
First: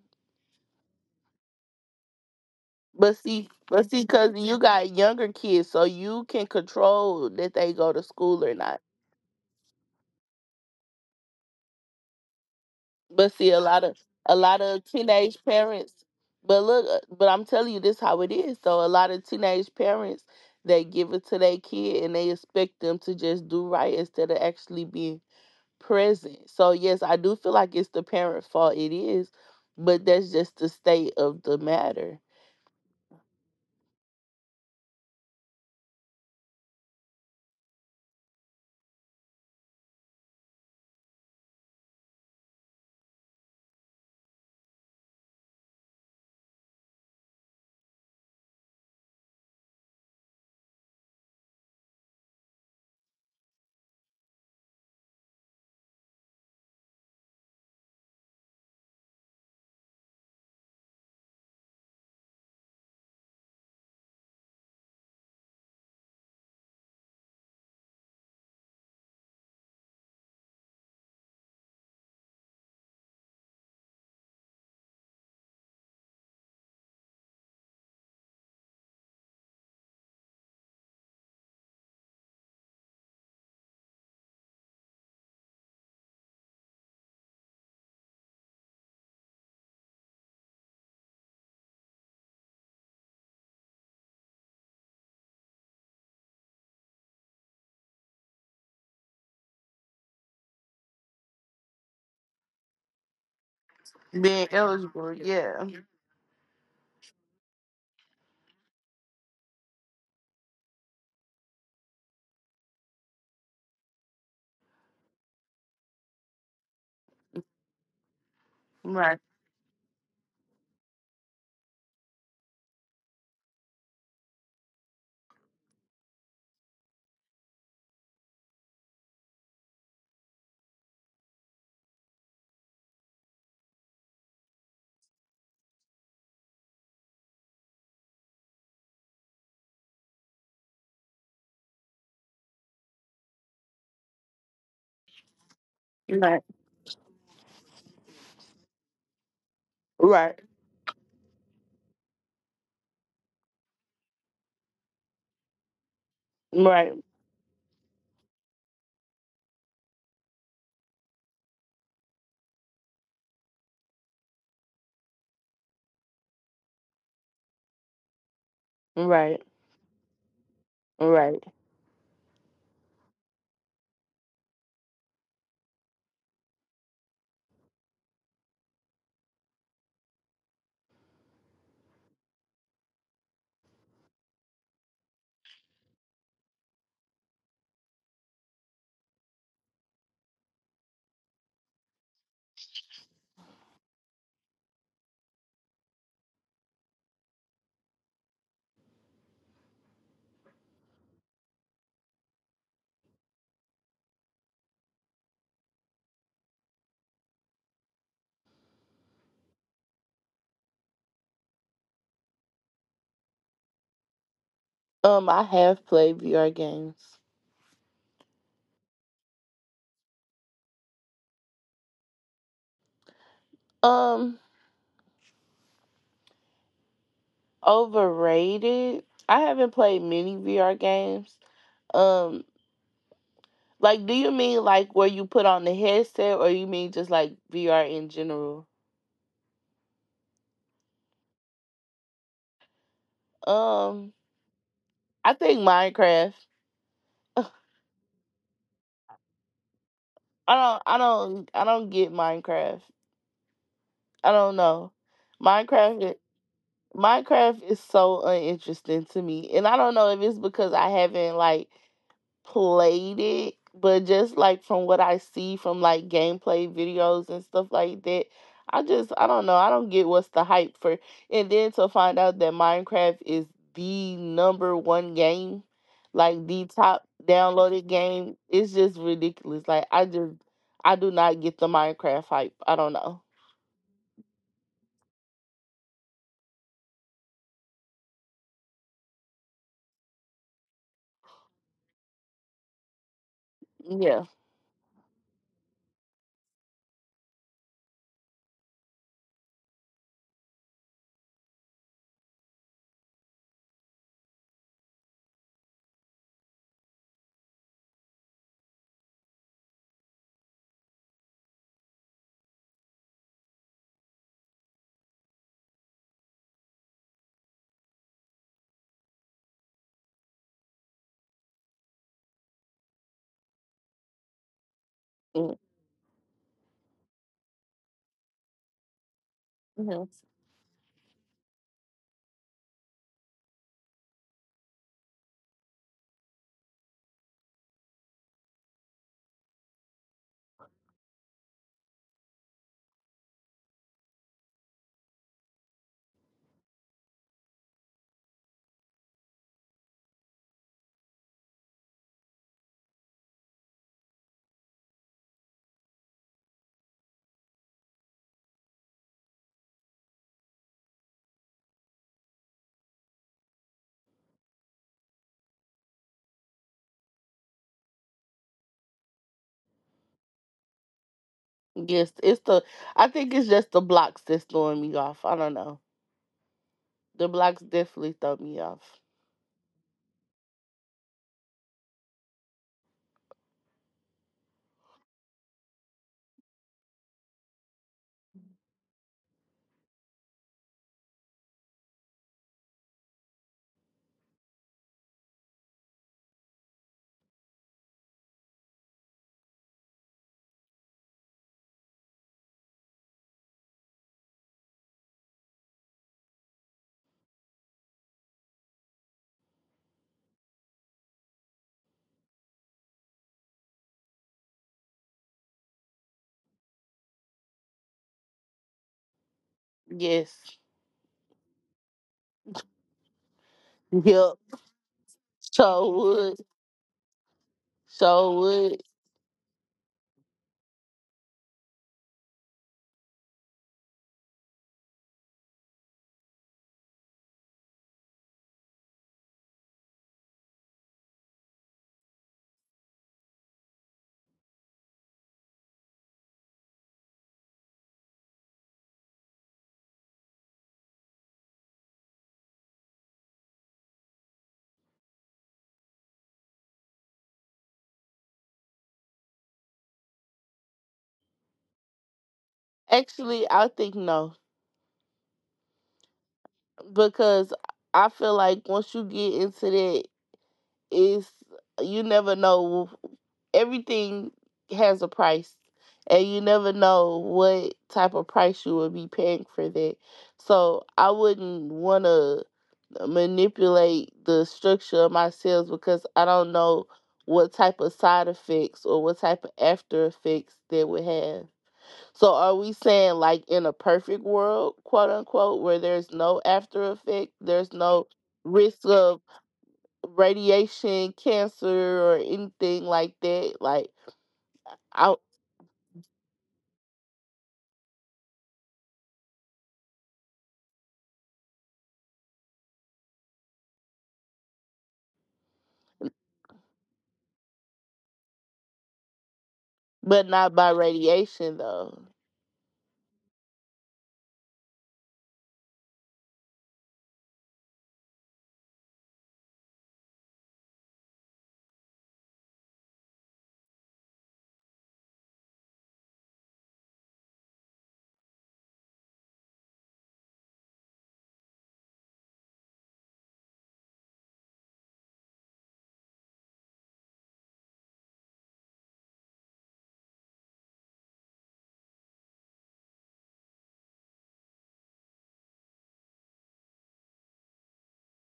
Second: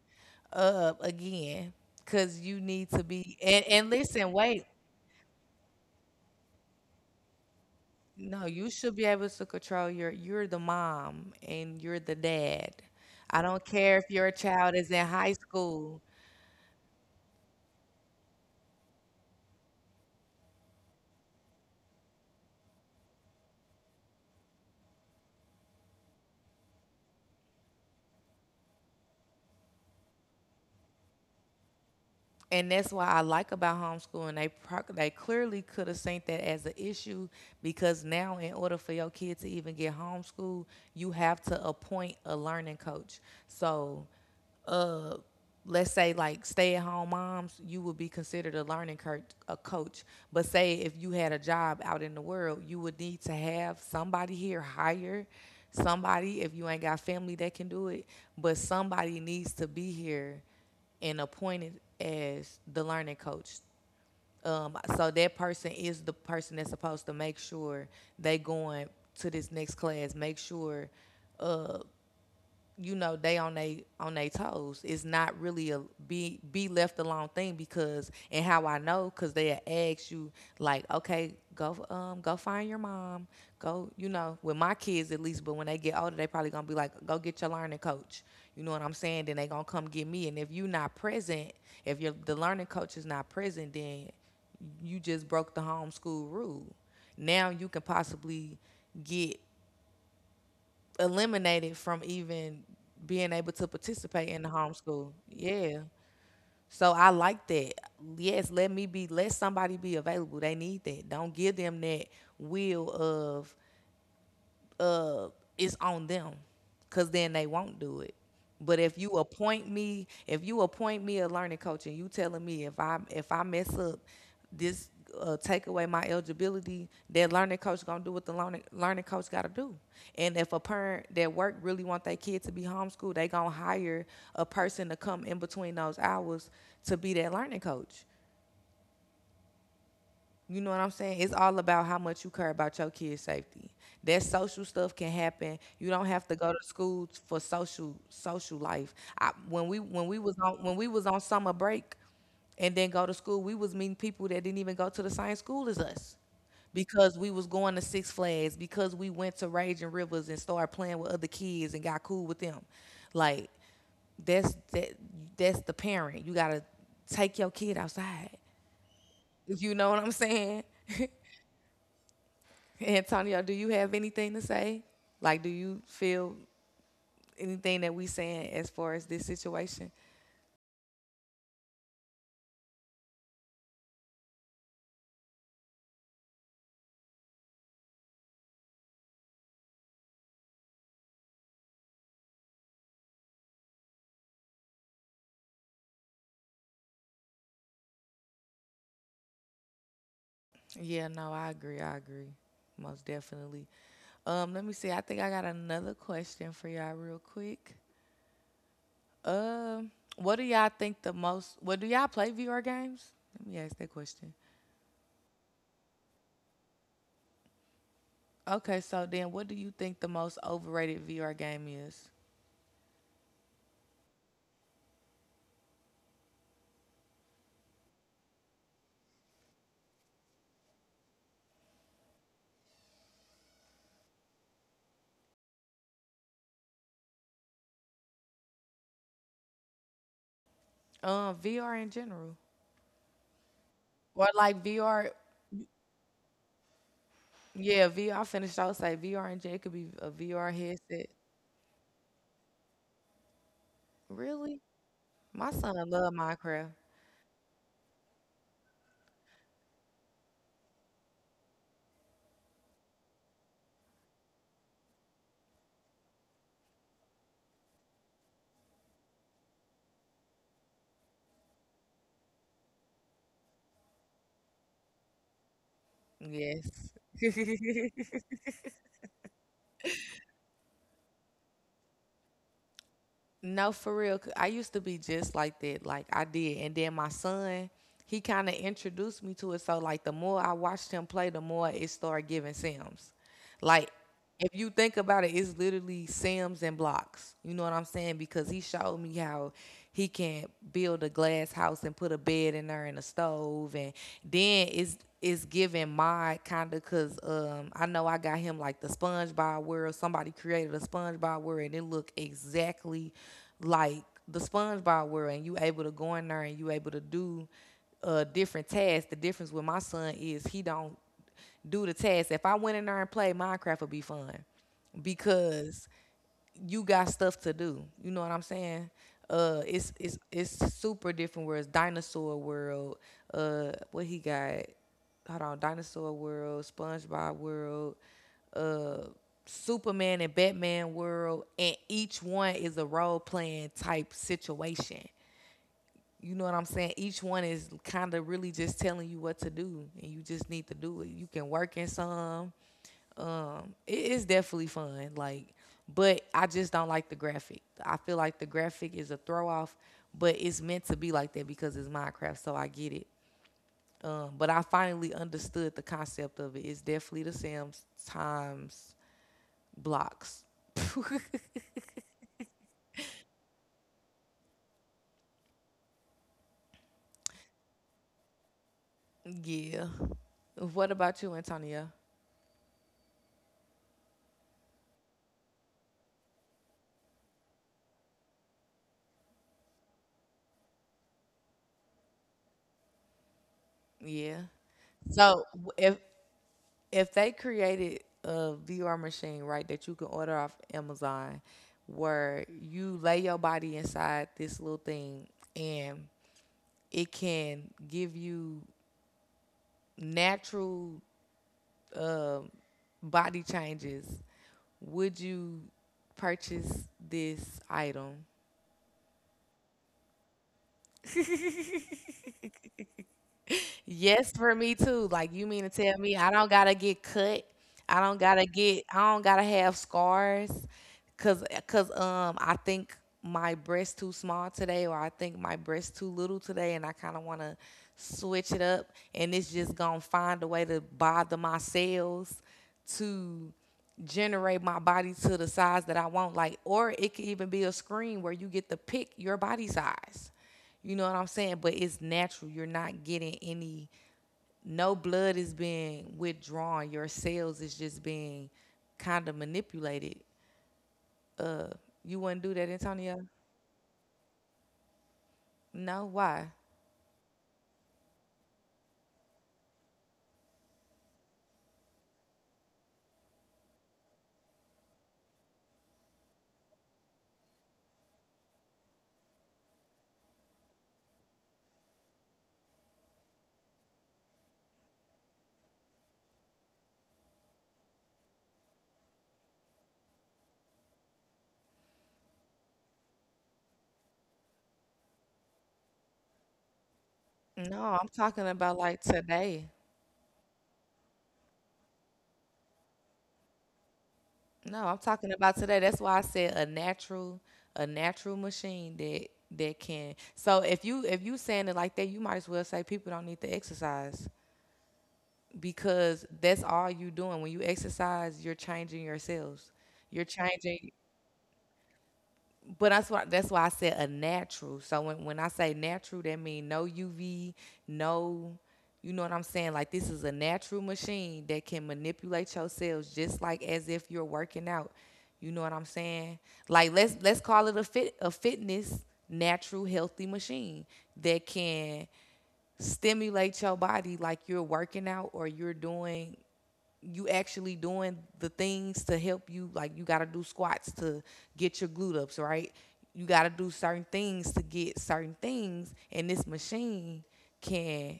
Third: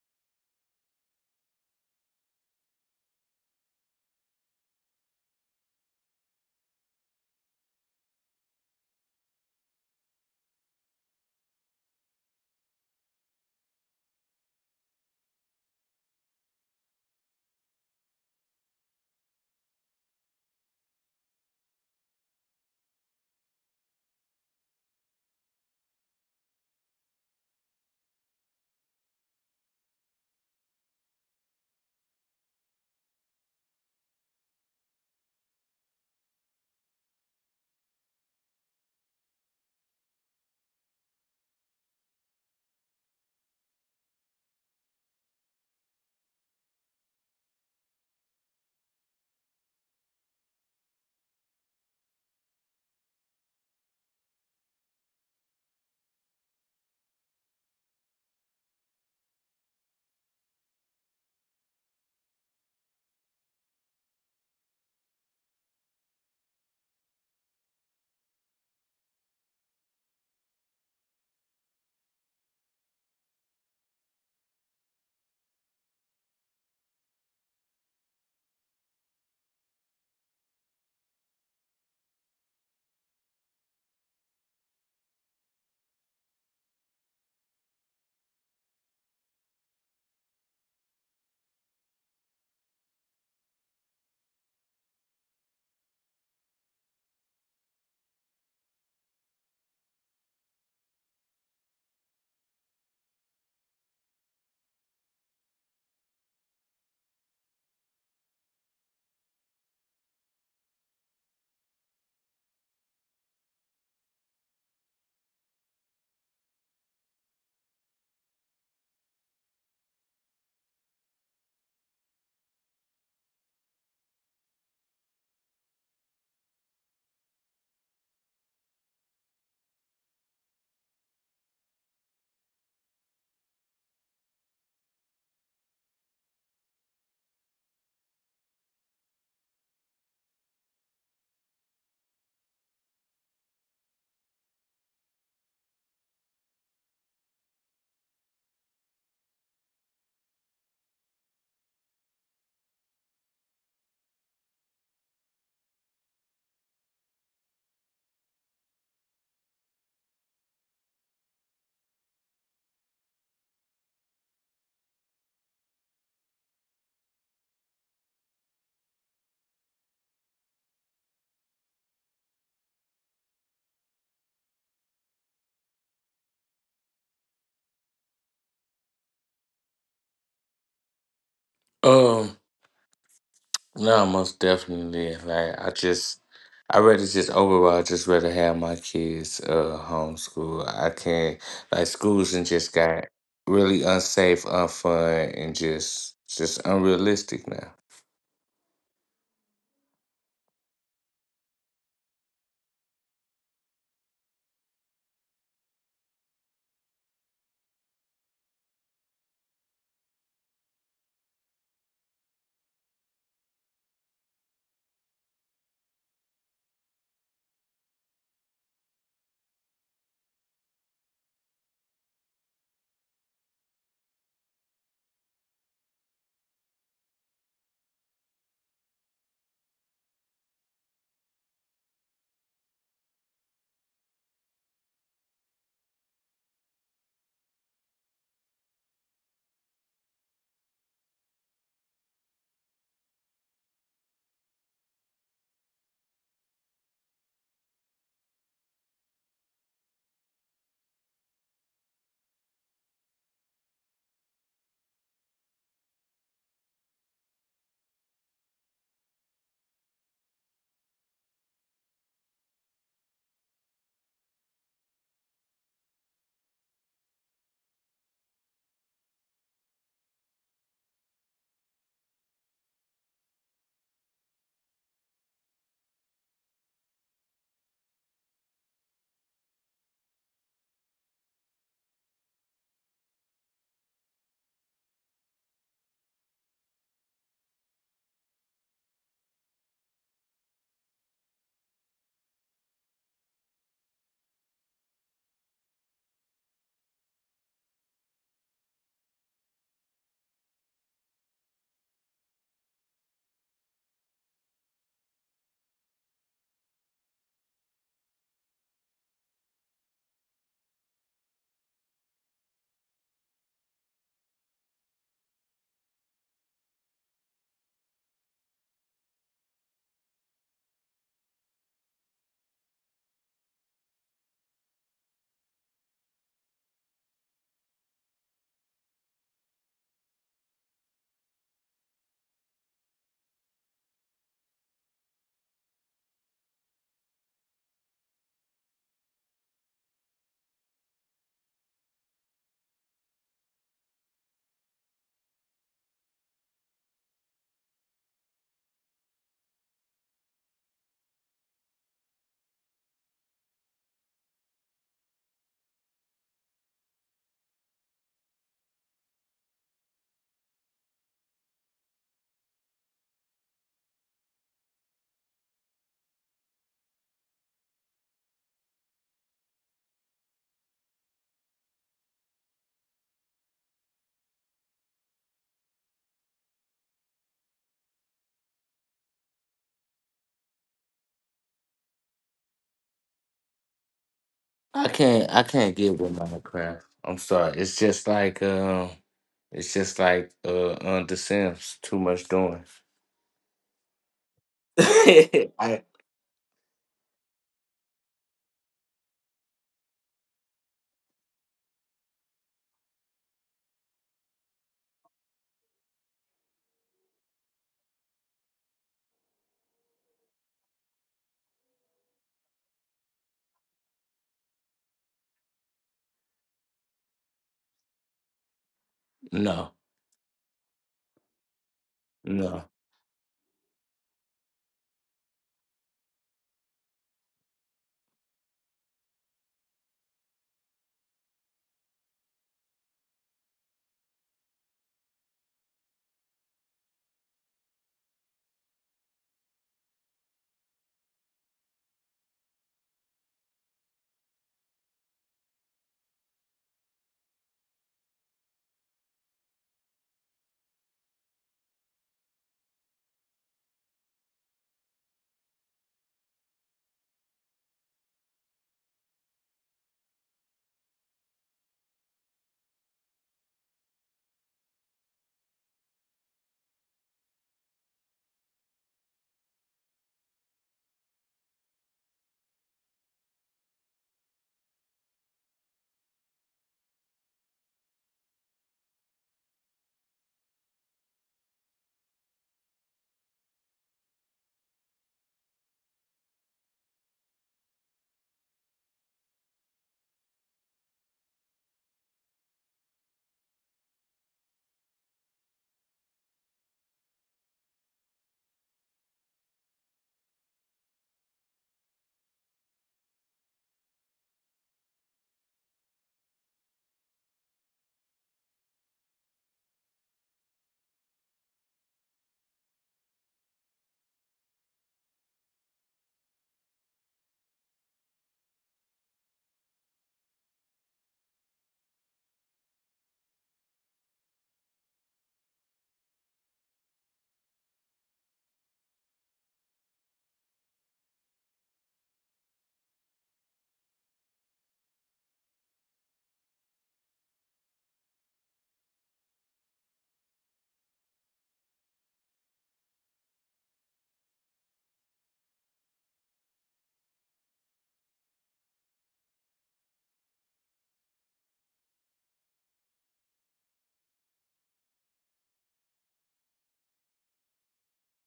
Again, because you need to
But
be
see,
and
but see,
listen,
cause you
wait.
got younger kids, so you can control that they go to school
No,
or
you
not.
should be able to control your you're the mom and you're the dad.
But
I
see, a
don't
lot of
care if your
A lot
child
of
is in high
teenage
school.
parents. But look, but I'm telling you, this how it is. So a lot of teenage parents they give it to their kid and they expect them to just do right instead of actually being present. So yes, I do feel like it's the parent fault. It is, but that's just the state of the matter.
And that's why I like about homeschooling. They clearly could have seen that as an issue because now, in order for your kid to even get homeschooled, you have to appoint a learning coach. So uh, let's say like stay at home moms, you would be considered a a coach. But say if you had a job out in the world, you would need to have somebody here hire somebody if you ain't got family that can do it. But somebody needs to be here and appointed as the learning coach. So that person is the person that's supposed to make sure they going to this next class, make sure uh, you know they on they toes. It's not really a be left alone thing because and how I know because they ask you like, okay, go go find your mom, go you know with my kids at least. But when they get older, they probably gonna be like, go get your learning coach. You know what I'm saying? Then they gonna come get me. And if you not present, if your the learning coach is not present, then you just broke the homeschool rule. Now you can possibly get eliminated from even being able to participate in the
Being
homeschool.
eligible, yeah,
Yeah. So I like that. Yes, let me be let somebody be available. They need that. Don't give them that will of uh, it's on them, cause then they won't do it. But
right,
if you appoint me a learning coach, and you telling me if I mess up, this take away my eligibility, that learning coach gonna do what the learning coach gotta do. And if a parent that work really want their kid to be homeschooled, they gonna hire a person to come in between those hours to be that learning coach. You know what I'm saying? It's all about how much you care about your kids' safety. That social stuff can happen. You don't have to
right,
go to school for social social life. I, when we was
right,
on when we was on summer break, and then go to school, we was meeting people that didn't even go to the same school as us
right,
because we was going to Six Flags, because we went to Raging Rivers and started playing with other kids and got cool with them. Like that's that that's the parent. You gotta take your kid outside.
right,
If you know what I'm saying.
right.
Antonio, do you have anything to say? Like, do you feel anything that we saying as far as this situation?
Um. No, most definitely. Like I rather just overall, I just rather have my kids, homeschool. I can't, like schools and just got really unsafe, unfun, and just unrealistic now.
Yeah, no, I agree. I agree, most definitely. Let me see. I think I got another question for y'all real quick. Um, what do y'all think the most? What do y'all play VR games? Let me ask that question.
I have played VR games.
Okay, so then, what do you think the most overrated VR game is?
Um. Overrated. I haven't played many VR games. Um, like, do you mean like where you put on the headset, or you mean just like VR in general?
VR in general,
Um,
or like VR?
I think Minecraft. I
Yeah, VR. I finished. I would say VR in general. It could be a VR headset.
I don't get Minecraft. I don't
Really?
know.
My son
Minecraft.
love Minecraft.
Minecraft is so uninteresting to me, and I don't know if it's because I haven't like played it, but just like from what I see from like gameplay videos and stuff like that, I don't know. I don't get what's the hype for. And then to find out that Minecraft is the number one game, like the
Yes.
top downloaded game, it's just ridiculous. I do not get the Minecraft hype. I don't know.
No, for real. 'Cause I used to be just like that. Like I did. And then my son, he kind of introduced me to it. So like the more I watched him play, the more it started giving Sims. Like
Yeah.
if you think about it, it's literally Sims and blocks. You know what I'm saying? Because he showed me how he can build a glass house and put a bed in there and a stove and then it's is giving my kind of because I know I got him like the SpongeBob world. Somebody created a SpongeBob world and it looked exactly like the SpongeBob world. And you able to go in there and you able to do different tasks. The difference with my son is he don't do the tasks. If I went in there and played Minecraft, would be fun because you got stuff to do. You know what I'm saying? Uh, it's
Mm-hmm.
it's it's super different. Where dinosaur world. What he got? Hold on, dinosaur world, SpongeBob world, uh, Superman and Batman world, and each one is a role playing type situation. You know what I'm saying? Each one is kind of really just telling you what to do, and you just need to do it. You can work in some, it is definitely fun. Like, but I just don't like the graphic. I feel like the graphic is a throw off, but it's meant to be like that because it's Minecraft, so I get it. But I finally understood the concept of it. It's definitely the Sims times blocks.
Yes, it's the. I think it's just the blocks that's throwing me off. I don't know. The blocks definitely throw me off.
Yeah. What about you, Antonia?
I can't get with Minecraft. I'm sorry. It's just like on the Sims, too much doing.
Yeah. So
I
if they created a VR machine, right, that you can order off Amazon, where you lay your body inside this little thing and it can give you natural um body changes, would you purchase this item?
No,
Yes.
no.
Yes,
Yep.
for me too. Like you mean to
So
tell me I
would.
don't gotta get cut.
So would.
I don't gotta have scars cuz I think my breast too small today or I think my breast too little today and I kind of want to switch it up and it's just going to find a way to bother my cells to generate my body to the size that I want like or it could even be a screen where you get to pick your body size. You know what I'm saying? But it's natural. You're not getting any, no blood is being withdrawn. Your cells is just being kind of manipulated. You wouldn't do that, Antonio?
Actually, I think no.
No, why?
Because I feel like once you get into that, it's, you never know. Everything has a price. And you never know what type of price you would be paying for that. So I wouldn't want to manipulate the structure of my sales because I don't know what type of side effects or what type of after effects they would have. So are we saying like in a perfect world, quote unquote, where there's no after effect, there's
No,
no
I'm talking about
risk
like
of
today.
radiation, cancer or anything like that, like
No, I'm
I
talking about today. That's why I said a natural machine that that can. So if you saying it like that, you might as well say people don't need to exercise. Because that's all you doing when you exercise, you're changing yourselves, you're
but not by
changing.
radiation though.
But that's why, that's why I said a natural. So when I say natural that means no UV, no, you know what I'm saying? Like this is a natural machine that can manipulate your cells just like as if you're working out. You know what I'm saying? Like let's call it a fitness natural healthy machine that can stimulate your body like you're working out or you're doing, you actually doing the things to help you. Like you got to do squats to get your glute ups right, you got to do certain things to get certain things, and this machine can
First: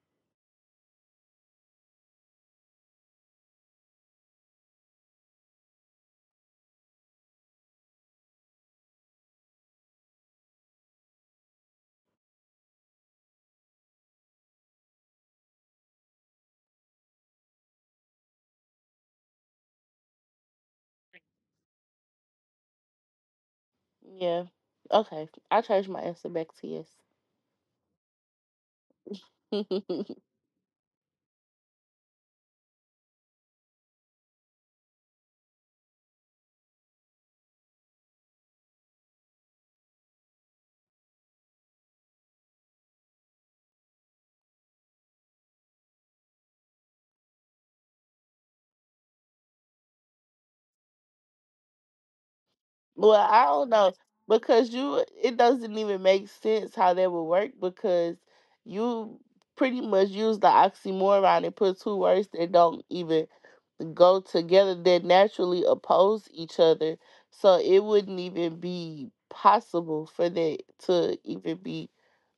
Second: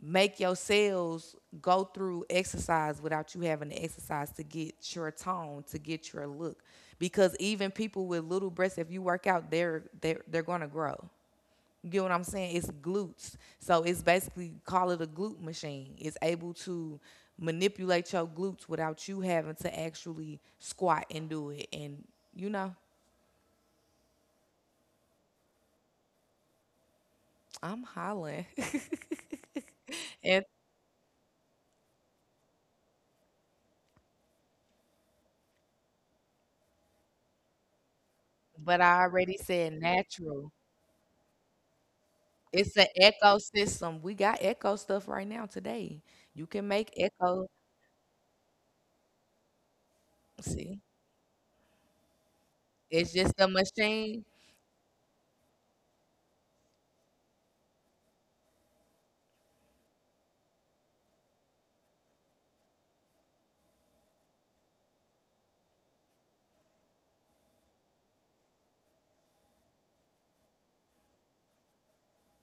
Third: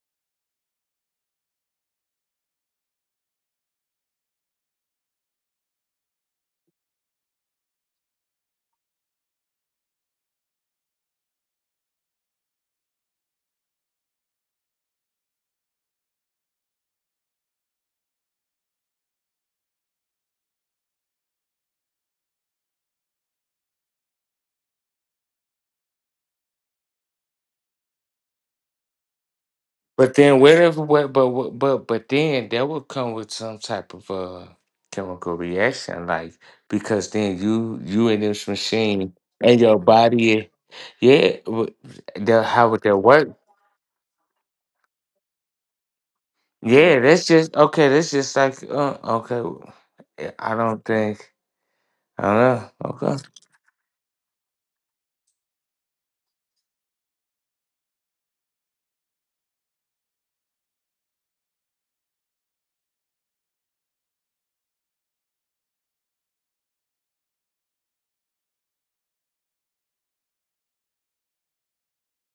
make your cells go through exercise without you having to exercise to get your tone to get your look. Because even people with little breasts, if you work out they're they're going to grow. You get what I'm saying? It's glutes. So it's basically call it a glute machine. It's able to manipulate your glutes without you having to actually squat and do it. And you know,
Yeah. Okay. I change my answer back to yes.
I'm hollering.
But
And
then, whatever, what, but then that would come with some type of, chemical reaction, like, because then you in this
but I
machine
already
and
said
your
natural.
body, yeah,
It's
how
an
would that work?
ecosystem. We got echo stuff right now today. You can make
Yeah, that's
echo.
just okay. That's just like, okay. I
See,
don't think. I don't know.
it's
Well,
Okay,
just a
I don't know.
machine,
Because you it doesn't even make sense how that would work because you pretty much use the oxymoron and put two words that don't even go together that naturally oppose each other. So it wouldn't even be possible for that to even be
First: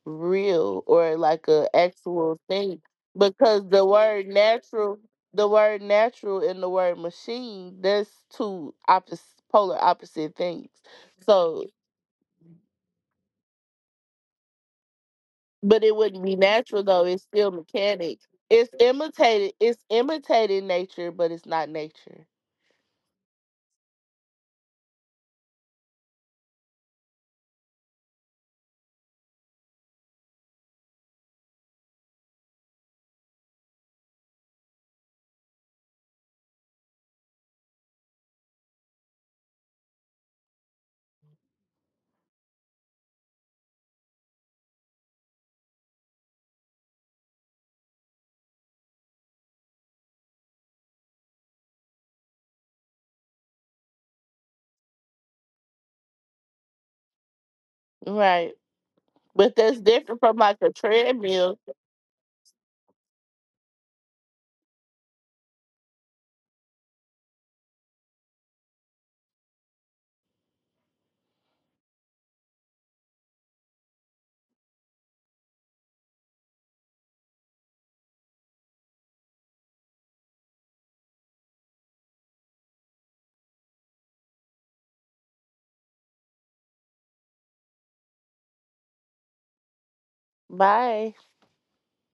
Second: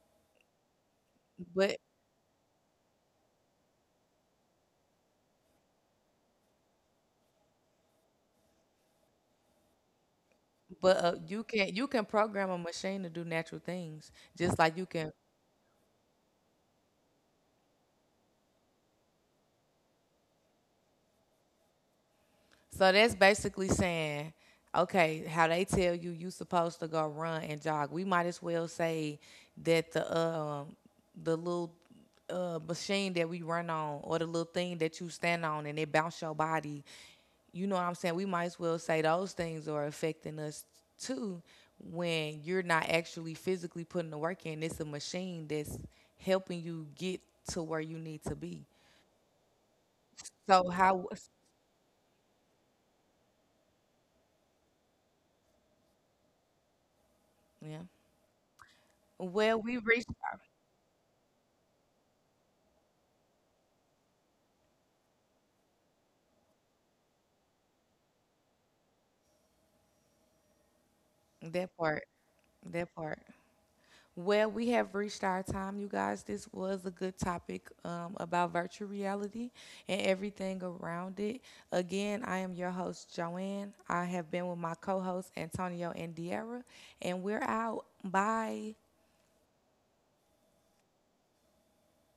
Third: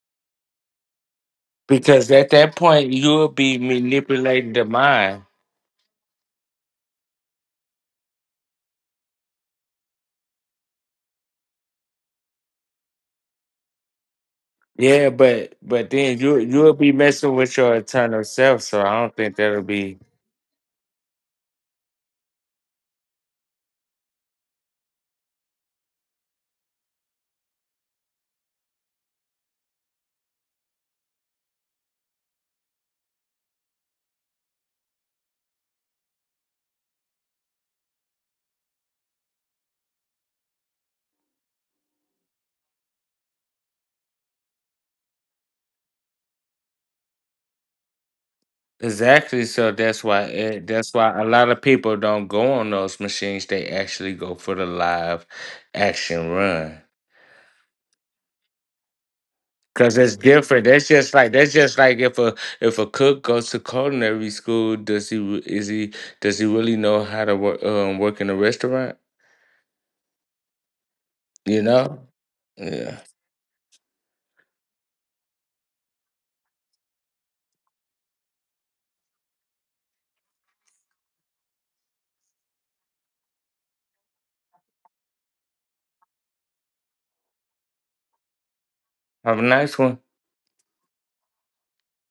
real or like a
but
because at
actual
that
thing
point you'll be
because
manipulating the mind.
the word natural and the word machine, that's two opposite polar opposite things.
but
So
you can program a machine to do natural things, just like you
Yeah,
can.
but
but
but
it
then
wouldn't be
you'll
natural
be
though, it's
messing
still
with your
mechanic,
eternal self. So I don't think that'll
it's
be.
imitated nature but it's not nature.
So that's basically saying, okay, how they tell you you supposed to go run and jog. We might as well say that the little machine that we run on or the little thing that you stand on and it bounce your body. You know what I'm saying? We might as well say those things are affecting us too when you're not actually physically putting the work in. It's a machine that's helping you get to where you need to be.
Exactly. So that's why,
So
that's
how
why a lot of people don't go on those machines. They actually go for the live action run,
yeah.
Right. But
Well, we
that's
because
reached
it's
different from like
different.
a
That's
treadmill.
just like if a, cook goes to culinary school, does he re- is he does he really know how to work in a restaurant? You
That
know.
part. That
Yeah.
part. Well, we have reached our time, you guys. This was a good topic about virtual reality and everything around it. Again, I am your host, Joanne. I have been with my co hosts, Antonio and Diarra, and we're out. Bye.
Have a nice one.
Bye.